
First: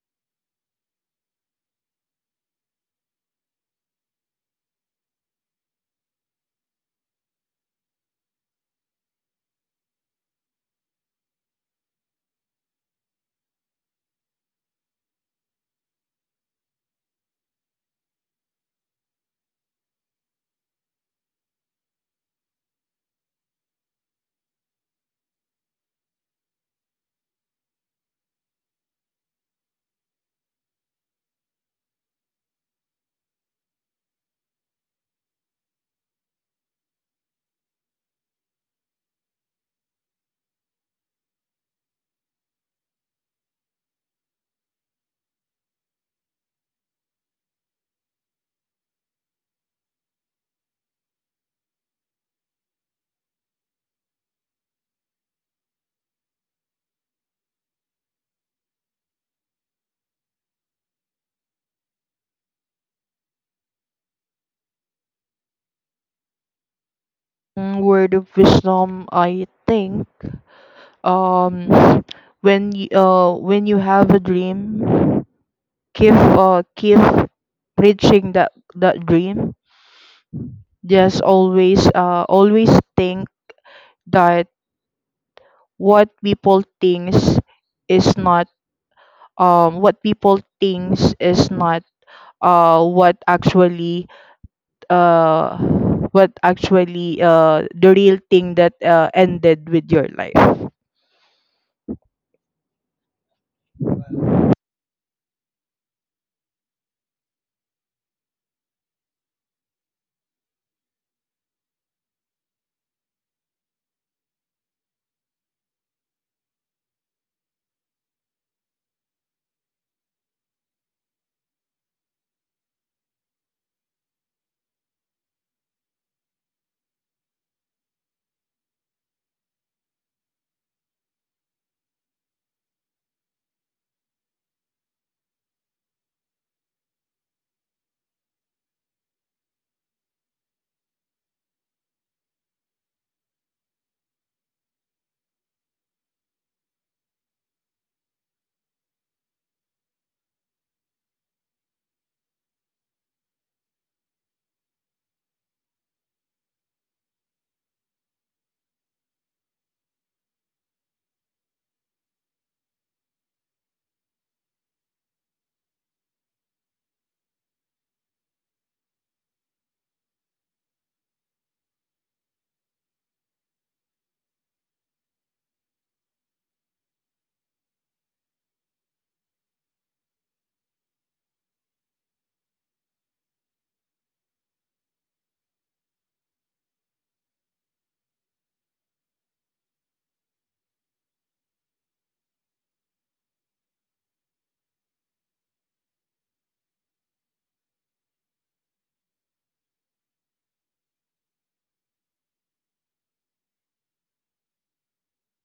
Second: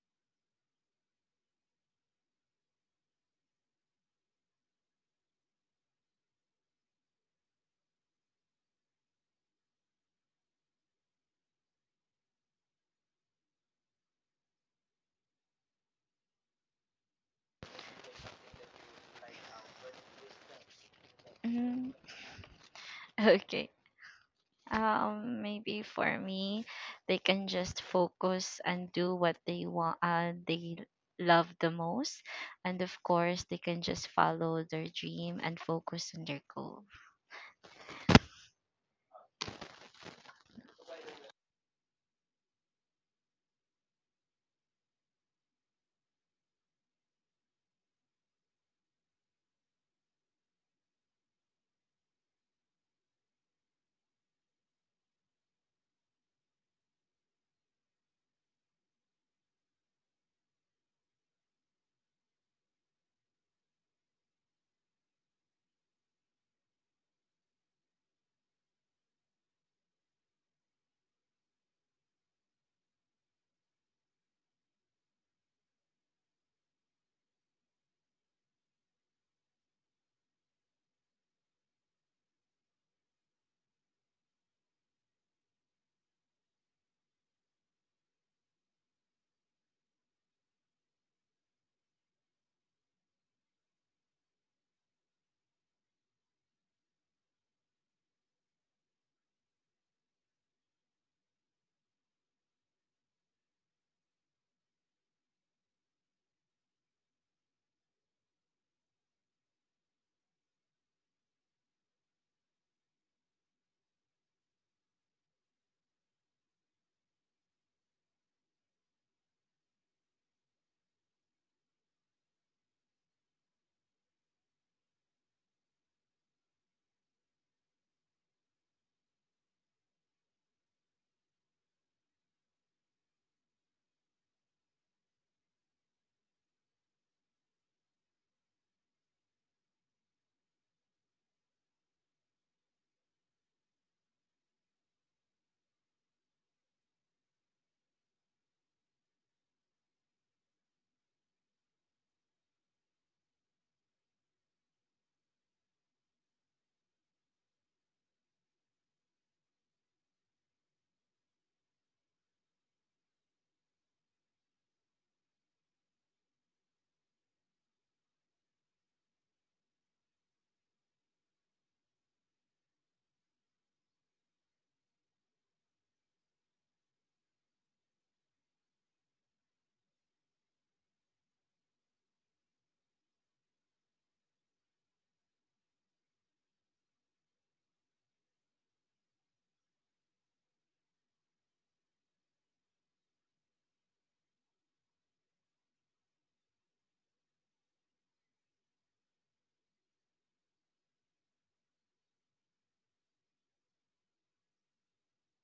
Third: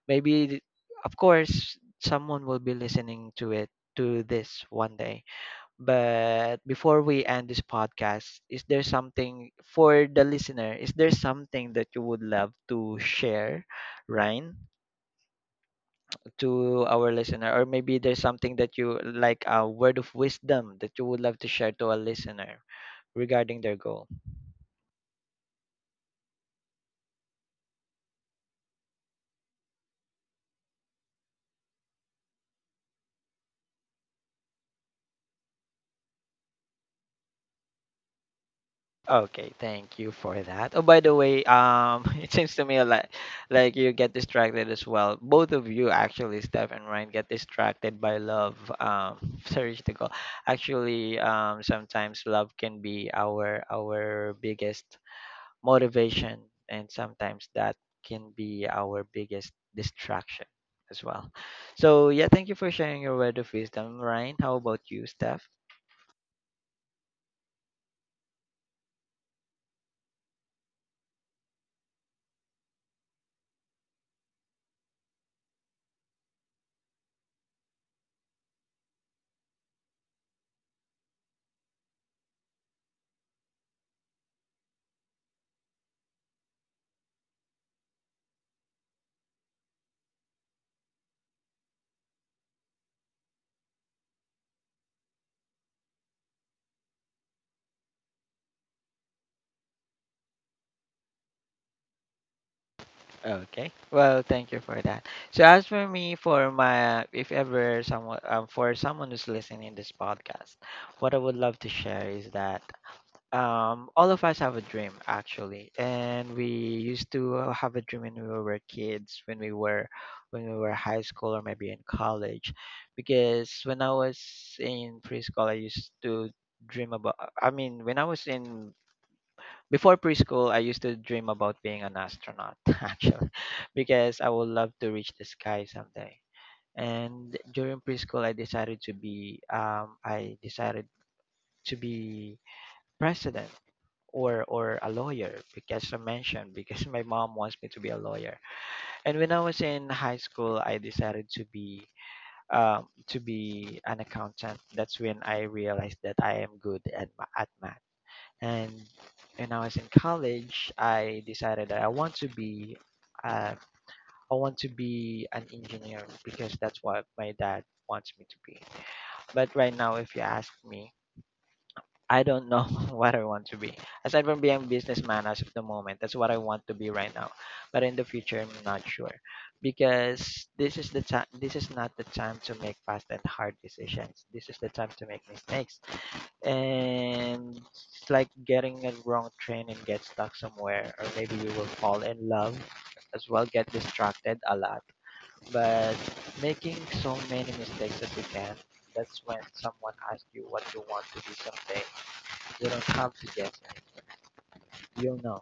[SPEAKER 1] maybe, of course, someone will be listening to it, to this, one day. But before we end this podcast, is there something for the listener, is there something that you would love to share, Ryan, to our listener? Or maybe there's something that you like, a word of wisdom that you would love to share to
[SPEAKER 2] Mhm.
[SPEAKER 1] a listener regarding
[SPEAKER 2] Okay.
[SPEAKER 1] their goal?
[SPEAKER 2] Maybe for me, they can just focus and do what they want, they love the most, and of course, they can just follow their dream and focus on their goal.
[SPEAKER 1] Okay, thank you for that. Oh, by the way, it seems to me like you get distracted as well. Both of you, actually, Steph and Ryan, get distracted by love. Sorry to go. Actually, sometimes love can be our biggest motivation, and sometimes that can be our biggest distraction as well. So yeah, thank you for sharing your word of wisdom, Ryan. How about you, Steph?
[SPEAKER 3] Mm, word of wisdom, I think. Um, when you have a dream, keep keep preaching that dream. Just always always think that what people thinks is not what people thinks is not what actually uh what actually the real thing that ended with your life.
[SPEAKER 1] Okay. Well, thank you for that. So as for me, for my if ever someone, for someone who's listening this podcast, what I would love to share is that, um, all of us have a dream, actually, and we used to have a dream when we were kids, when we were high school, or maybe in college, because when I was in preschool, I used to dream about. I mean, when I was in before preschool, I used to dream about being an astronaut, actually, because I would love to reach the sky someday. And during preschool, I decided to be, to be president or a lawyer, because my mom wants me to be a lawyer. And when I was in high school, I decided to be an accountant. That's when I realized that I am good at math. And when I was in college, I decided that I want to be uh, an engineer, because that's what my dad wants me to be. But right now, if you ask me, I don't know what I want to be. Aside from being a businessman as of the moment, that's what I want to be right now. But in the future, I'm not sure, because this is the time. This is not the time to make fast and hard decisions. This is the time to make mistakes, and it's like getting a wrong train and get stuck somewhere, or maybe you will fall in love as well, get distracted a lot, but making so many mistakes as you can, that's when someone asks you what you want to be someday, you don't have to guess, you'll know.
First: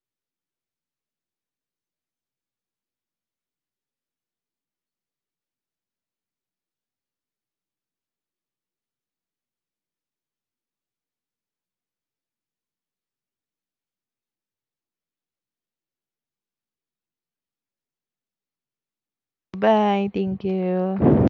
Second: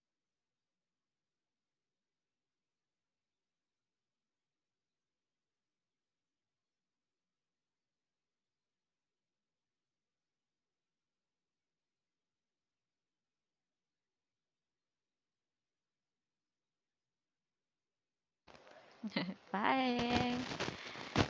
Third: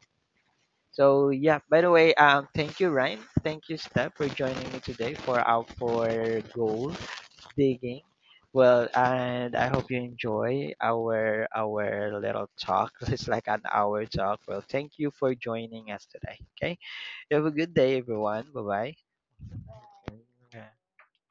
[SPEAKER 1] So yeah, by the way, um, thank you, Ryan, thank you, Steph, for joining me today for our for goal digging. Well, and I hope you enjoy our little talk. It's like an hour talk. Well, thank you for joining us today. Okay, you have a good day, everyone. Bye
[SPEAKER 3] Bye.
[SPEAKER 2] Bye.
[SPEAKER 3] Thank
[SPEAKER 1] bye.
[SPEAKER 3] you.